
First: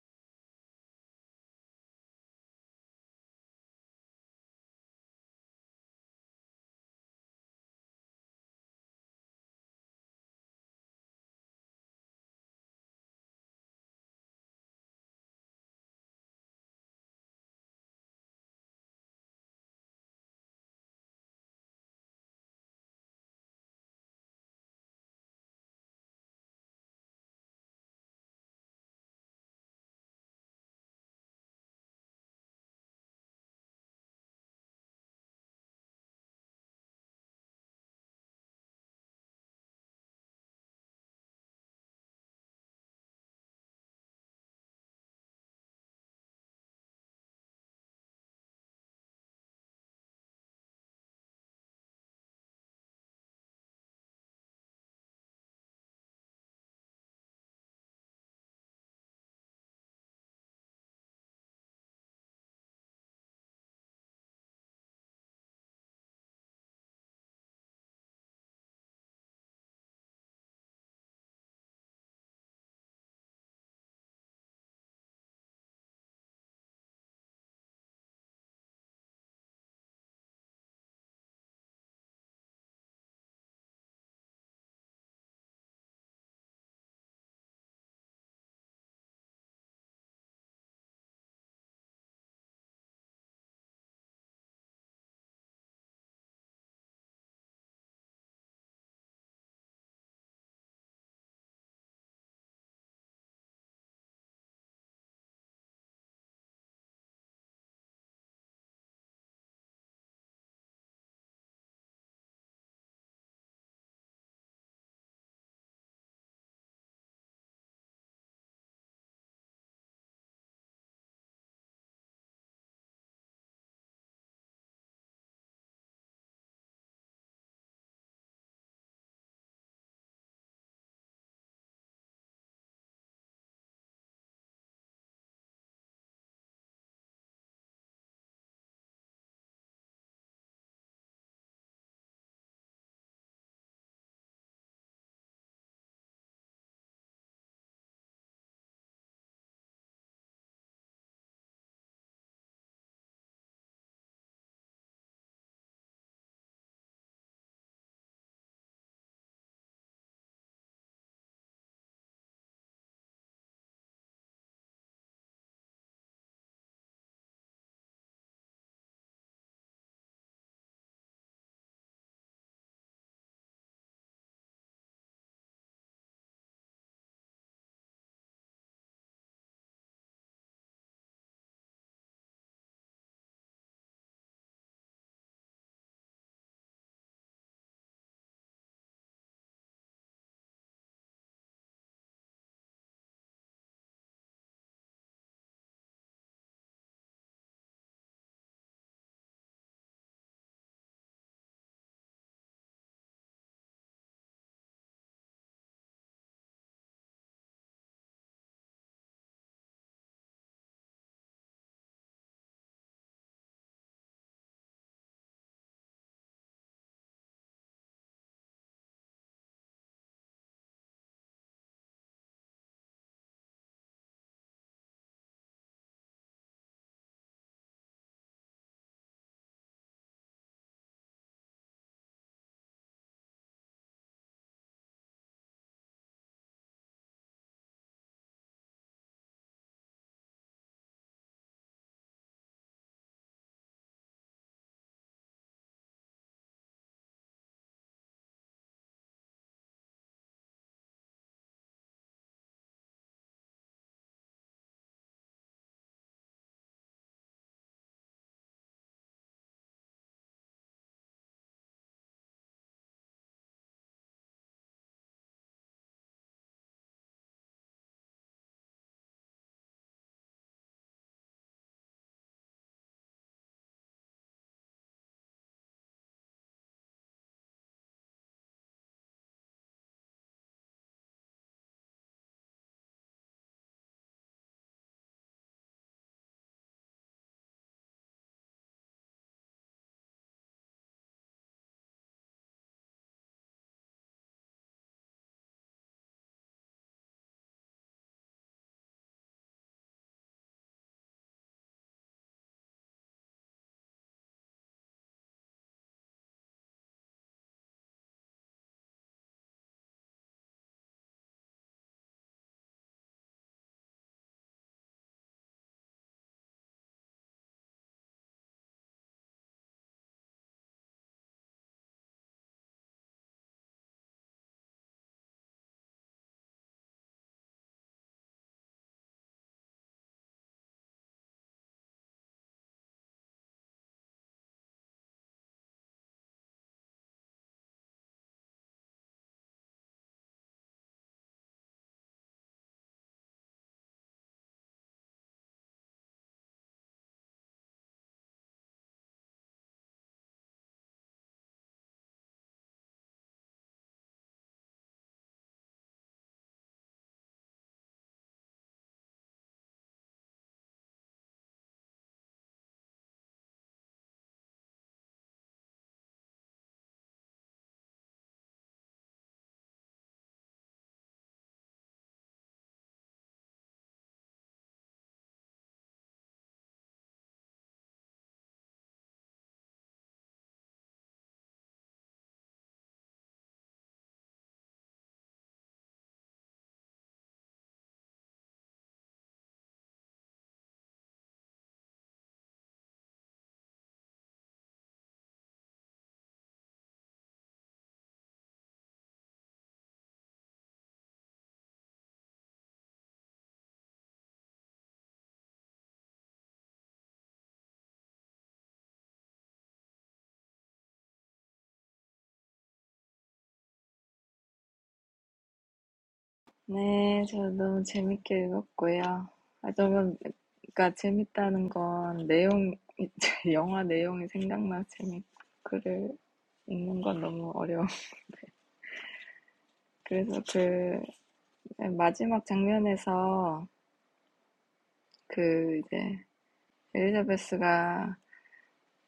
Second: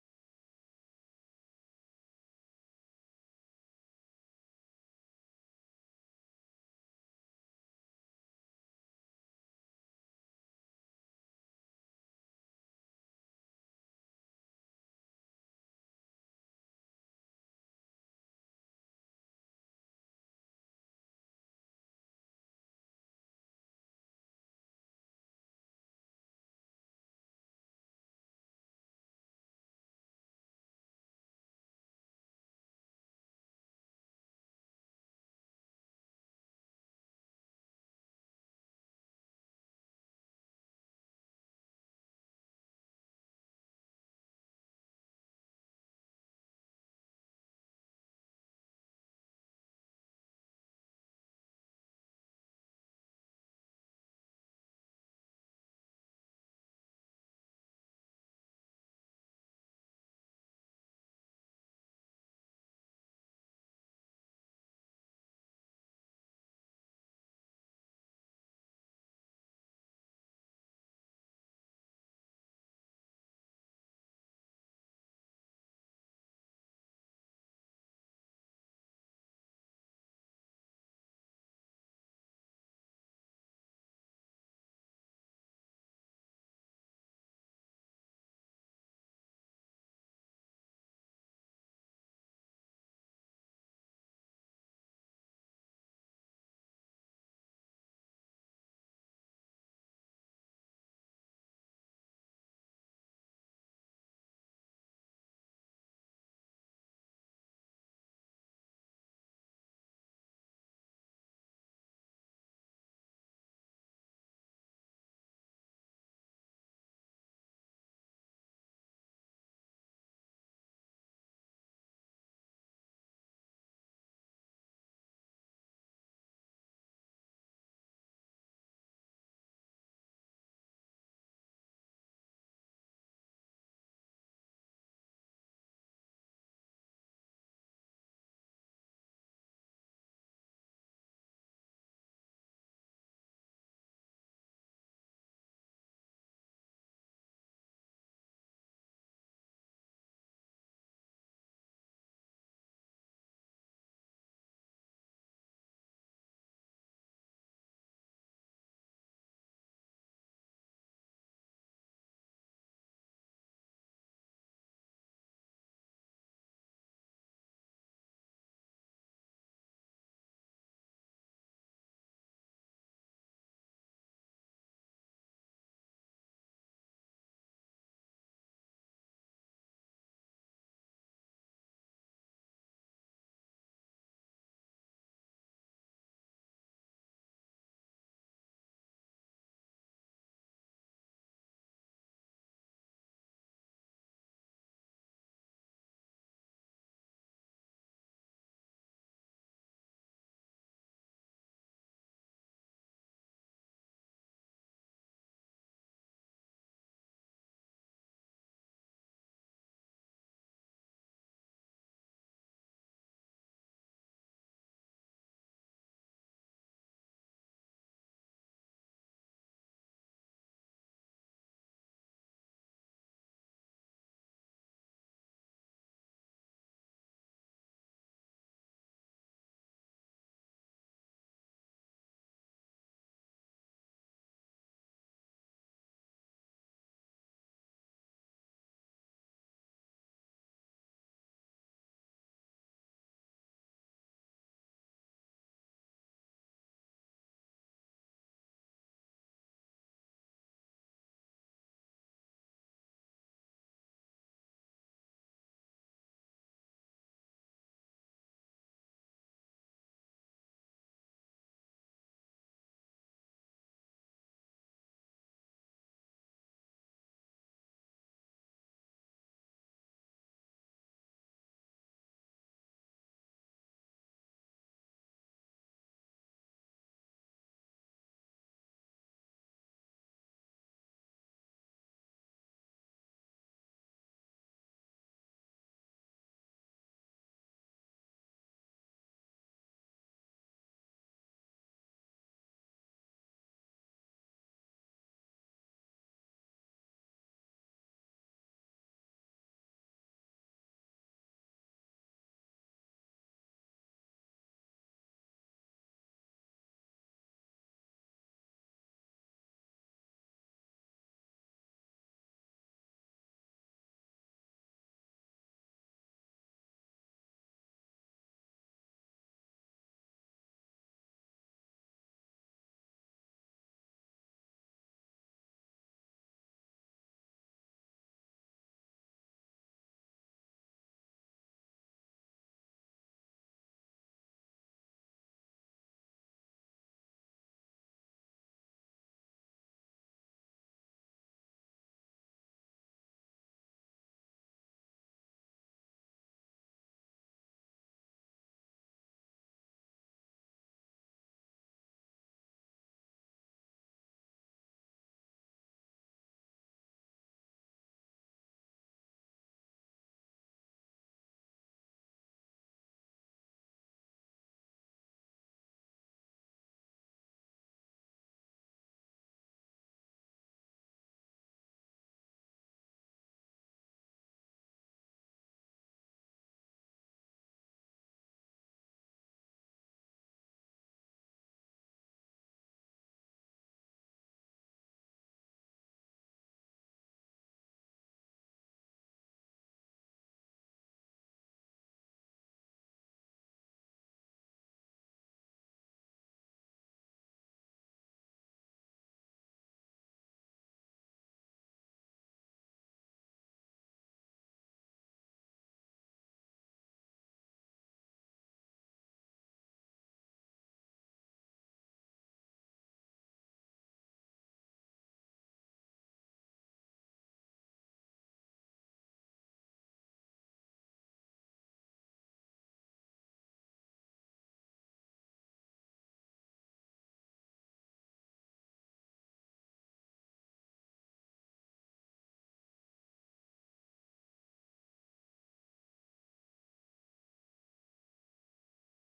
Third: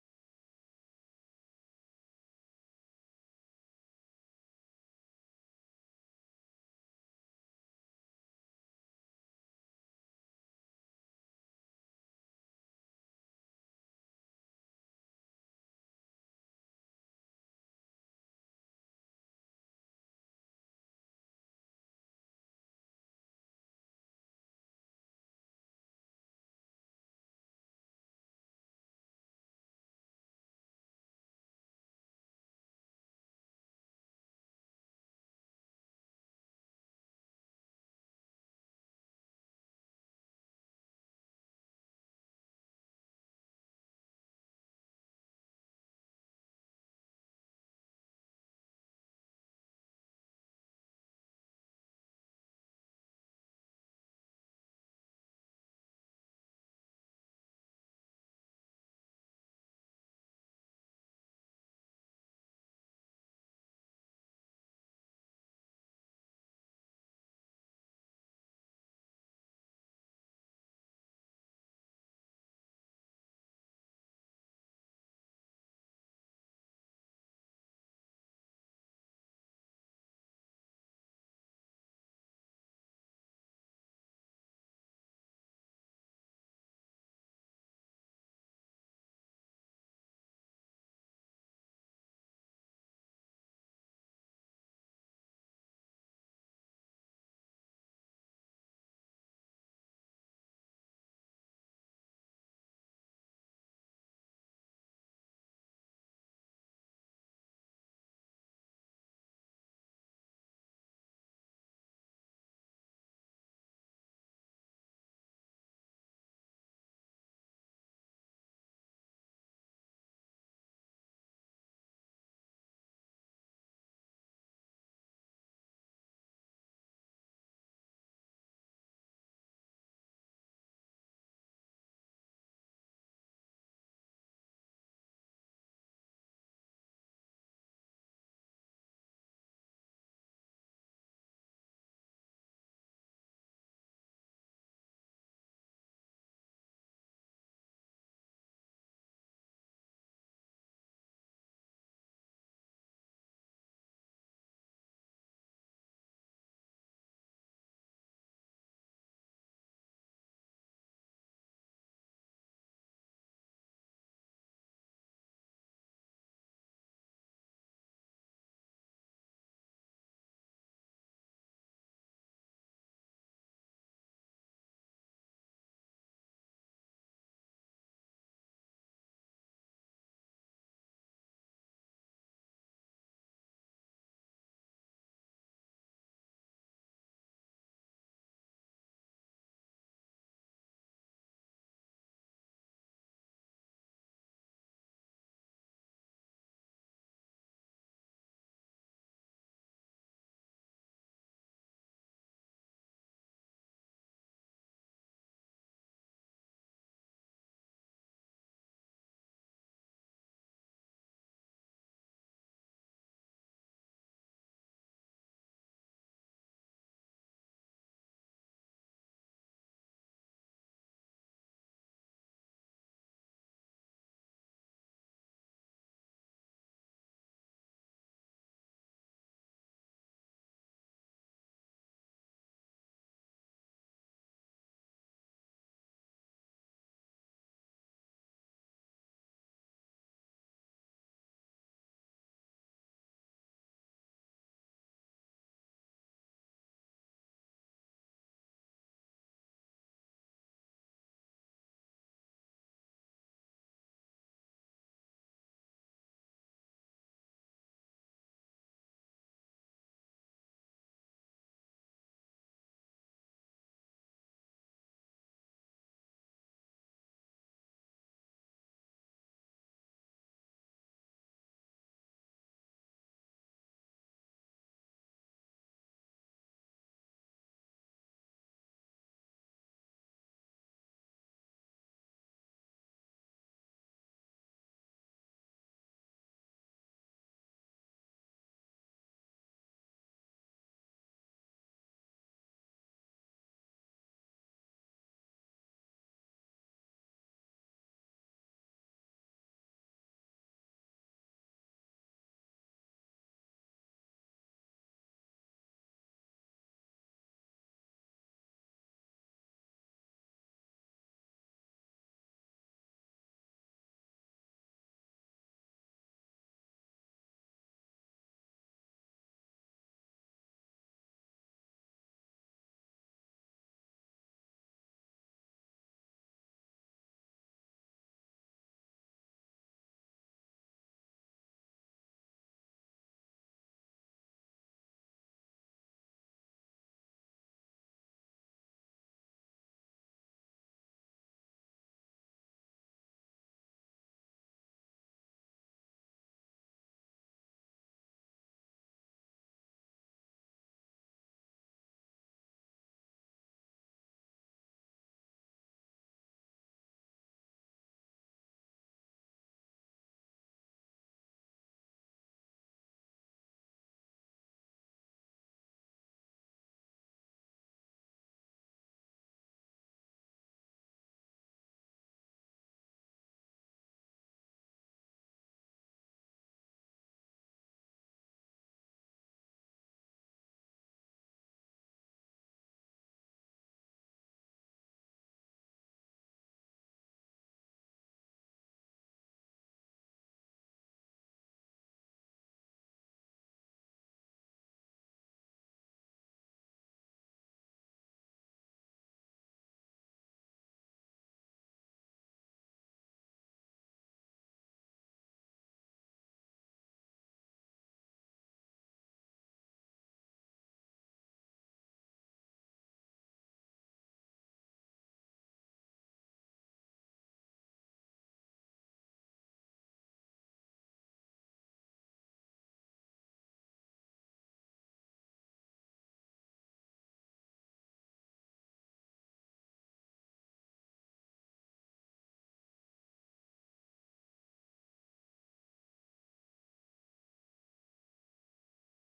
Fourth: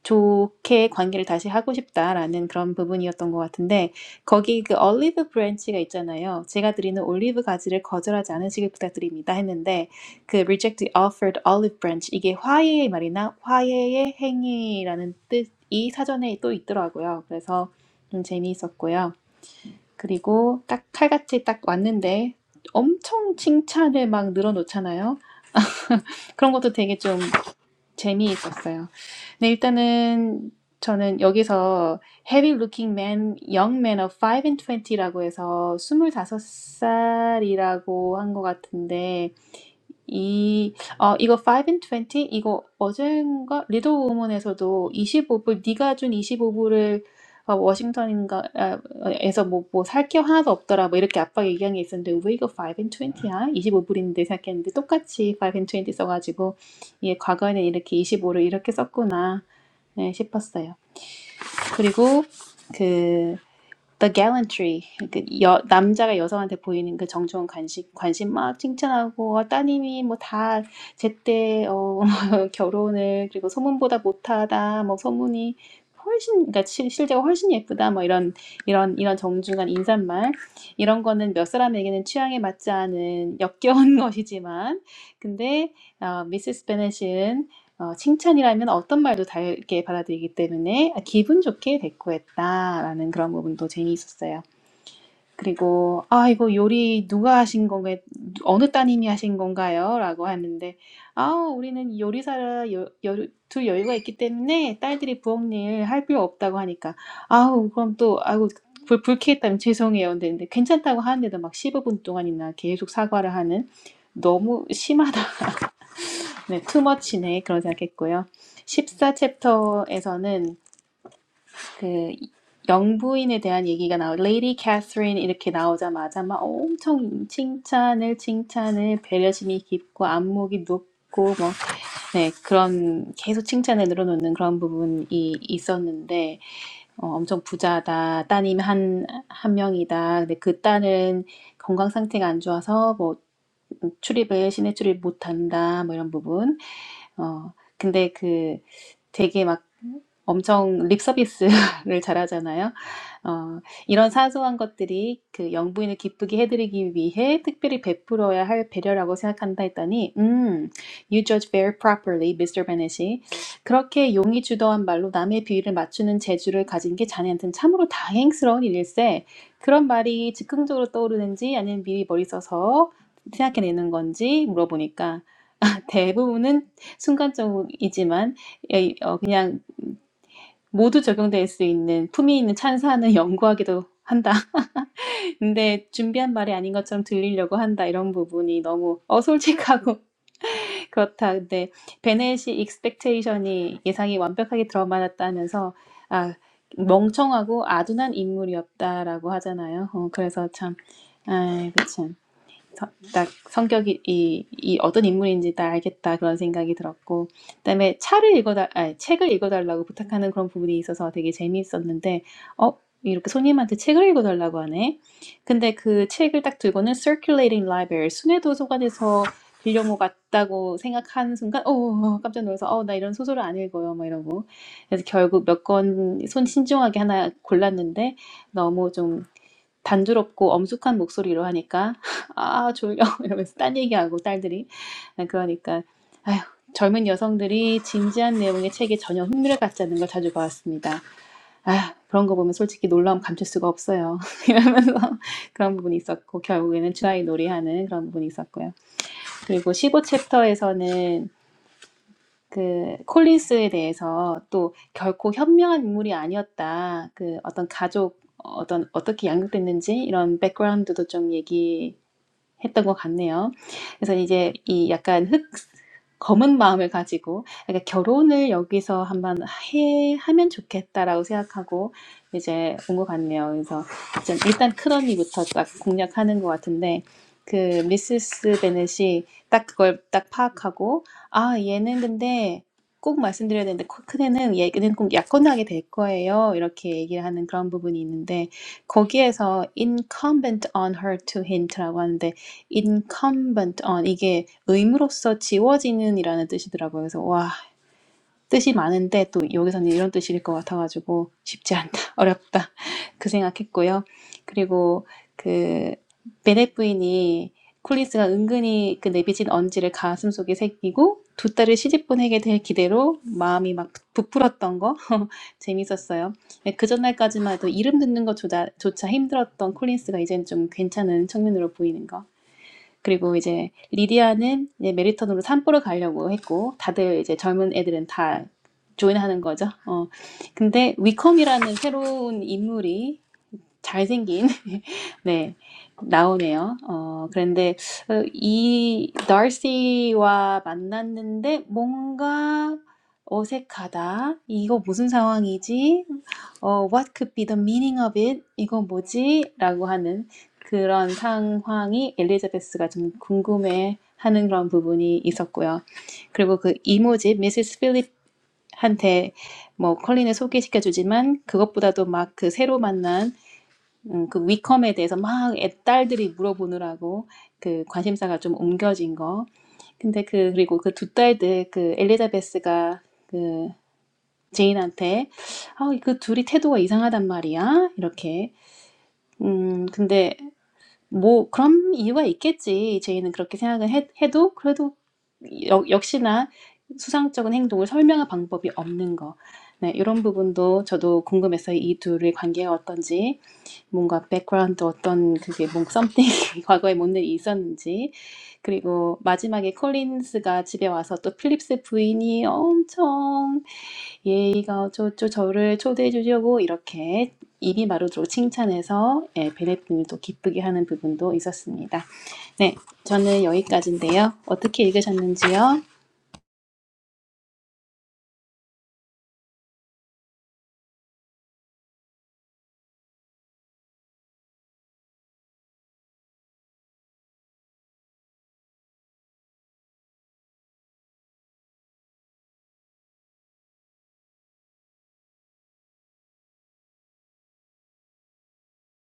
좋게 관계를 다시 하고 싶다라는 그런 부분이었던 것 같은데 거기 그 올리브 브랜치가 있잖아요. 제가 드리는 올리브 가지를 거절하지 않으시길 부탁드립니다 했는데 그 reject the offered olive branch 이게 화해의 말이나 화해의 행위라는 뜻이 사전에 또 있더라고요. 그래서 좀 재미있었고요. 그리고 딱 칼같이 딱 왔는데 엄청 칭찬을 막 늘어놓잖아요. 그런 것도 되게 좀 재미있었어요. 네, 일단은 저는 여기서 heavy looking man, young man of 5 and twenty라고 해서 스물다섯 살이라고 한 것 같은데 이, 어, 이거 5 and 20 이거 어젠가 리더 우먼에서도 이십오 불 네가 준 25불을 어, 워싱턴인가 아, 에서 뭐, 뭐살게 하나도 없더라 뭐 이렇게 아빠가 얘기한 게 있었는데 왜 이거 5 and 이십이야? 이십오 불인데 생각했는데 똑같이 5 and 20 써가지고 예, 과거에는 이렇게 이십오를 이렇게 썼구나 네, 싶었어요. 그리고 그 the gallantry, 그 여, 남자가 여성한테 보이는 그 정중한 관심, 관심 막 칭찬하고 어, 따님이 뭐 다 제때 어, [LAUGHS] 결혼을 그리고 소문보다 못하다, 뭐 소문이 훨씬 그러니까 실, 실제가 훨씬 예쁘다, 뭐 이런 이런 이런 정중한 인사말 이런 거는 몇 사람에게는 취향에 맞지 않은 역겨운 [LAUGHS] 것이지만, 근데 어, 미세스 베넷은 어, 칭찬이라면 어떤 말도 달게 받아들이기 때문에 기분 좋게 대꾸했다라는 그런 부분도 재미있었어요. 그리고 아 이거 요리 누가 하신 건가요? 누- 어느 따님이 하신 건가요? 라고 하는데 아 우리는 요리사라 여, 여, 둘 여유가 있기 때문에 딸들이 부엌일 할 필요 없다고 하니까 아우 그럼 또 아이고 불, 불쾌했다면 죄송해요. 근데, 근데 괜찮다고 하는데도 막 15분 동안이나 계속 사과를 하는 너무 심하다. 네, 투머치네 그런 생각했고요. 십사 챕터에서는 그 영부인에 대한 얘기가 나오 Lady Catherine 이렇게 나오자마자 막 엄청 칭찬을 칭찬을 배려심이 깊고 안목이 높고 뭐 네, 그런 계속 칭찬을 늘어놓는 그런 부분이 있었는데 어, 엄청 부자다 따님 한, 한 명이다 근데 그 딸은 건강 상태가 안 좋아서 뭐 출입을 시내 출입 못한다 뭐 이런 부분 어, 근데 그 되게 막 엄청 립 서비스를 [LAUGHS] 잘하잖아요. 어, 이런 사소한 것들이 그 영부인을 기쁘게 해드리기 위해 특별히 베풀어야 할 배려라고 생각한다 했더니, 음, you judge very properly, Mr. Benett이. 그렇게 용이 주도한 말로 남의 비위를 맞추는 재주를 가진 게 자네한테는 참으로 다행스러운 일일세. 그런 말이 즉흥적으로 떠오르는지 아니면 미리 머리 써서 생각해내는 건지 물어보니까 대부분은 순간적이지만 에, 어, 그냥 모두 적용될 수 있는 품위 있는 찬사는 연구하기도 한다. [LAUGHS] 근데 준비한 말이 아닌 것처럼 들리려고 한다. 이런 부분이 너무 어솔직하고 [LAUGHS] 그렇다. 근데 베넷이 익스펙테이션이 예상이 완벽하게 들어맞았다면서 아 멍청하고 아둔한 인물이었다라고 하잖아요. 어, 그래서 참, 아, 그쵸. 딱 성격이 이, 이 어떤 인물인지 다 알겠다 그런 생각이 들었고 그다음에 차를 읽어달 아니, 책을 읽어달라고 부탁하는 그런 부분이 있어서 되게 재미있었는데 어 이렇게 손님한테 책을 읽어달라고 하네. 근데 그 책을 딱 들고는 Circulating Library 순회 도서관에서 빌려모았다고 생각하는 순간 어 깜짝 놀라서 어 나 이런 소설을 안 읽어요 막 이러고 그래서 결국 몇 권 손 신중하게 하나 골랐는데 너무 좀 단조롭고 엄숙한 목소리로 하니까 [LAUGHS] 아 졸려 [LAUGHS] 이러면서 딴 얘기하고 딸들이 그러니까 아휴 젊은 여성들이 진지한 내용의 책에 전혀 흥미를 갖지 않는 걸 자주 봐왔습니다. 아 그런 거 보면 솔직히 놀라움 감출 수가 없어요. [LAUGHS] 이러면서 그런 부분이 있었고 결국에는 주아이 놀이하는 그런 부분이 있었고요. 그리고 15 챕터에서는 그 콜린스에 대해서 또 결코 현명한 인물이 아니었다. 그 어떤 가족 어떤 어떻게 양육됐는지 이런 백그라운드도 좀 얘기. 했던 것 같네요. 그래서 이제 이 약간 흑 검은 마음을 가지고 그러니까 결혼을 여기서 한번 해 하면 좋겠다라고 생각하고 이제 온 것 같네요. 그래서 좀 일단 크러니부터 딱 공략하는 것 같은데 그 미세스 베넷이 딱 그걸 딱 파악하고 아 얘는 근데 꼭 말씀드려야 되는데 큰애는 얘는 꼭 약혼하게 될 거예요 이렇게 얘기를 하는 그런 부분이 있는데 거기에서 incumbent on her to hint라고 하는데 incumbent on 이게 의무로서 지워지는이라는 뜻이더라고요. 그래서 와 뜻이 많은데 또 여기서는 이런 뜻일 것 같아가지고 쉽지 않다, 어렵다 [LAUGHS] 그 생각했고요. 그리고 그 베넷 부인이 콜린스가 은근히 그 내비친 언지를 가슴 속에 새기고 두 딸을 시집보내게 될 기대로 마음이 막 부풀었던 거 [LAUGHS] 재밌었어요. 네, 그 전날까지만 해도 이름 듣는 것조차 힘들었던 콜린스가 이제는 좀 괜찮은 청년으로 보이는 거. 그리고 이제 리디아는 이제 메리턴으로 산보러 가려고 했고 다들 이제 젊은 애들은 다 조인하는 거죠. 어 근데 위컴이라는 새로운 인물이 잘생긴 [LAUGHS] 네 나오네요. 어 그런데 어, 이 달시와 만났는데 뭔가 어색하다. 이거 무슨 상황이지? 어 What could be the meaning of it? 이거 뭐지?라고 하는 그런 상황이 엘리자베스가 좀 궁금해하는 그런 부분이 있었고요. 그리고 그 이모집 미세스 필립한테 뭐 컬린을 소개시켜주지만 그것보다도 막그 새로 만난 음, 그 위컴에 대해서 막 애- 딸들이 물어보느라고 그 관심사가 좀 옮겨진 거. 근데 그 그리고 그 두 딸들 그 엘리자베스가 그 제인한테 아, 그 둘이 태도가 이상하단 말이야. 이렇게. 음, 근데 뭐 그럼 이유가 있겠지. 제인은 그렇게 생각을 해, 해도 그래도 역, 역시나 수상적인 행동을 설명할 방법이 없는 거. 네, 이런 부분도 저도 궁금해서 이 둘의 관계가 어떤지 뭔가 백그라운드 어떤 그게 뭔 썸띵 [LAUGHS] 과거에 뭔 일이 있었는지 그리고 마지막에 콜린스가 집에 와서 또 필립스 부인이 엄청 예의가 어쩌고 저를 초대해 주려고 이렇게 입이 마르도록 칭찬해서 예, 베네핀을 또 기쁘게 하는 부분도 있었습니다. 네, 저는 여기까지인데요. 어떻게 읽으셨는지요? 네, 저 너무 재밌게 읽었고요. 아, 저는, 그러니까 재밌다는 건 내용, [LAUGHS] 영화 내용이 생각나서 재밌고, 글을 읽는 건 너무 어려워. 그래서 그 마지막 장면에서 그 이제 엘리자베스가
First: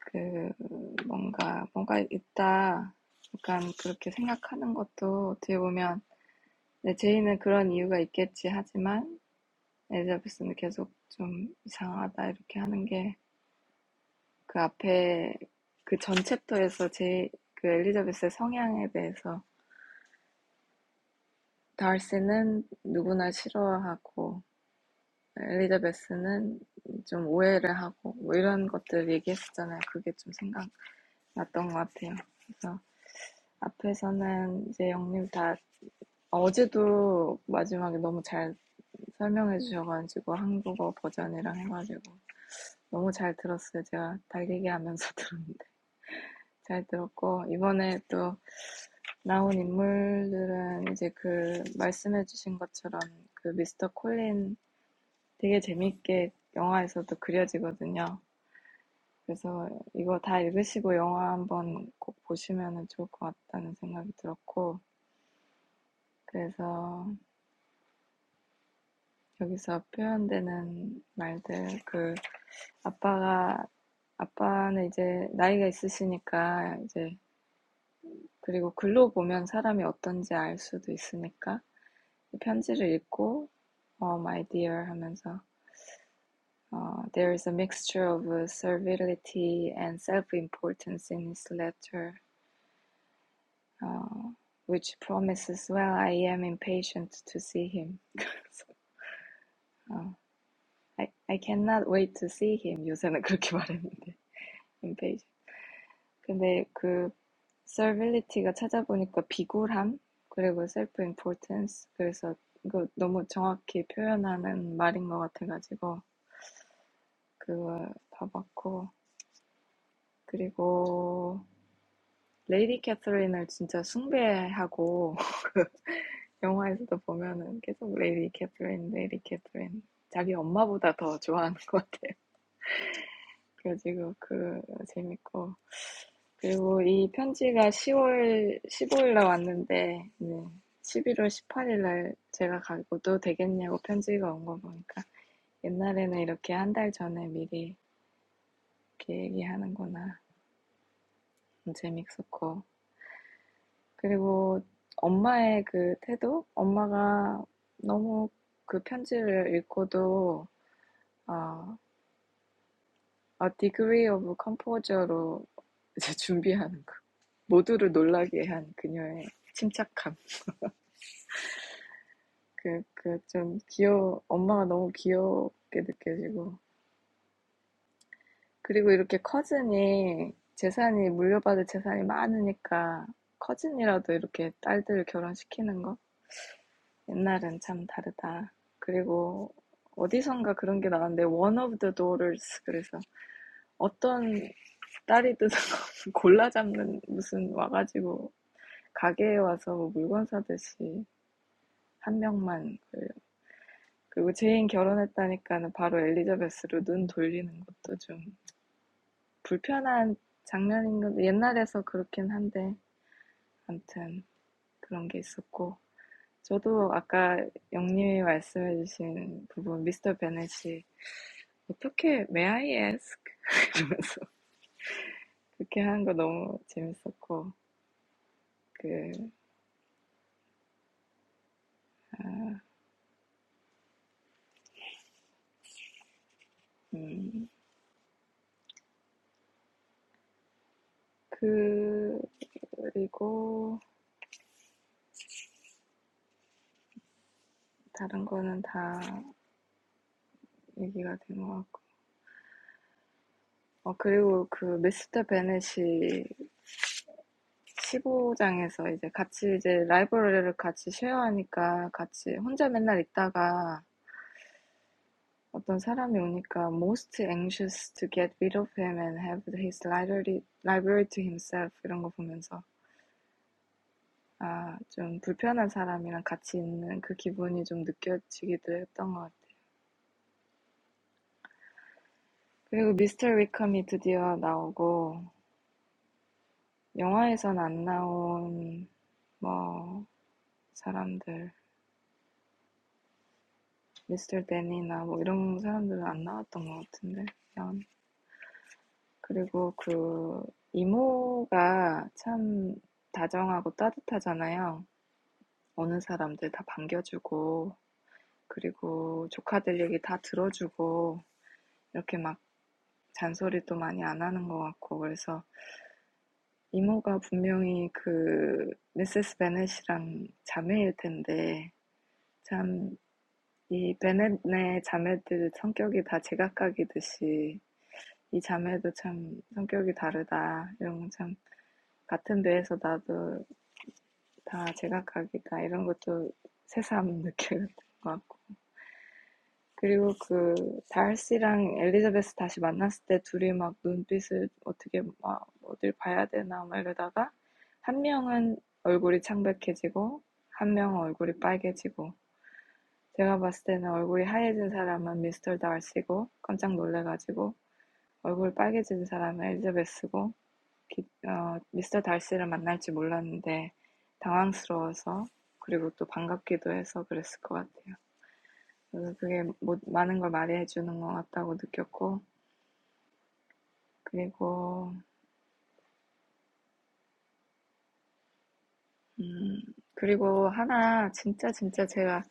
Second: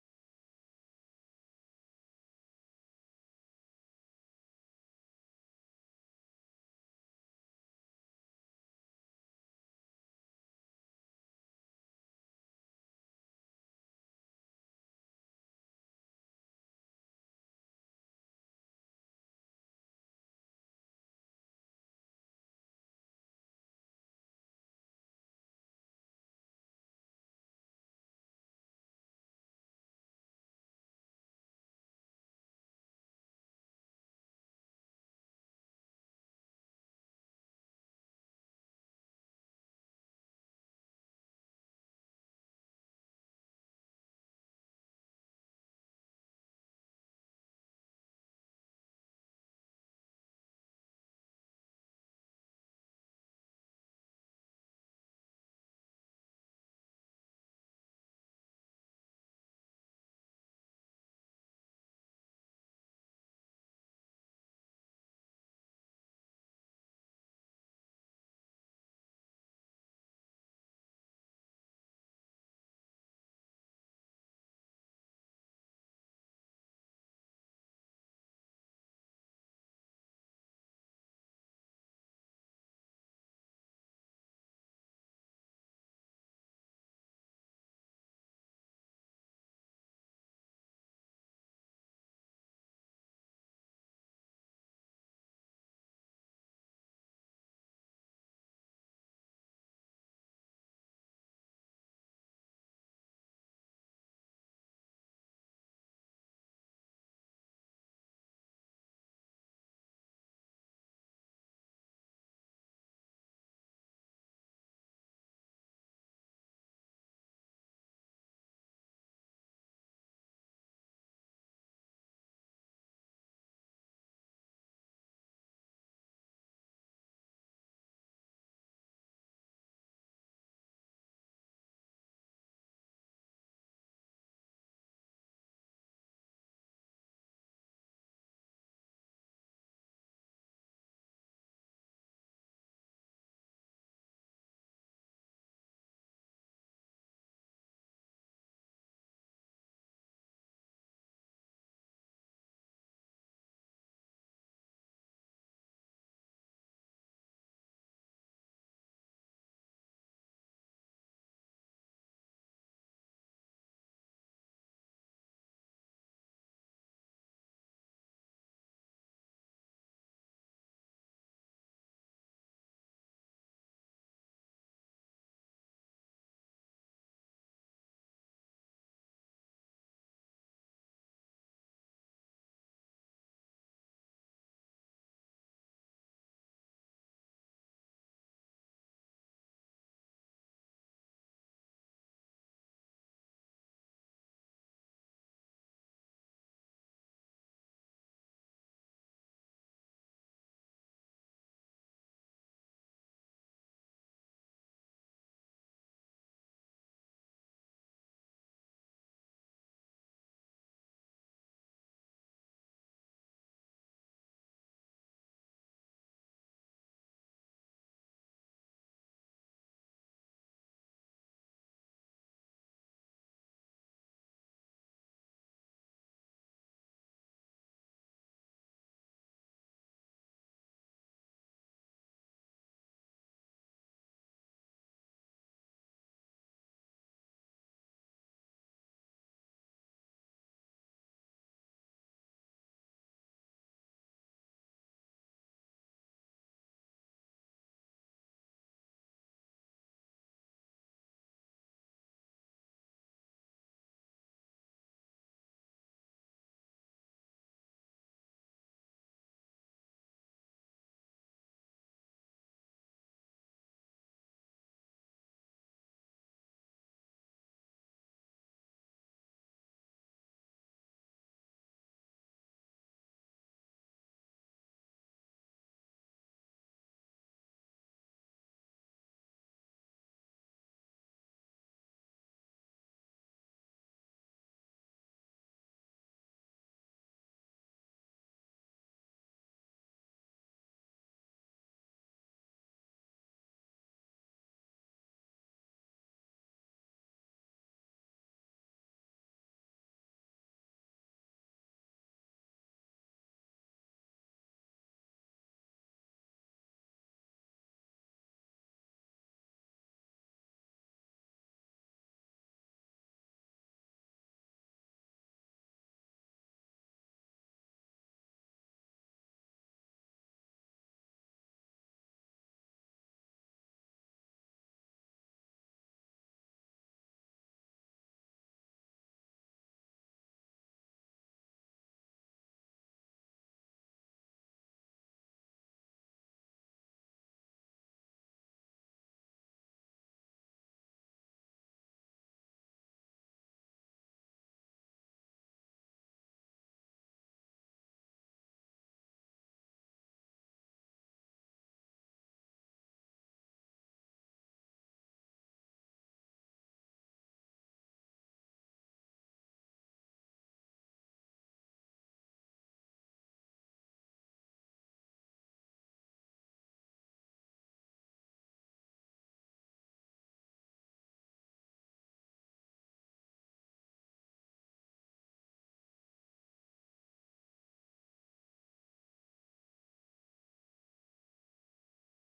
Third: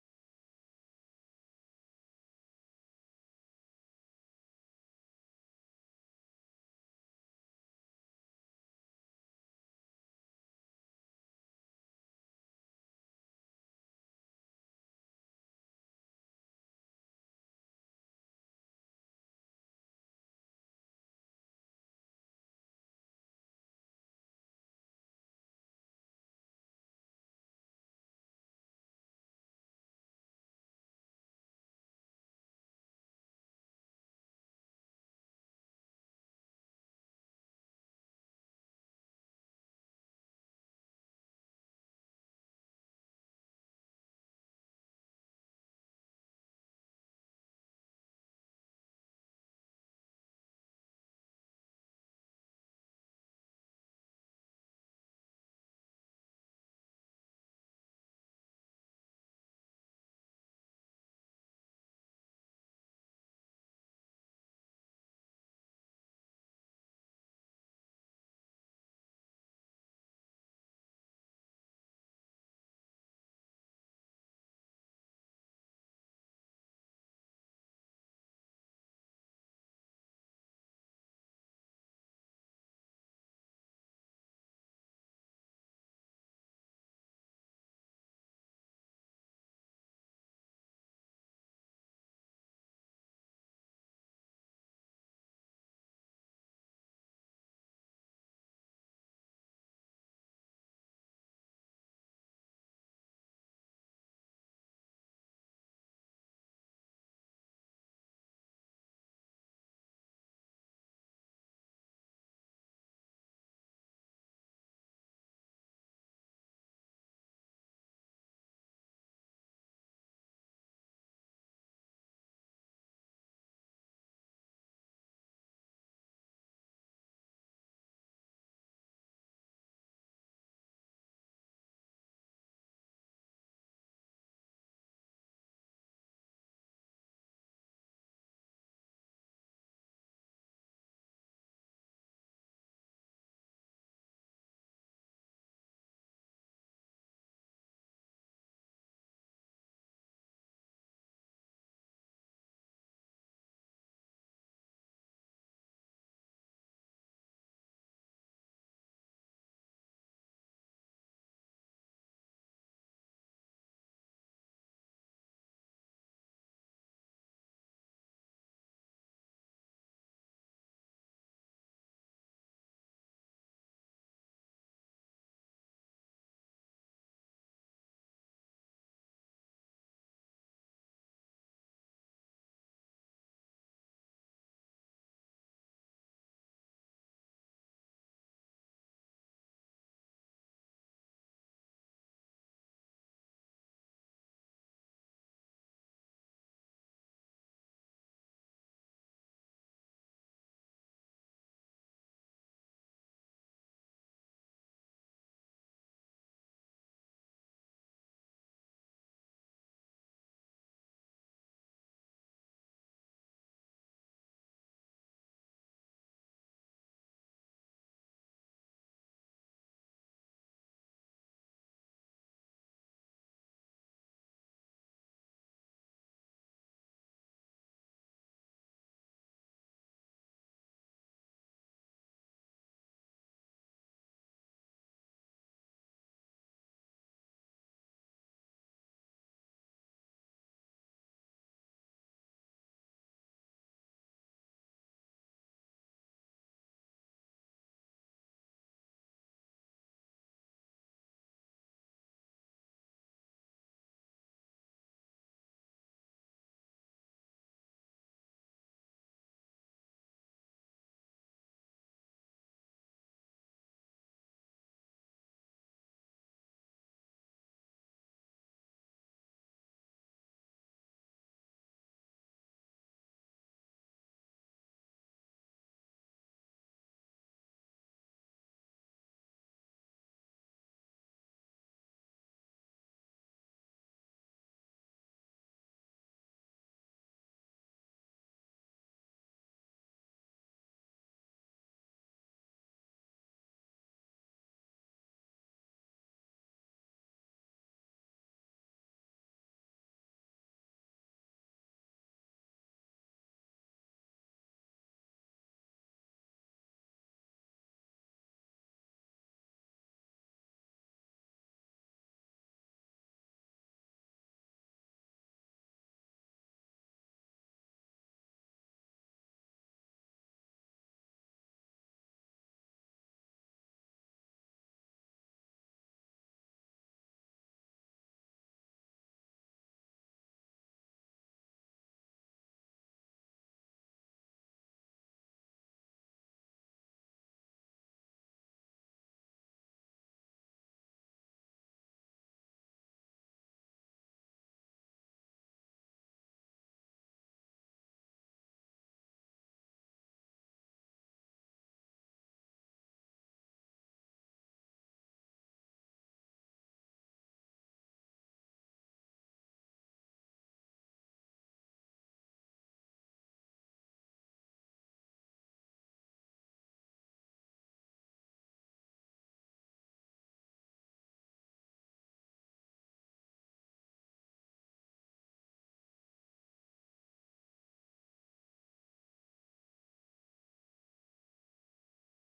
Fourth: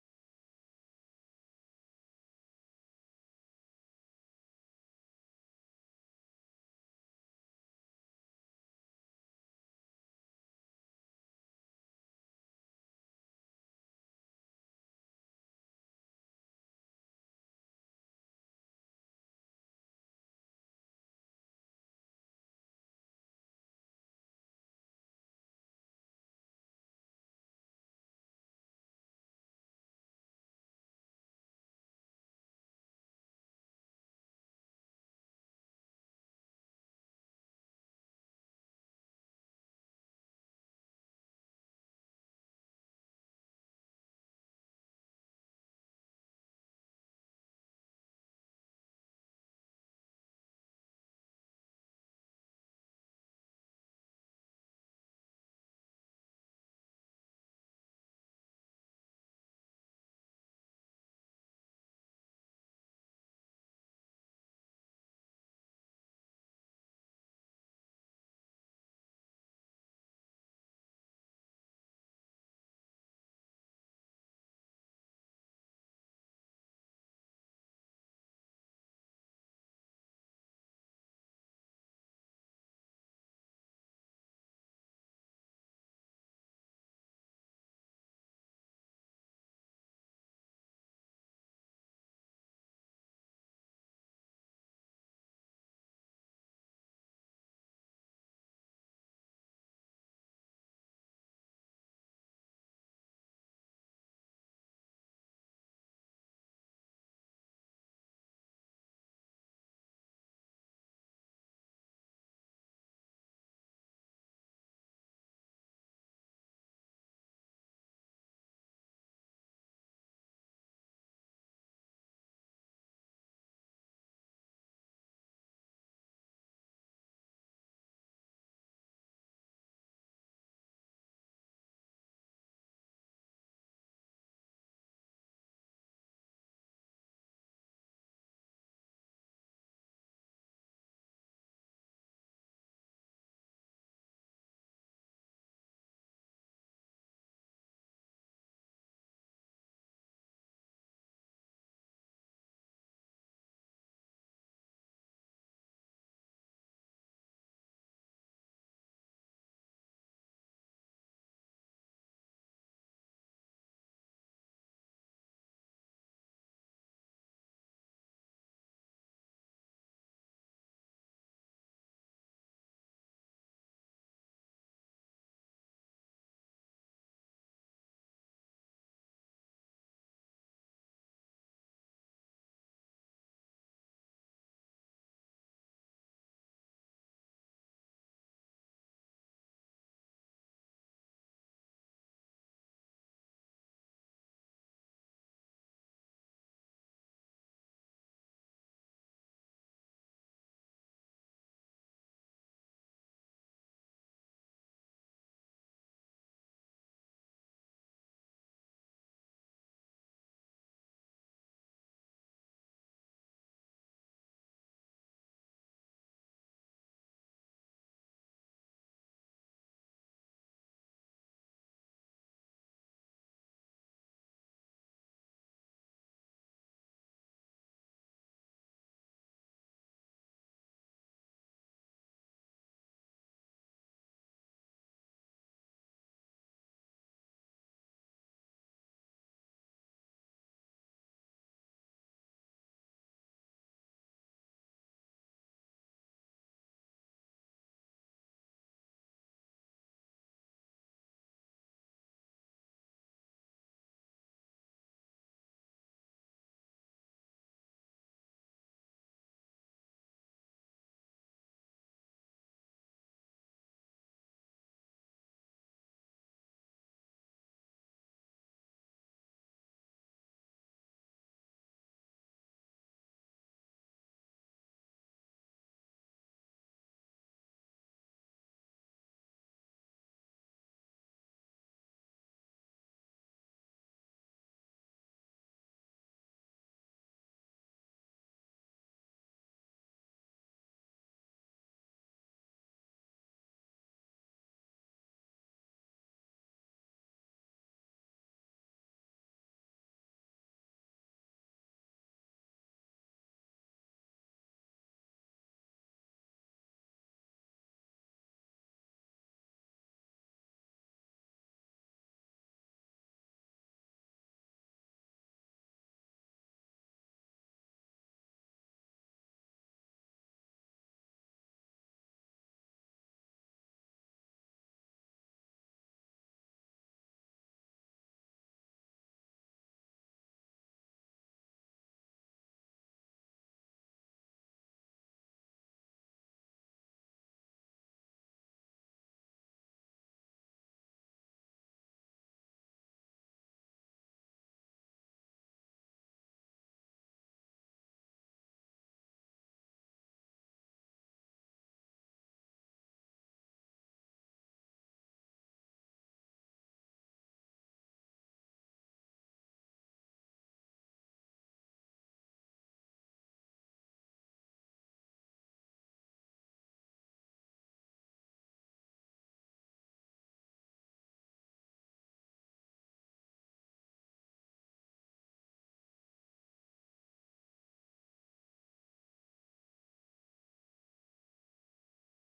그 뭔가, 뭔가 있다. 약간 그렇게 생각하는 것도 어떻게 보면, 네, 제이는 그런 이유가 있겠지 하지만 엘리자베스는 계속 좀 이상하다 이렇게 하는 게 그 앞에 그 전 챕터에서 제, 그 엘리자베스의 성향에 대해서 달시는 누구나 싫어하고 엘리자베스는 좀 오해를 하고 뭐 이런 것들 얘기했었잖아요. 그게 좀 생각났던 것 같아요. 그래서 앞에서는 이제 영님 다 어제도 마지막에 너무 잘 설명해 주셔가지고 한국어 버전이랑 해가지고 너무 잘 들었어요. 제가 달리기 하면서 [LAUGHS] 잘 들었고 이번에 또 나온 인물들은 이제 그 말씀해주신 것처럼 그 미스터 콜린 되게 재밌게 영화에서도 그려지거든요. 그래서 이거 다 읽으시고 영화 한번 꼭 보시면은 좋을 것 같다는 생각이 들었고, 그래서 여기서 표현되는 말들, 그 아빠가, 아빠는 이제 나이가 있으시니까 이제 그리고 글로 보면 사람이 어떤지 알 수도 있으니까 편지를 읽고, um, my dear 하면서 Uh, there is a mixture of uh, servility and self-importance in his letter, uh, which promises, well, I am impatient to see him. [LAUGHS] 어, I, I cannot wait to see him. 요새는 그렇게 말했는데. [LAUGHS] impatient. 근데 그 servility가 찾아보니까 비굴함, 그리고 self-importance. 그래서 이거 너무 정확히 표현하는 말인 것 같아가지고 그거 봐봤고. 그리고 레이디 캐서린을 진짜 숭배하고 [LAUGHS] 영화에서도 보면은 계속 레이디 캐서린, 레이디 캐서린 자기 엄마보다 더 좋아하는 것 같아요. 그래가지고 그 재밌고 그리고 이 편지가 10월 15일날 왔는데 네, 11월 18일날 제가 가고도 되겠냐고 편지가 온 거 보니까 옛날에는 이렇게 한 달 전에 미리 이렇게 얘기하는구나 재밌었고 그리고 엄마의 그 태도? 엄마가 너무 그 편지를 읽고도, 아, a degree of composure로 이제 [LAUGHS] 준비하는 거. 모두를 놀라게 한 그녀의 침착함. 그, 그 좀 귀여워, 엄마가 너무 귀엽게 느껴지고. 그리고 이렇게 커즌이 재산이, 물려받을 재산이 많으니까 커즌이라도 이렇게 딸들을 결혼시키는 거. 옛날은 참 다르다. 그리고 어디선가 그런 게 나왔는데 One of the Daughters 그래서 어떤 딸이 든 [LAUGHS] 골라 잡는 무슨 와가지고 가게에 와서 뭐 물건 사듯이 한 명만 그리고 제인 결혼했다니까는 바로 엘리자베스로 눈 돌리는 것도 좀 불편한 장면인 건데 옛날에서 그렇긴 한데 아무튼 그런 게 있었고 저도 아까 영님이 말씀해주신 부분 미스터 베넷이 How may I ask? 그러면서 [LAUGHS] 그렇게 하는 거 너무 재밌었고 그음 그리고 다른 거는 다 얘기가 된거 같고 어 그리고 그 Mr. Venetie 15장에서 이제 같이 이제 library를 같이 share 하니까 같이 혼자 맨날 있다가 어떤 사람이 오니까 most anxious to get rid of him and have his library library to himself 이런 거 보면서. 아 좀 불편한 사람이랑 같이 있는 그 기분이 좀 느껴지기도 했던 것 같아요. 그리고 미스터 위컴이 드디어 나오고 영화에선 안 나온 뭐 사람들 미스터 데니나 뭐 이런 사람들은 안 나왔던 것 같은데 그리고 그 이모가 참 다정하고 따뜻하잖아요. 어느 사람들 다 반겨주고 그리고 조카들 얘기 다 들어주고 이렇게 막 잔소리도 많이 안 하는 것 같고 그래서 이모가 분명히 그 미세스 베넷이랑 자매일 텐데 참 이 베넷네 자매들 성격이 다 제각각이듯이 이 자매도 참 성격이 다르다 이런 건참 같은 배에서 나도 다 제각각이다 이런 것도 새삼 [LAUGHS] 느낄 것 같고 그리고 그 달씨랑 엘리자베스 다시 만났을 때 둘이 막 눈빛을 어떻게 막 어딜 봐야 되나 막 이러다가 한 명은 얼굴이 창백해지고 한 명은 얼굴이 빨개지고 제가 봤을 때는 얼굴이 하얘진 사람은 미스터 달씨고 깜짝 놀래가지고 얼굴 빨개진 사람은 엘리자베스고 기, 어, 미스터 달씨를 만날지 몰랐는데 당황스러워서 그리고 또 반갑기도 해서 그랬을 것 같아요. 그래서 그게 뭐 많은 걸 말해 주는 것 같다고 느꼈고, 그리고, 음, 그리고 하나 진짜 진짜 제가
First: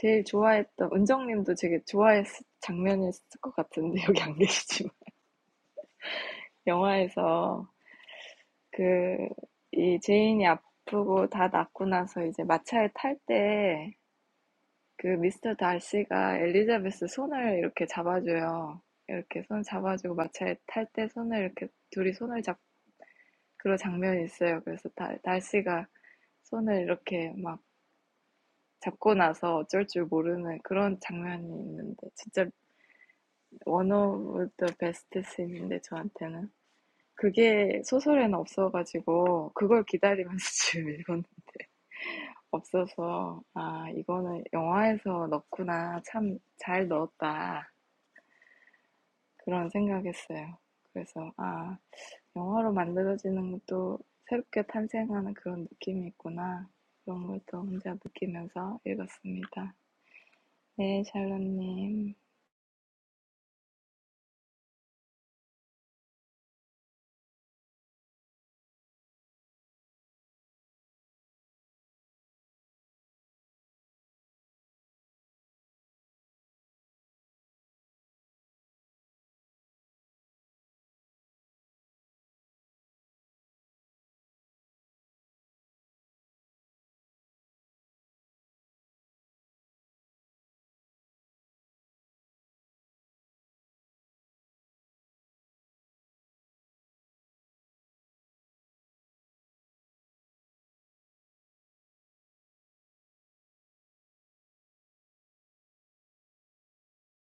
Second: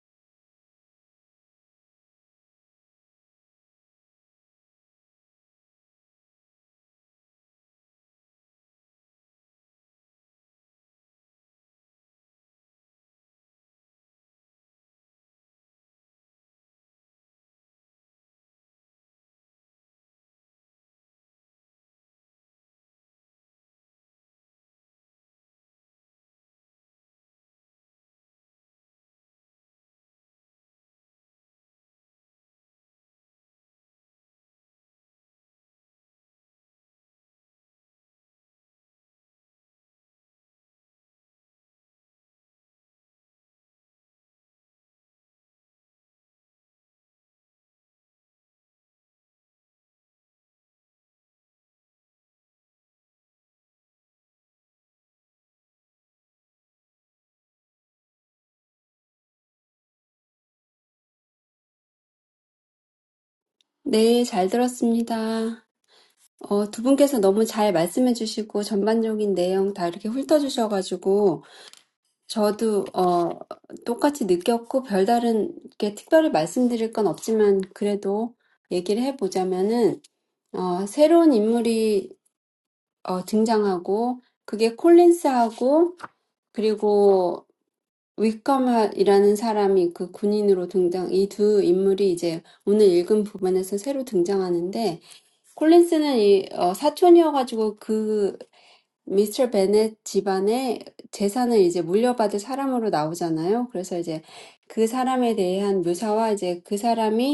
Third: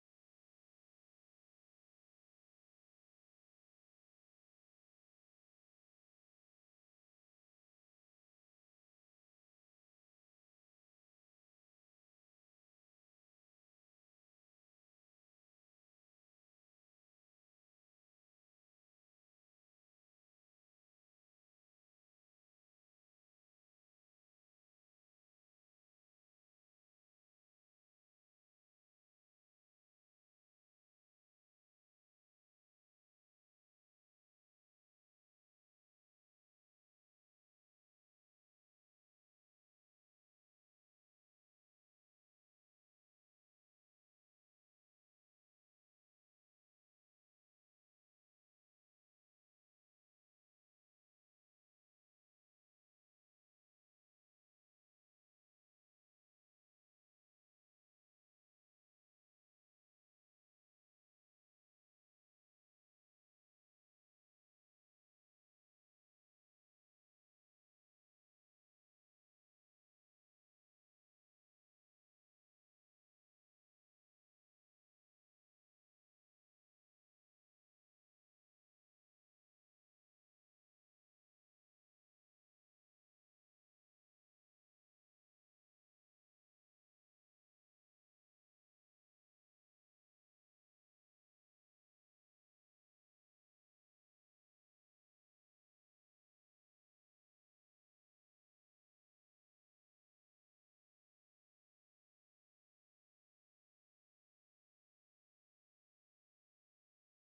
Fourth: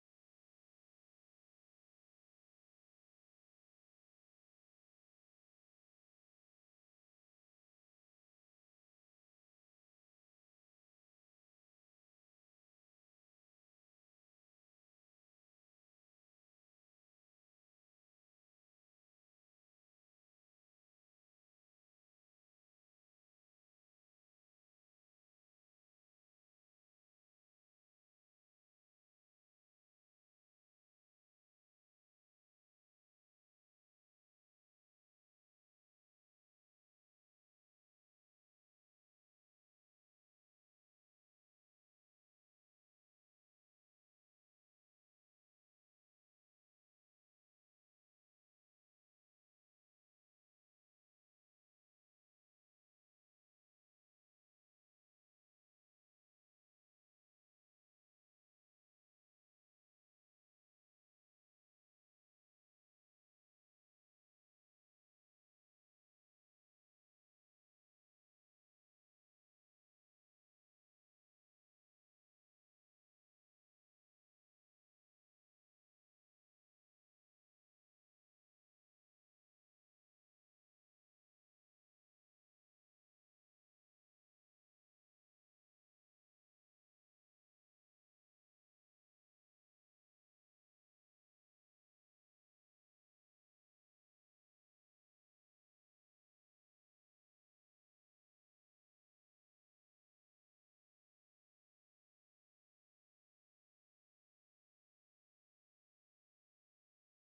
제일 좋아했던, 은정님도 되게 좋아했, 장면이었을 것 같은데, [LAUGHS] 여기 안 계시지만. 영화에서 그, 이 제인이 아프고 다 낫고 나서 이제 마차에 탈 때, 그 미스터 달시가 엘리자베스 손을 이렇게 잡아줘요. 이렇게 손 잡아주고 마차에 탈 때 손을 이렇게 둘이 손을 잡 그런 장면이 있어요. 그래서 달, 달씨가 손을 이렇게 막 잡고 나서 어쩔 줄 모르는 그런 장면이 있는데 진짜 one of the best scene인데 저한테는 그게 소설에는 없어가지고 그걸 기다리면서 [LAUGHS] 지금 읽은 없어서 아 이거는 영화에서 넣구나 참 잘 넣었다 그런 생각했어요. 그래서 아 영화로 만들어지는 것도 새롭게 탄생하는 그런 느낌이 있구나. 그런 걸 또 혼자 느끼면서 읽었습니다. 네, 샬롯님. 네, 잘 들었습니다. 어, 두 분께서 너무 잘 말씀해 주시고 전반적인 내용 다 이렇게 훑어 주셔가지고 저도 어, 똑같이 느꼈고 별다른 게 특별히 말씀드릴 건 없지만 그래도 얘기를 해보자면은 어, 새로운 인물이 어, 등장하고 그게 콜린스하고 그리고 위컴이라는 사람이 그 군인으로 등장, 이 두 인물이 이제 오늘 읽은 부분에서 새로 등장하는데 콜린스는 이 어, 사촌이어가지고 그 미스터 베넷 집안에 재산을 이제 물려받을 사람으로 나오잖아요. 그래서 이제 그 사람에 대한 묘사와 이제 그 사람이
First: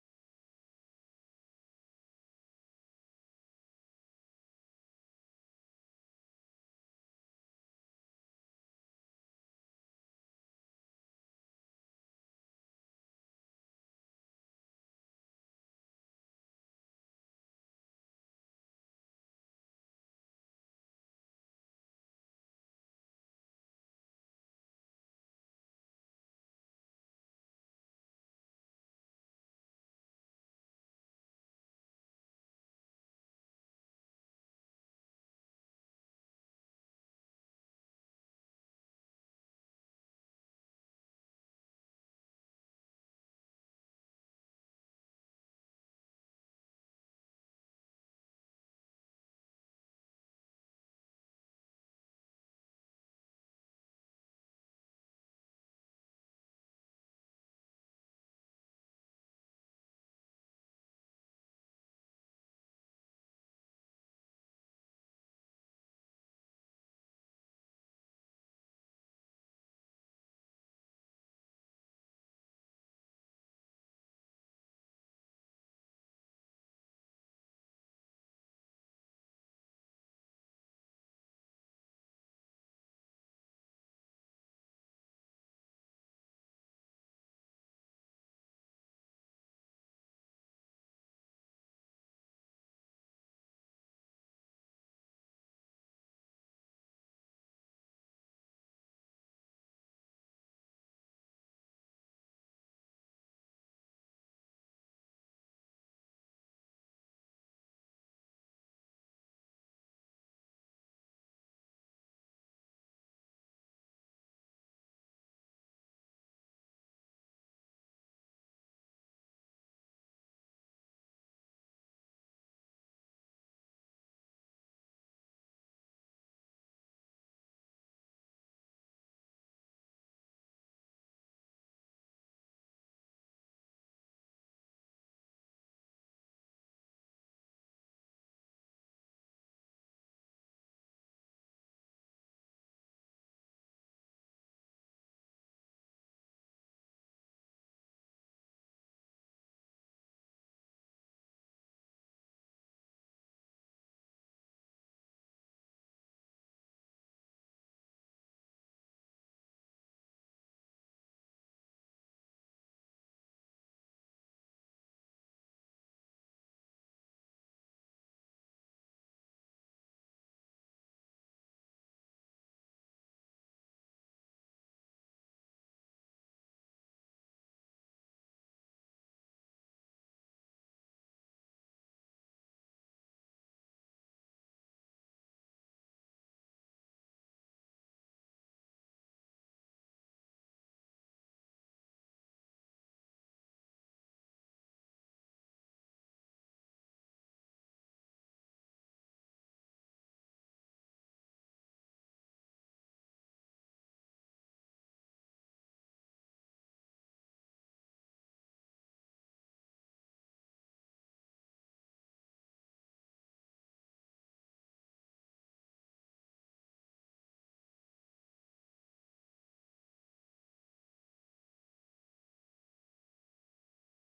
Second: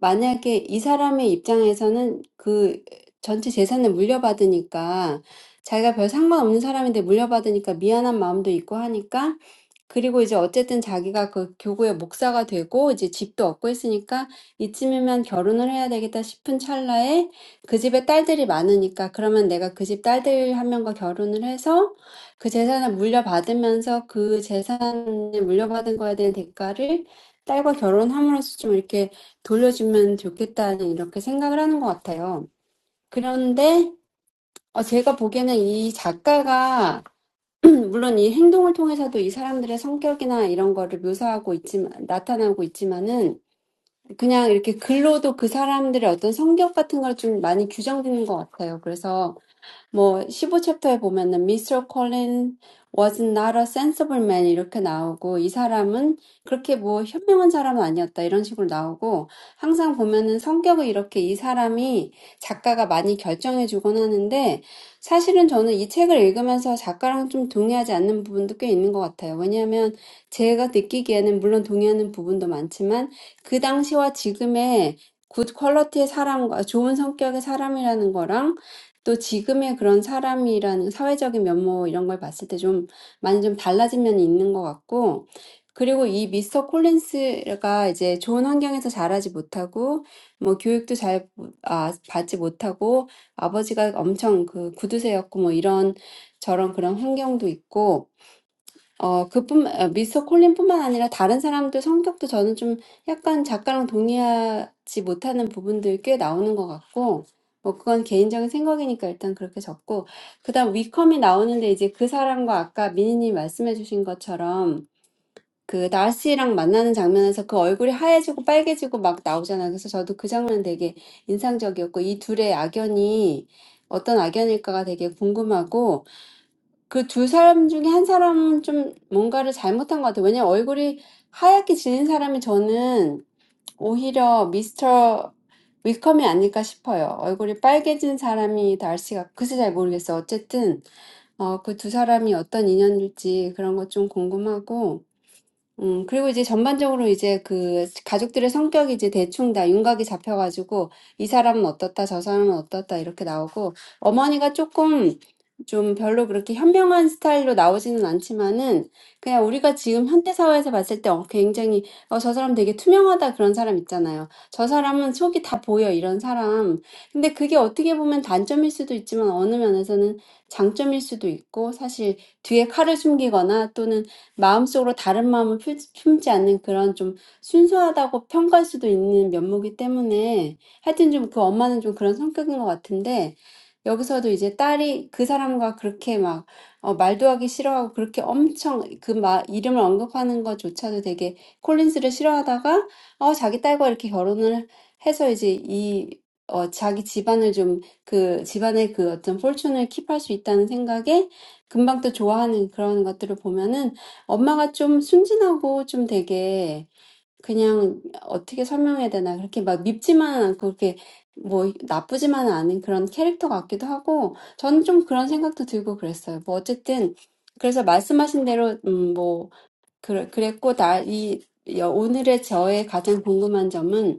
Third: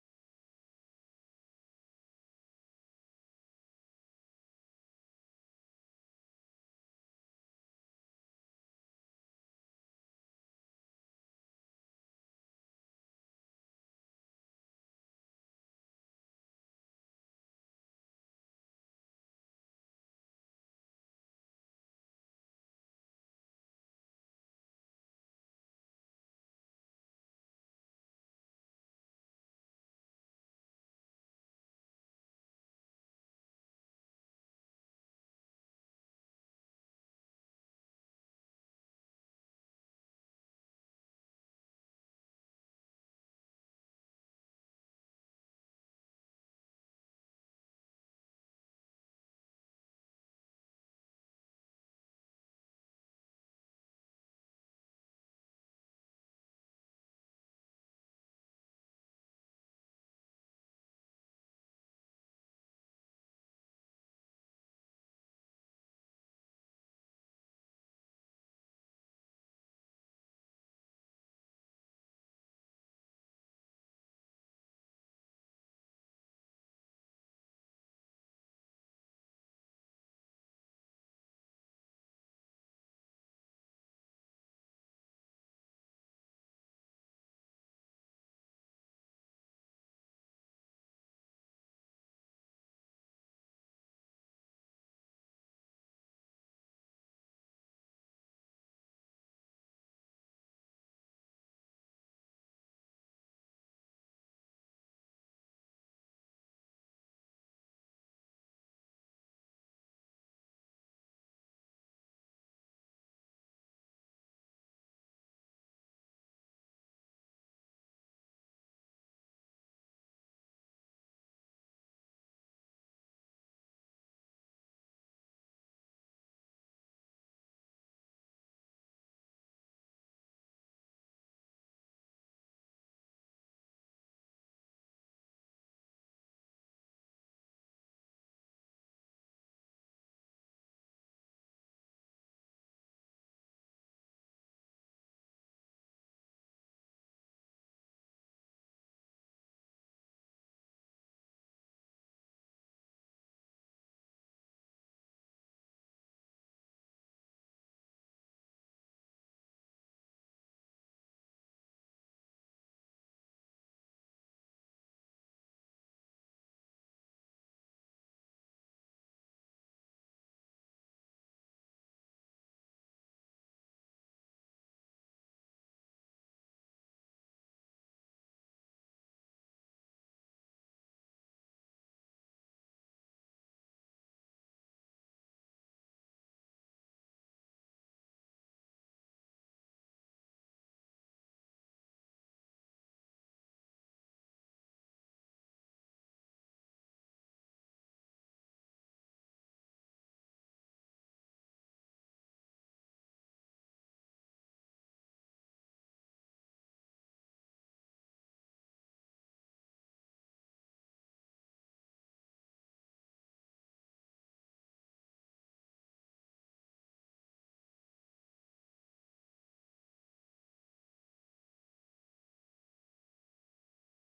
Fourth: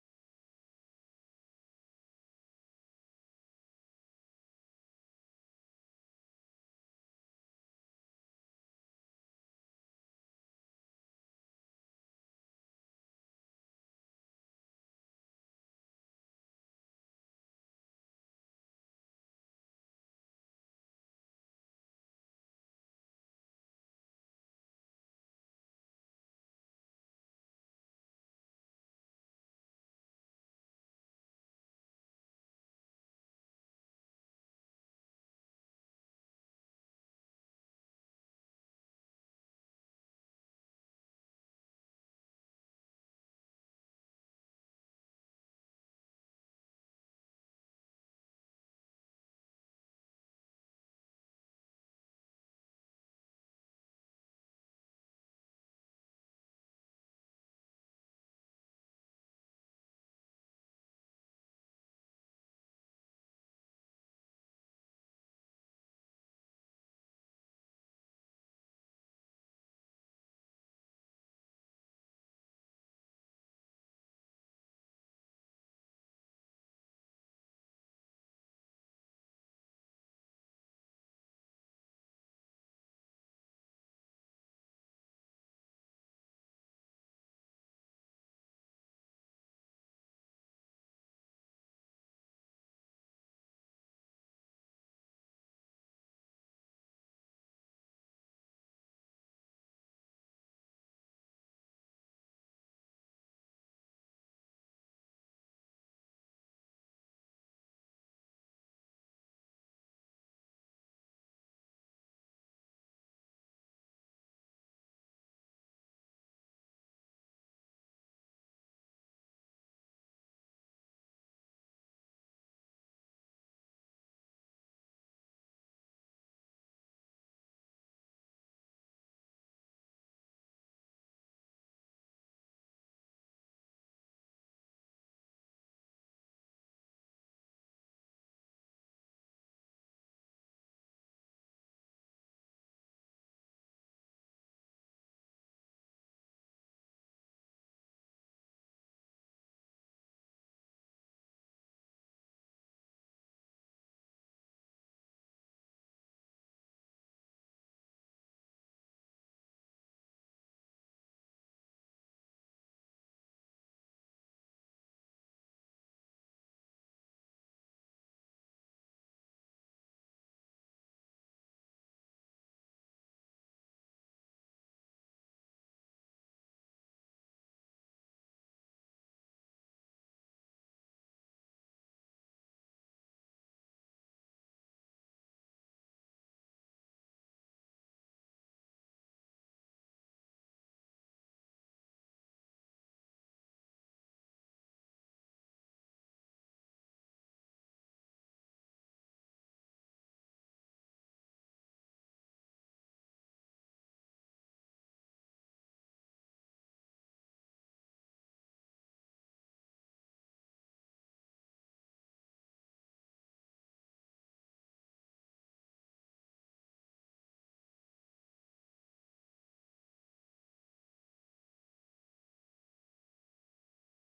만약에 이 사람의 입장에서는 그 전체 재산을 물려받으니까 자기가 별 상관없는 사람인데 물려받으니까 미안한 마음도 있고 하니까 그리고 이제 어쨌든 자기가 그 교구의 목사가 되고 이제 집도 얻고 했으니까 이쯤이면 결혼을 해야 되겠다 싶은 찰나에 그 집에 딸들이 많으니까 그러면 내가 그집 딸들 한 명과 결혼을 해서 그 재산을 물려받으면서 그 재산을 물려받은 거에 대한 대가를 딸과 결혼함으로써 좀 이렇게 돌려주면 좋겠다는 이렇게 생각을 하는 것 같아요. 그런데 어, 제가 보기에는 이 작가가 [CLEARS THROAT] [LAUGHS] 물론 이 행동을 통해서도 이 사람들의 성격이나 이런 거를 묘사하고 있지만 나타나고 있지만은 그냥 이렇게 글로도 그 사람들의 어떤 성격 같은 걸 좀 많이 규정짓는 것 같아요. 그래서 뭐 십오 챕터에 보면은 Mr. Colin was not a sensible man 이렇게 나오고 이 사람은 그렇게 뭐 현명한 사람은 아니었다 이런 식으로 나오고 항상 보면은 성격을 이렇게 이 사람이 작가가 많이 결정해주곤 하는데 사실은 저는 이 책을 읽으면서 작가랑 좀 동의하지 않는 부분도 꽤 있는 것 같아요. 왜냐하면 제가 느끼기에는 물론 동의하는 부분도 많지만 그 당시와 지금의 굿 퀄러티의 사람과 좋은 성격의 사람이라는 거랑 또 지금의 그런 사람이라는 사회적인 면모 이런 걸 봤을 때 좀 많이 좀 달라진 면이 있는 것 같고 그리고 이 미스터 콜린스가 이제 좋은 환경에서 자라지 못하고 뭐 교육도 잘 못- 아, 받지 못하고 아버지가 엄청 그 구두쇠였고 뭐 이런 저런 그런 환경도 있고 어 그뿐 어 미스터 콜린뿐만 아니라 다른 사람들 성격도 저는 좀 약간 작가랑 동의하지 못하는 부분들 꽤 나오는 것 같고 뭐 그건 개인적인 생각이니까 일단 그렇게 적고 그다음 위컴이 나오는데 이제 그 사람과 아까 미니님 말씀해 주신 것처럼 그 나시랑 만나는 장면에서 그 얼굴이 하얘지고 빨개지고 막 나오잖아요. 그래서 저도 그 장면 되게 인상적이었고 이 둘의 악연이 어떤 악연일까가 되게 궁금하고 그 두 사람 중에 한 사람은 좀 뭔가를 잘못한 것 같아요. 왜냐면 얼굴이 하얗게 지는 사람이 저는 오히려 미스터 위컴이 아닐까 싶어요. 얼굴이 빨개진 사람이 달씨가 글쎄 잘 모르겠어요. 어쨌든 어그두 사람이 어떤 인연일지 그런 것 좀 궁금하고 음, 그리고 이제 전반적으로 이제 그 가족들의 성격이 이제 대충 다 윤곽이 잡혀가지고 이 사람은 어떻다, 저 사람은 어떻다 이렇게 나오고 어머니가 조금 좀 별로 그렇게 현명한 스타일로 나오지는 않지만은 그냥 우리가 지금 현대 사회에서 봤을 때 어, 굉장히 어, 저 사람 되게 투명하다 그런 사람 있잖아요. 저 사람은 속이 다 보여 이런 사람. 근데 그게 어떻게 보면 단점일 수도 있지만 어느 면에서는 장점일 수도 있고 사실 뒤에 칼을 숨기거나 또는 마음속으로 다른 마음을 풀- 품지 않는 그런 좀 순수하다고 평가할 수도 있는 면모기 때문에 하여튼 좀그 엄마는 좀 그런 성격인 것 같은데 여기서도 이제 딸이 그 사람과 그렇게 막 어, 말도 하기 싫어하고 그렇게 엄청 그 마, 이름을 언급하는 것조차도 되게 콜린스를 싫어하다가 어, 자기 딸과 이렇게 결혼을 해서 이제 이 어, 자기 집안을 좀 그 집안의 그 어떤 폴춘을 킵할 수 있다는 생각에 금방 또 좋아하는 그런 것들을 보면은 엄마가 좀 순진하고 좀 되게 그냥 어떻게 설명해야 되나 그렇게 막 밉지만은 않고 그렇게 뭐 나쁘지만은 않은 그런 캐릭터 같기도 하고 저는 좀 그런 생각도 들고 그랬어요. 뭐 어쨌든 그래서 말씀하신 대로 음뭐 그래, 그랬고 나 이 오늘의 저의 가장 궁금한 점은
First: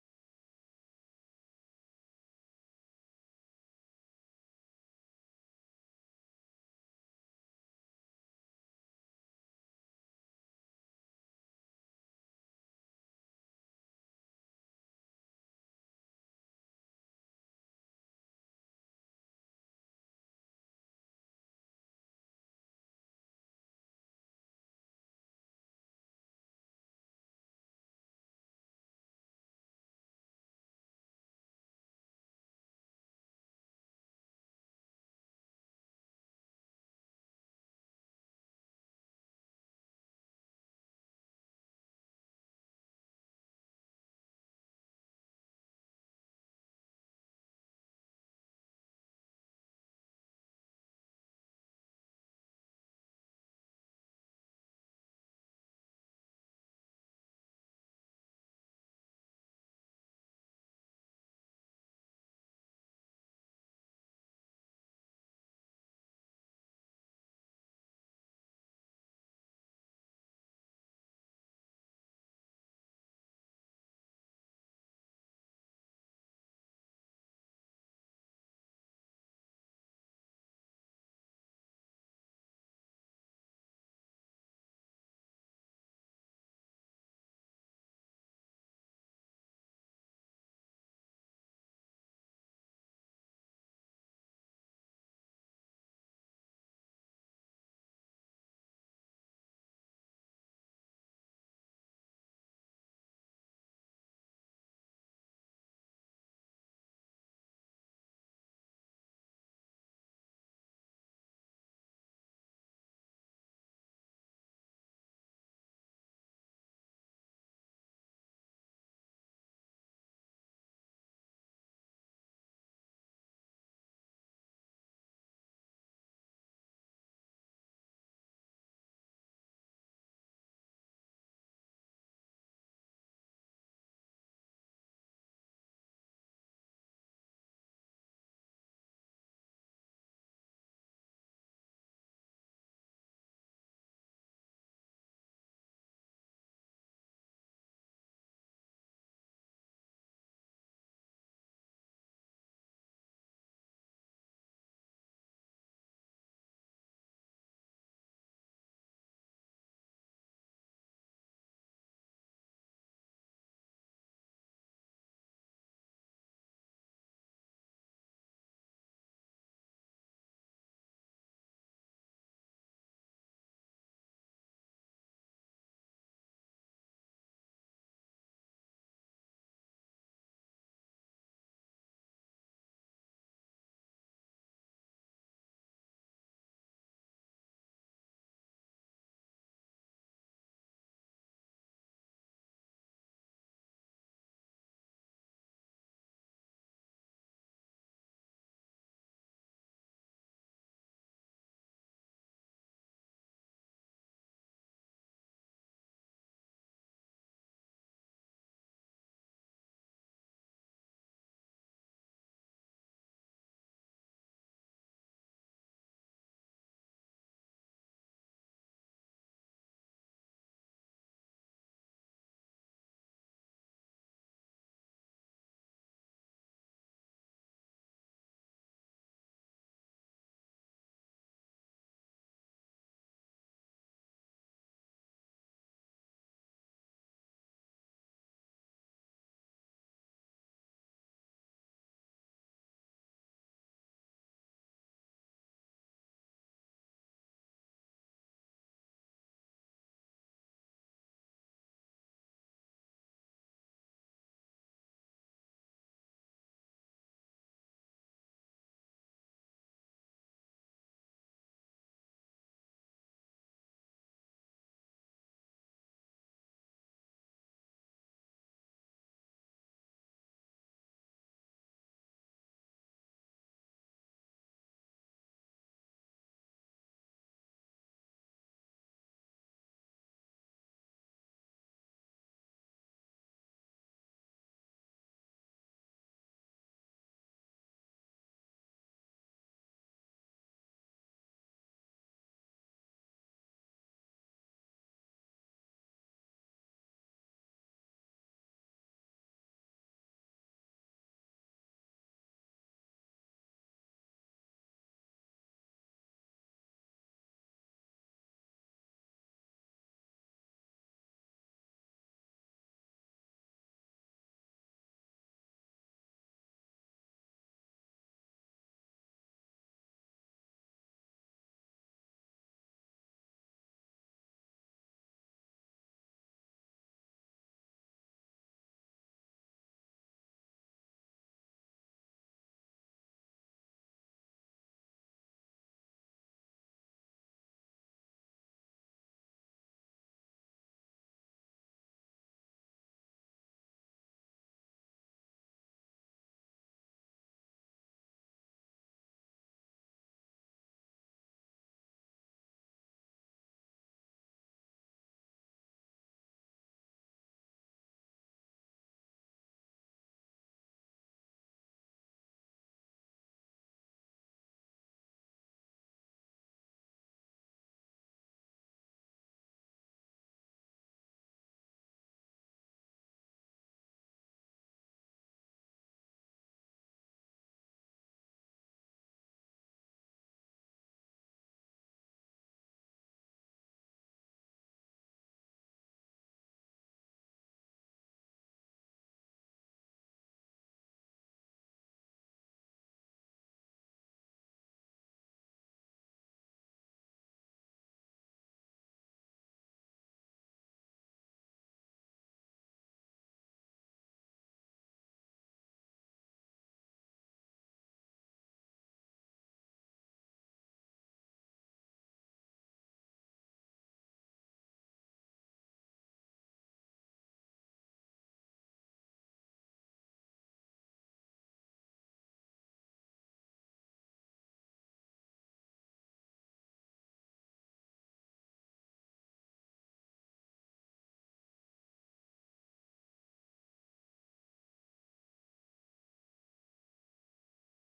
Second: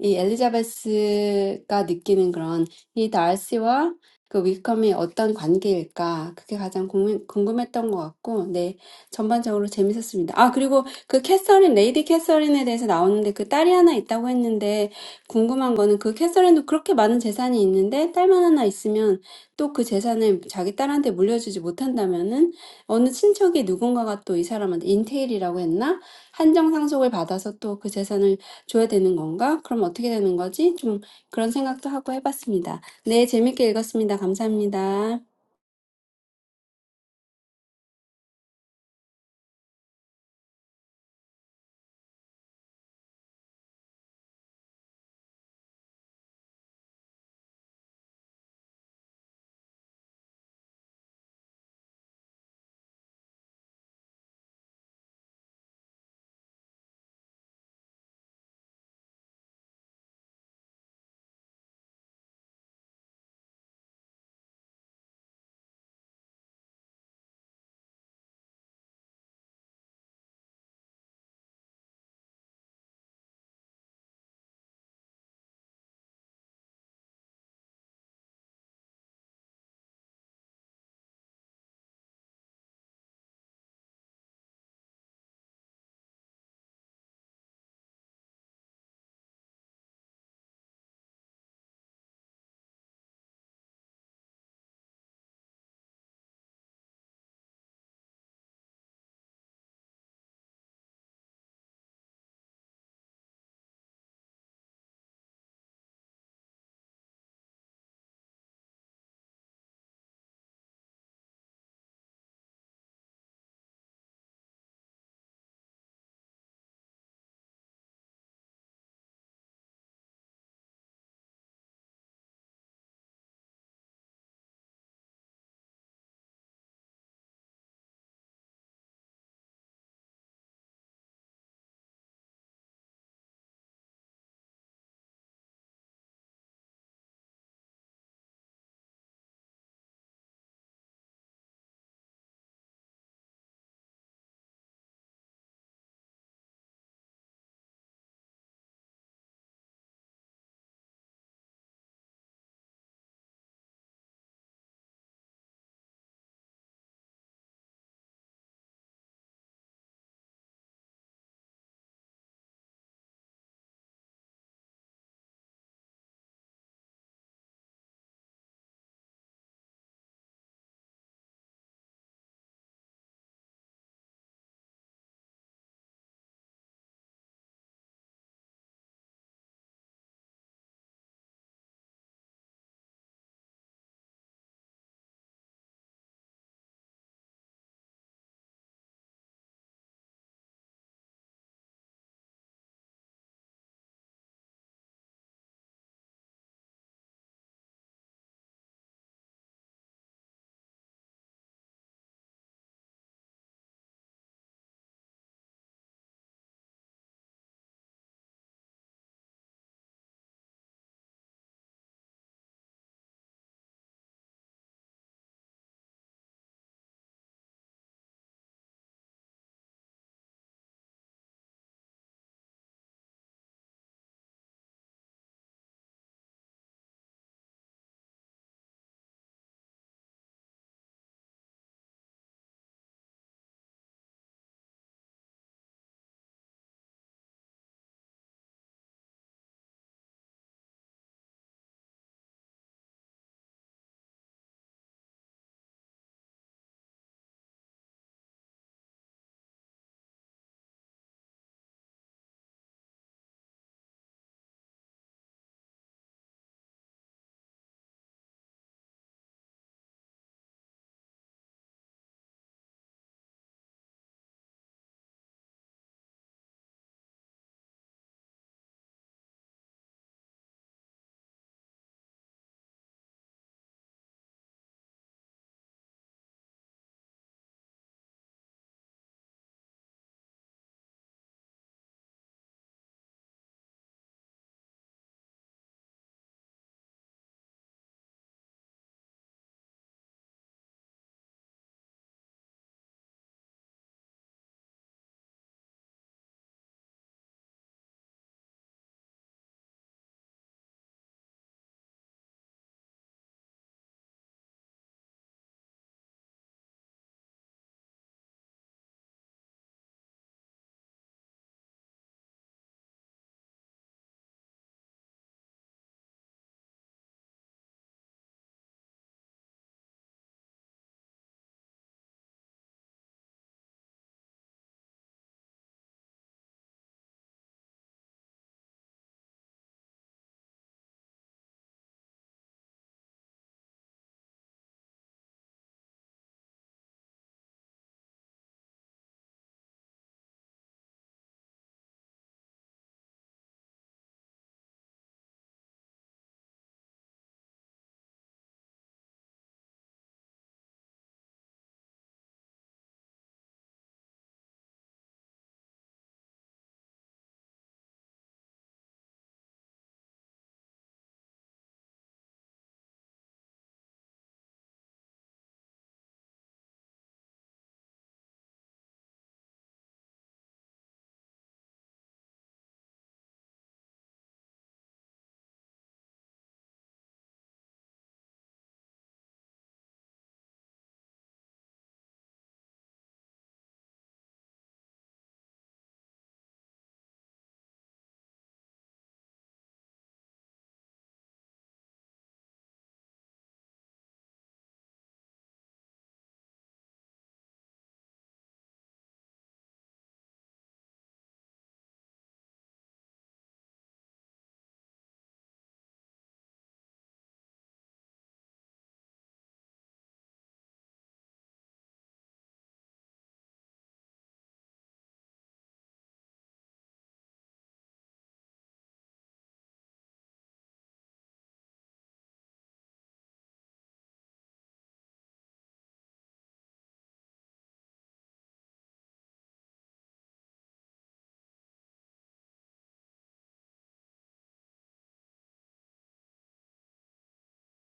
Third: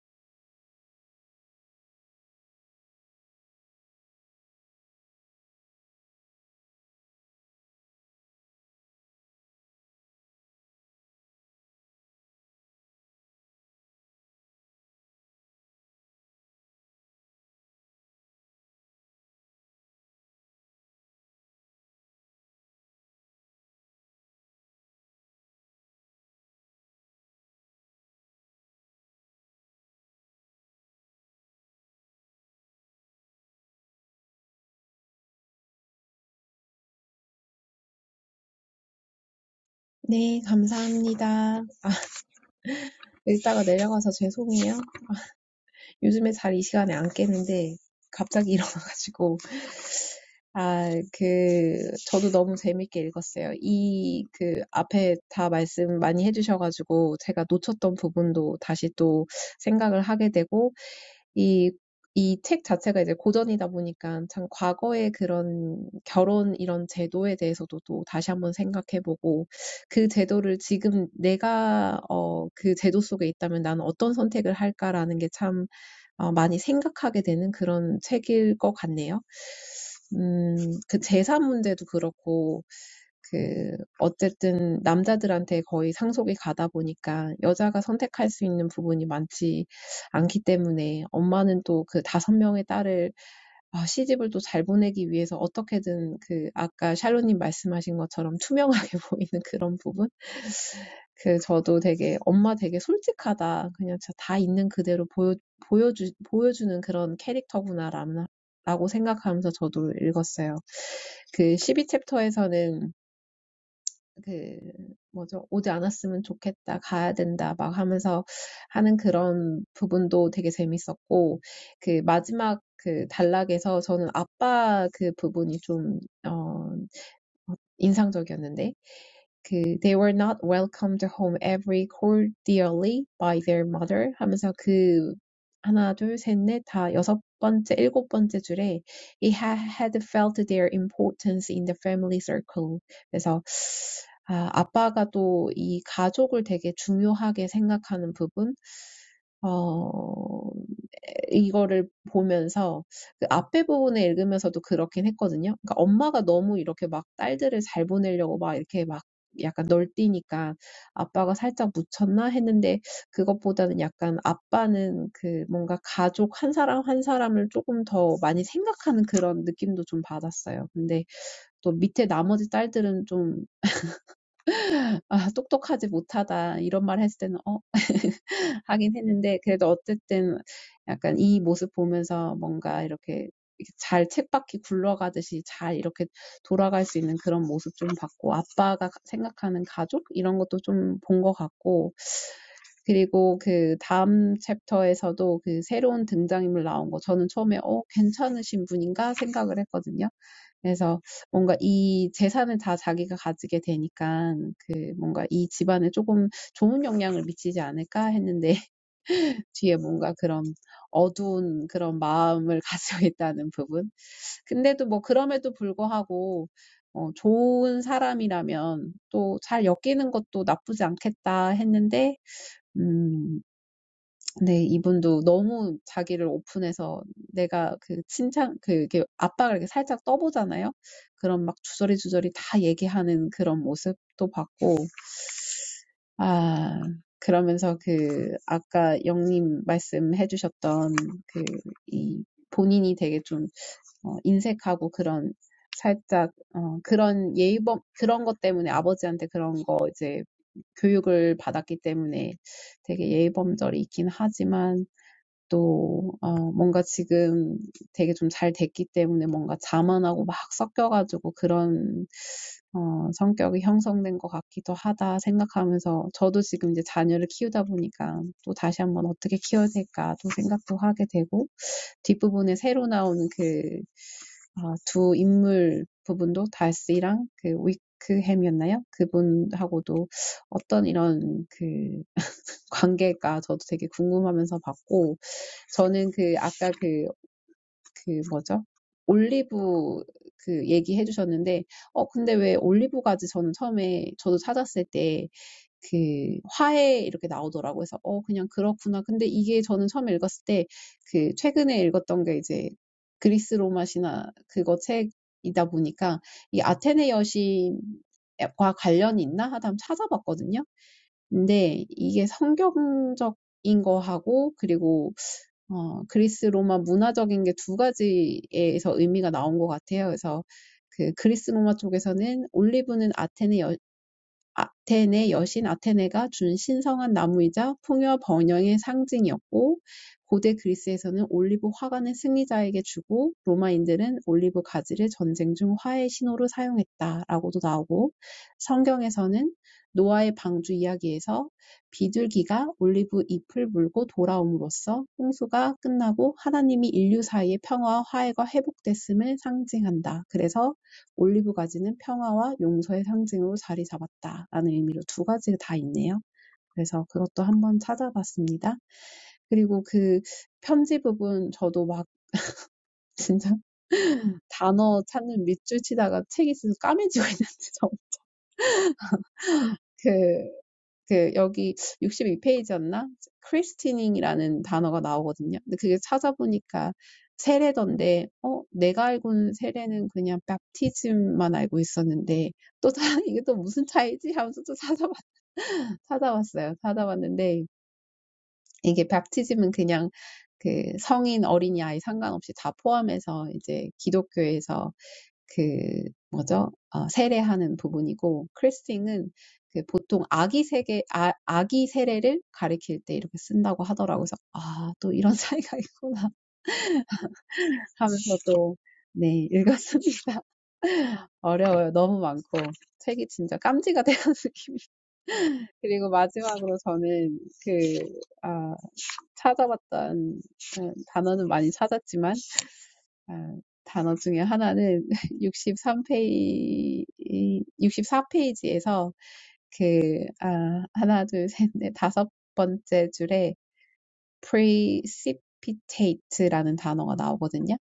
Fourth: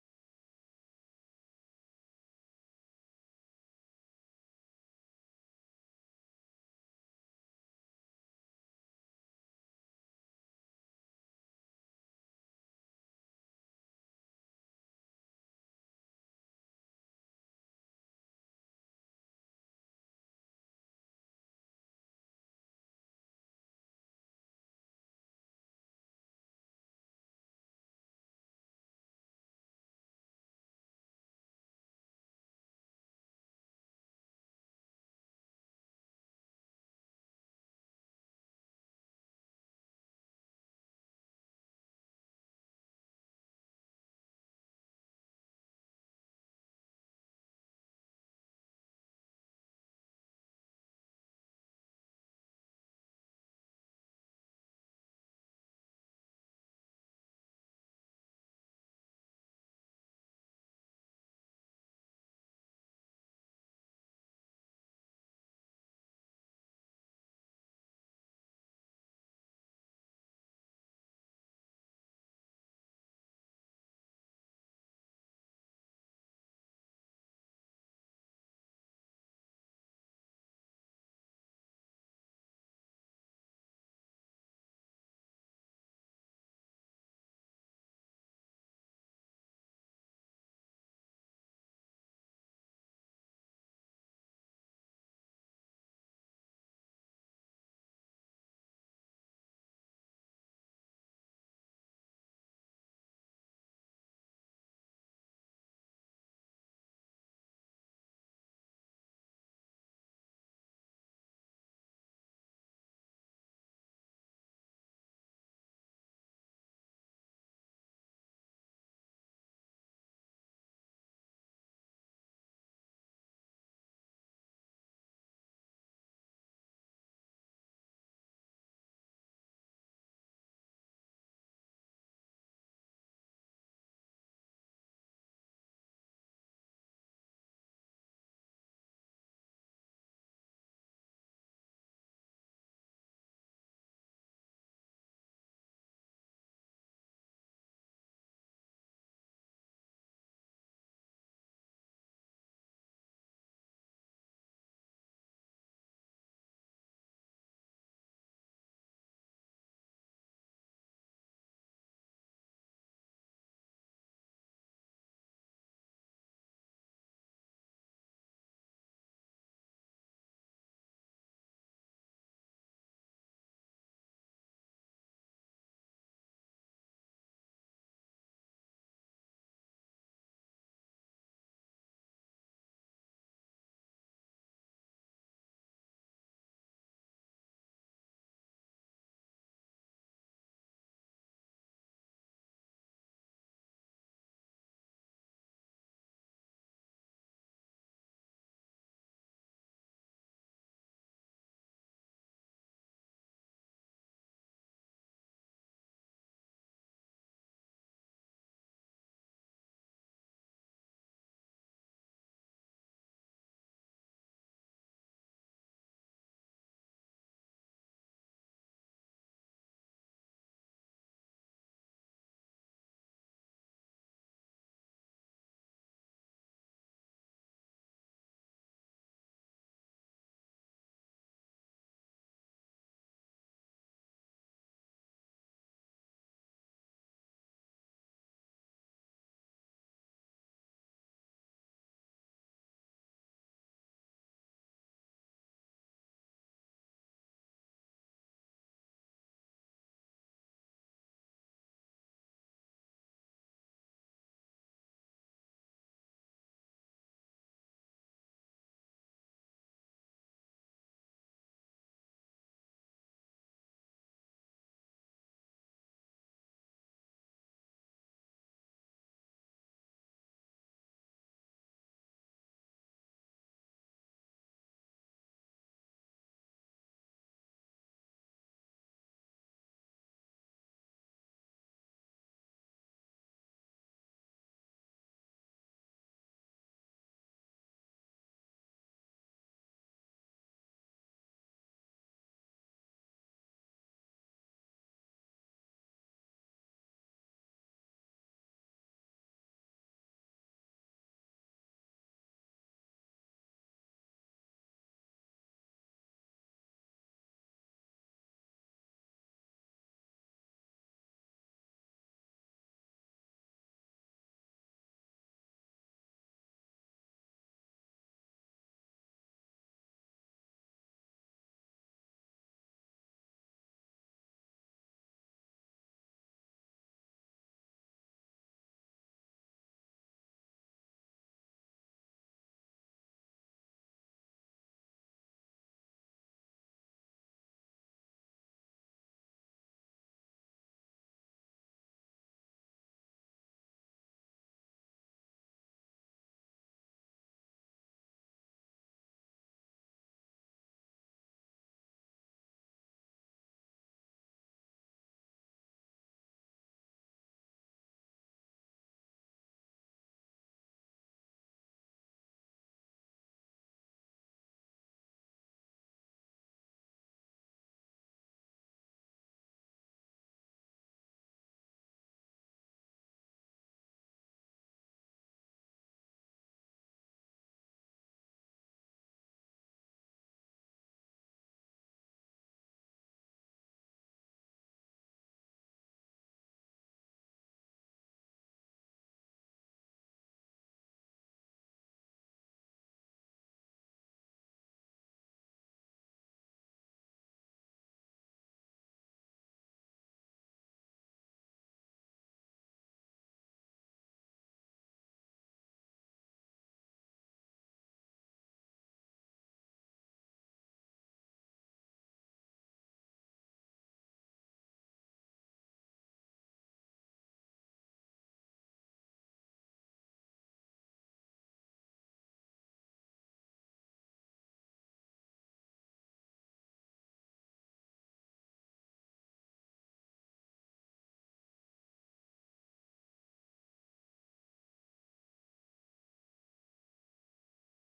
이 엘리자베스가 느끼는 그런 이 달시와 그 위컴이 어떤 관계일까? 그게 가장 궁금, 궁금했던 것 같고, 네, 전반적으로 재밌었습니다. 아, 그리고 그 캐서린, 레이디 캐서린에 대해서 나오는데 그 딸이 하나 있다고 했는데 궁금한 거는 그 캐서린도 그렇게 많은 재산이 있는데 딸만 하나 있으면 또그 재산을 자기 딸한테 물려주지 못한다면은 어느 친척이 누군가가 또이 사람한테 인테일이라고 했나? 한정 상속을 받아서 또그 재산을 줘야 되는 건가? 그럼 어떻게 되는 거지? 좀 그런 생각도 하고 해봤습니다. 네, 재밌게 읽었습니다. 감사합니다. 네, 감사합니다. 일다가 내려가서 죄송해요. 요즘에 잘 이 시간에 안 깨는데 갑자기 [LAUGHS] 일어나가지고 아, 그 저도 너무 재밌게 읽었어요. 이 그 앞에 다 말씀 많이 해주셔가지고 제가 놓쳤던 부분도 다시 또 생각을 하게 되고 이 이 책 자체가 이제 고전이다 보니까 참 과거의 그런 결혼 이런 제도에 대해서도 또 다시 한번 생각해 보고 그 제도를 지금 내가 어, 그 제도 속에 있다면 나는 어떤 선택을 할까라는 게참 어, 많이 생각하게 되는 그런 책일 것 같네요. 음, 그 재산 문제도 그렇고, 그, 어쨌든 남자들한테 거의 상속이 가다 보니까 여자가 선택할 수 있는 부분이 많지 않기 때문에 엄마는 또 그 다섯 명의 딸을 아, 시집을 또 잘 보내기 위해서 어떻게든 그 아까 샬로님 말씀하신 것처럼 투명하게 [LAUGHS] 보이는 그런 부분? [LAUGHS] 그 저도 되게 엄마 되게 솔직하다. 그냥 다 있는 그대로 보여, 보여주, 보여주는 그런 캐릭터구나라고 생각하면서 저도 읽었어요. 그 12챕터에서는 그 뭐죠? 오지 않았으면 좋겠다. 가야 된다. 막 하면서 하는 그런 부분도 되게 재밌었고 그 마지막 그 단락에서 저는 아빠 그 부분이 좀어 인상적이었는데 그 "They were not welcomed home e very cordially by their mother" 하면서 그 하나, 둘, 셋, 넷, 다 여섯 번째, 일곱 번째 줄에 "He ha- had felt their importance in the family circle." 그래서 아, 아빠가 또 이 가족을 되게 중요하게 생각하는 부분, 어, 이거를 보면서 그 앞에 부분을 읽으면서도 그렇긴 했거든요. 그러니까 엄마가 너무 이렇게 막 딸들을 잘 보내려고 막 이렇게 막 약간 널뛰니까 아빠가 살짝 묻혔나 했는데 그것보다는 약간 아빠는 그 뭔가 가족 한 사람 한 사람을 조금 더 많이 생각하는 그런 느낌도 좀 받았어요. 근데 또 밑에 나머지 딸들은 좀 아, 똑똑하지 못하다 이런 말 했을 때는 어, 하긴 했는데 그래도 어쨌든 약간 이 모습 보면서 뭔가 이렇게 잘 쳇바퀴 굴러가듯이 잘 이렇게 돌아갈 수 있는 그런 모습 좀 봤고 아빠가 가- 생각하는 가족 이런 것도 좀 본 것 같고 그리고 그 다음 챕터에서도 그 새로운 등장인물 나온 거 저는 처음에 어 괜찮으신 분인가 생각을 했거든요. 그래서 뭔가 이 재산을 다 자기가 가지게 되니까 그 뭔가 이 집안에 조금 좋은 영향을 미치지 않을까 했는데 뒤에 뭔가 그런 어두운 그런 마음을 [LAUGHS] 가지고 있다는 부분. 근데도 뭐 그럼에도 불구하고 어, 좋은 사람이라면 또 잘 엮이는 것도 나쁘지 않겠다 했는데, 음, 네, 이분도 너무 자기를 오픈해서 내가 그 칭찬, 그, 이렇게 압박을 이렇게 살짝 떠보잖아요? 그런 막 주저리주저리 다 얘기하는 그런 모습도 봤고, 아, 그러면서 그, 아까 영님 말씀해 주셨던 그, 이, 본인이 되게 좀, 어, 인색하고 그런, 살짝, 어, 그런 예의범, 그런 것 때문에 아버지한테 그런 거 이제 교육을 받았기 때문에 되게 예의범절이 있긴 하지만, 또어 뭔가 지금 되게 좀 잘 됐기 때문에 뭔가 자만하고 막 섞여 가지고 그런 어 성격이 형성된 것 같기도 하다 생각하면서 저도 지금 이제 자녀를 키우다 보니까 또 다시 한번 어떻게 키워야 될까 또 생각도 하게 되고 뒷부분에 새로 나오는 그 아 두 인물 부분도 다스랑 그 위크햄이었나요? 그분하고도 어떤 이런 그 관계가 저도 되게 궁금하면서 봤고, 저는 그 아까 그, 그 뭐죠? 올리브 그 얘기해 주셨는데, 어, 근데 왜 올리브가지 저는 처음에 저도 찾았을 때 그 화해 이렇게 나오더라고 해서, 어, 그냥 그렇구나. 근데 이게 저는 처음에 읽었을 때 그 최근에 읽었던 게 이제 그리스 로마 신화 그거 책이다 보니까 이 아테네 여신과 관련이 있나 하다 한번 찾아봤거든요. 근데 이게 성경적인 거하고 그리고 어, 그리스 로마 문화적인 게 두 가지에서 의미가 나온 것 같아요. 그래서 그 그리스 로마 쪽에서는 올리브는 아테네 여, 아테네 여신 아테네가 준 신성한 나무이자 풍요와 번영의 상징이었고 고대 그리스에서는 올리브 화관을 승리자에게 주고 로마인들은 올리브 가지를 전쟁 중 화해 신호로 사용했다라고도 나오고 성경에서는 노아의 방주 이야기에서 비둘기가 올리브 잎을 물고 돌아옴으로써 홍수가 끝나고 하나님이 인류 사이의 평화와 화해가 회복됐음을 상징한다. 그래서 올리브 가지는 평화와 용서의 상징으로 자리 잡았다라는 의미로 두 가지가 다 있네요. 그래서 그것도 한번 찾아봤습니다. 그리고 그 편지 부분 저도 막 진짜 [LAUGHS] 단어 찾는 밑줄 치다가 책이 있어서 까매지고 [LAUGHS] 있는데 저그 그 여기 62페이지였나? 크리스티닝이라는 단어가 나오거든요. 근데 그게 찾아보니까 세례던데, 어, 내가 알고는 세례는 그냥 밥티즘만 알고 있었는데, 또 [LAUGHS] 이게 또 무슨 차이지? 하면서 또 찾아봤, 찾아봤어요. 찾아봤는데, 이게 밥티즘은 그냥 그 성인 어린이 아이 상관없이 다 포함해서 이제 기독교에서 그 뭐죠? 어, 세례하는 부분이고 크리스팅은 그 보통 아기 세계 아, 아기 세례를 가리킬 때 이렇게 쓴다고 하더라고요. 그래서 아, 또 이런 [LAUGHS] 차이가 있구나 하면서 또네 읽었습니다. [LAUGHS] 어려워요. 너무 많고 책이 진짜 깜지가 되는 느낌이. [LAUGHS] 그리고 마지막으로 저는 그 아, 찾아봤던 음, 단어는 많이 찾았지만 아, 단어 중에 하나는 [LAUGHS] 63 페이, 64 페이지에서 그, 아, 하나, 둘, 셋, 넷, 다섯 번째 줄에 precipitate라는 단어가 나오거든요.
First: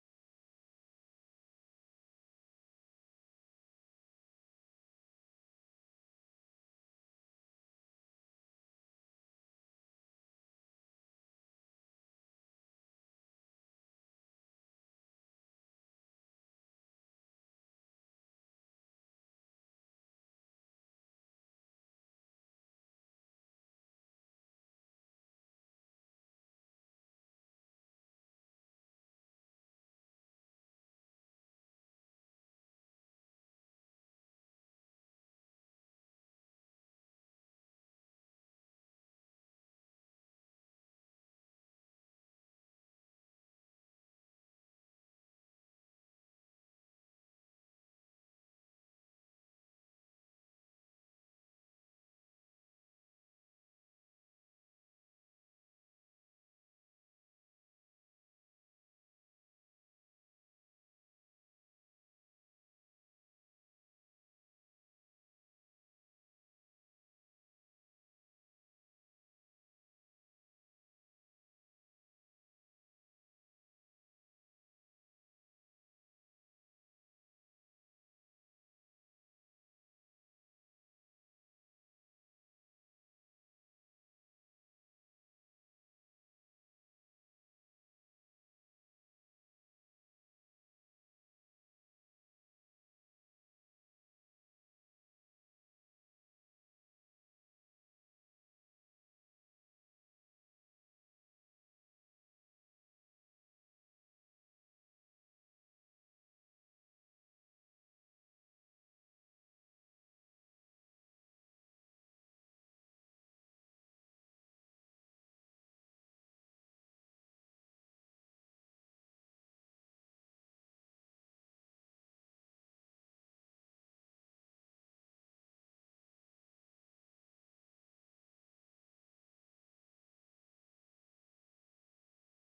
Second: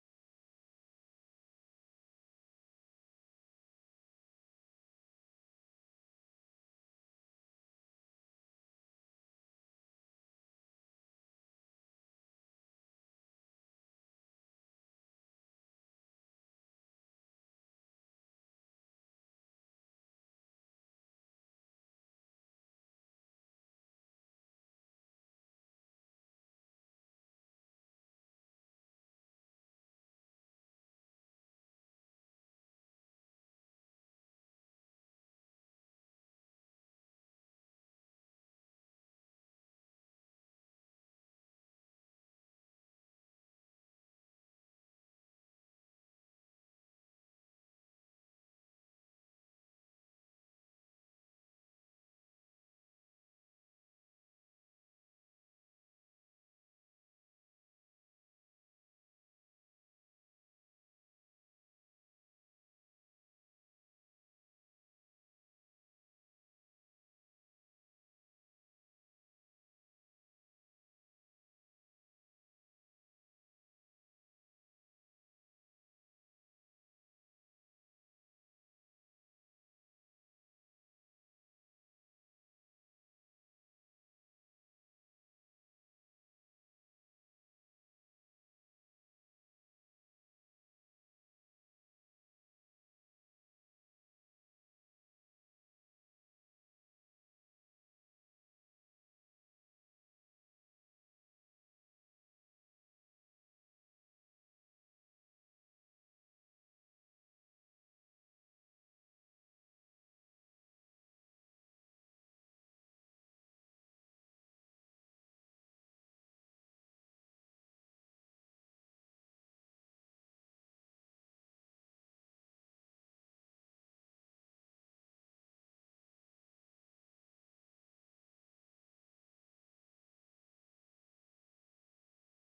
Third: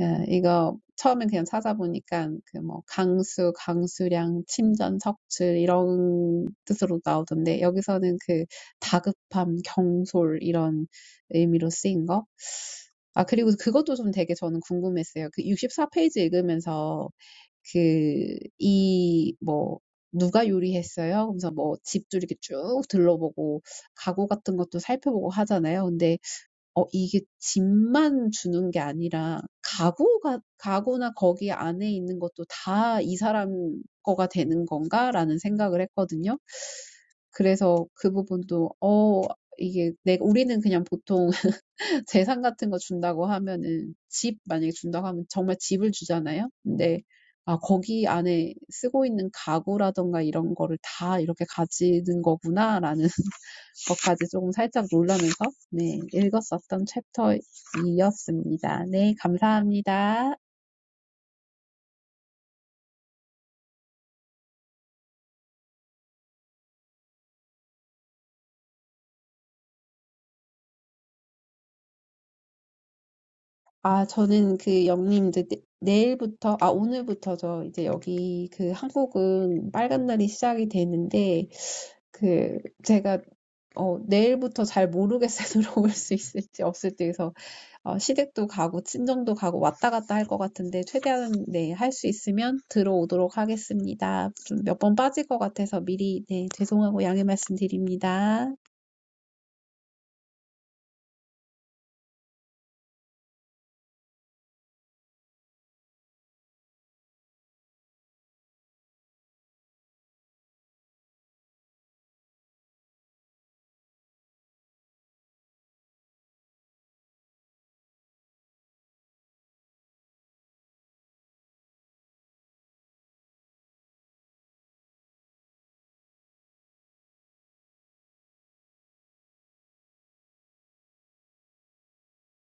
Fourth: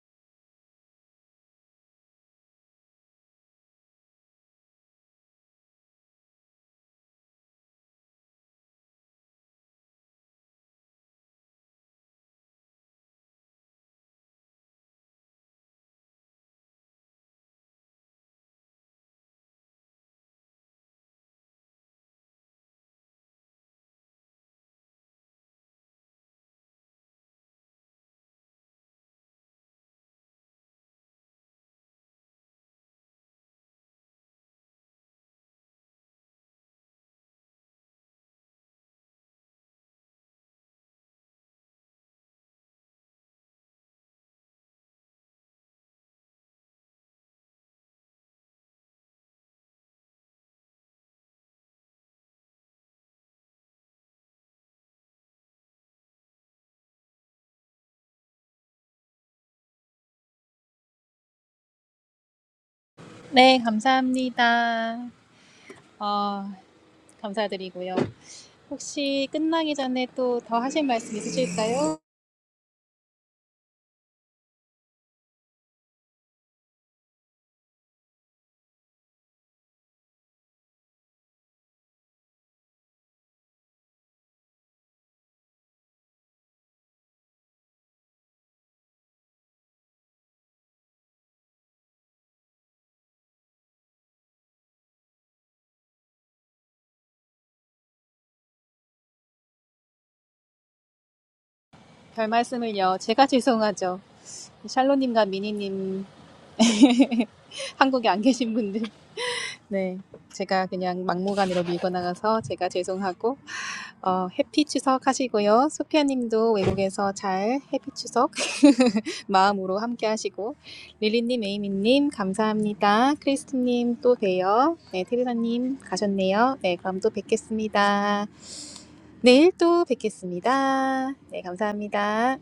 예, 이거 처음엔 그냥 찾아보니까 그뭐 강수, 강수량, 침전, 석출 이런 뜻으로 나오던데 여기서는 그 다급함, 경솔 이런 의미로 쓰인 거. 아 그리고 그것도 좀 되게 저는 궁금했어요. 그 64페이지 읽으면서 그 이 뭐 누가 요리했어요? 그래서뭐 집도 이렇게 쭉 둘러보고 가구 같은 것도 살펴보고 하잖아요. 근데 어 이게 집만 주는 게 아니라 가구가 가구나 거기 안에 있는 것도 다 이 사람 거가 되는 건가라는 생각을 했거든요. 그래서 그 부분도 어 이게 내가 우리는 그냥 보통 [LAUGHS] 재산 같은 거 준다고 하면은 집 만약에 준다고 하면 정말 집을 주잖아요. 근데 아 거기 안에 쓰고 있는 가구라던가 이런 거를 다 이렇게 가지는 거구나라는 [LAUGHS] 것까지 조금 살짝 놀라면서 네 읽었었던 챕터이었습니다. 네 감사합니다. 네, 감사합니다. 어, 감사드리고요. 혹시 끝나기 전에 또 더 하실 말씀 있으실까요? 아, 저는 그 영님 이제 내- 내일부터, 아, 오늘부터죠. 이제 여기 그 한국은 빨간 날이 시작이 되는데, 그 제가 어, 내일부터 잘 모르겠어요. [LAUGHS] 들어올 수 있을지 없을지. 그래서 어, 시댁도 가고 친정도 가고 왔다 갔다 할 것 같은데 최대한 네, 할 수 있으면 들어오도록 하겠습니다. 좀 몇 번 빠질 것 같아서 미리 네, 죄송하고 양해 말씀드립니다. 별 말씀을요. 제가 죄송하죠. 샬로님과 미니님 한국에 안 계신 분들. 네. 제가 그냥 막무가내로 밀고 나가서 제가 죄송하고 어, 해피 추석 하시고요. 소피아님도 외국에서 잘 해피 추석 마음으로 함께 하시고 릴리님, 에이미님 감사합니다. 크리스틴님 또 봬요. 네, 테리사님 가셨네요. 네, 그럼 또 뵙겠습니다. 내일 또 뵙겠습니다. 네, 감사합니다.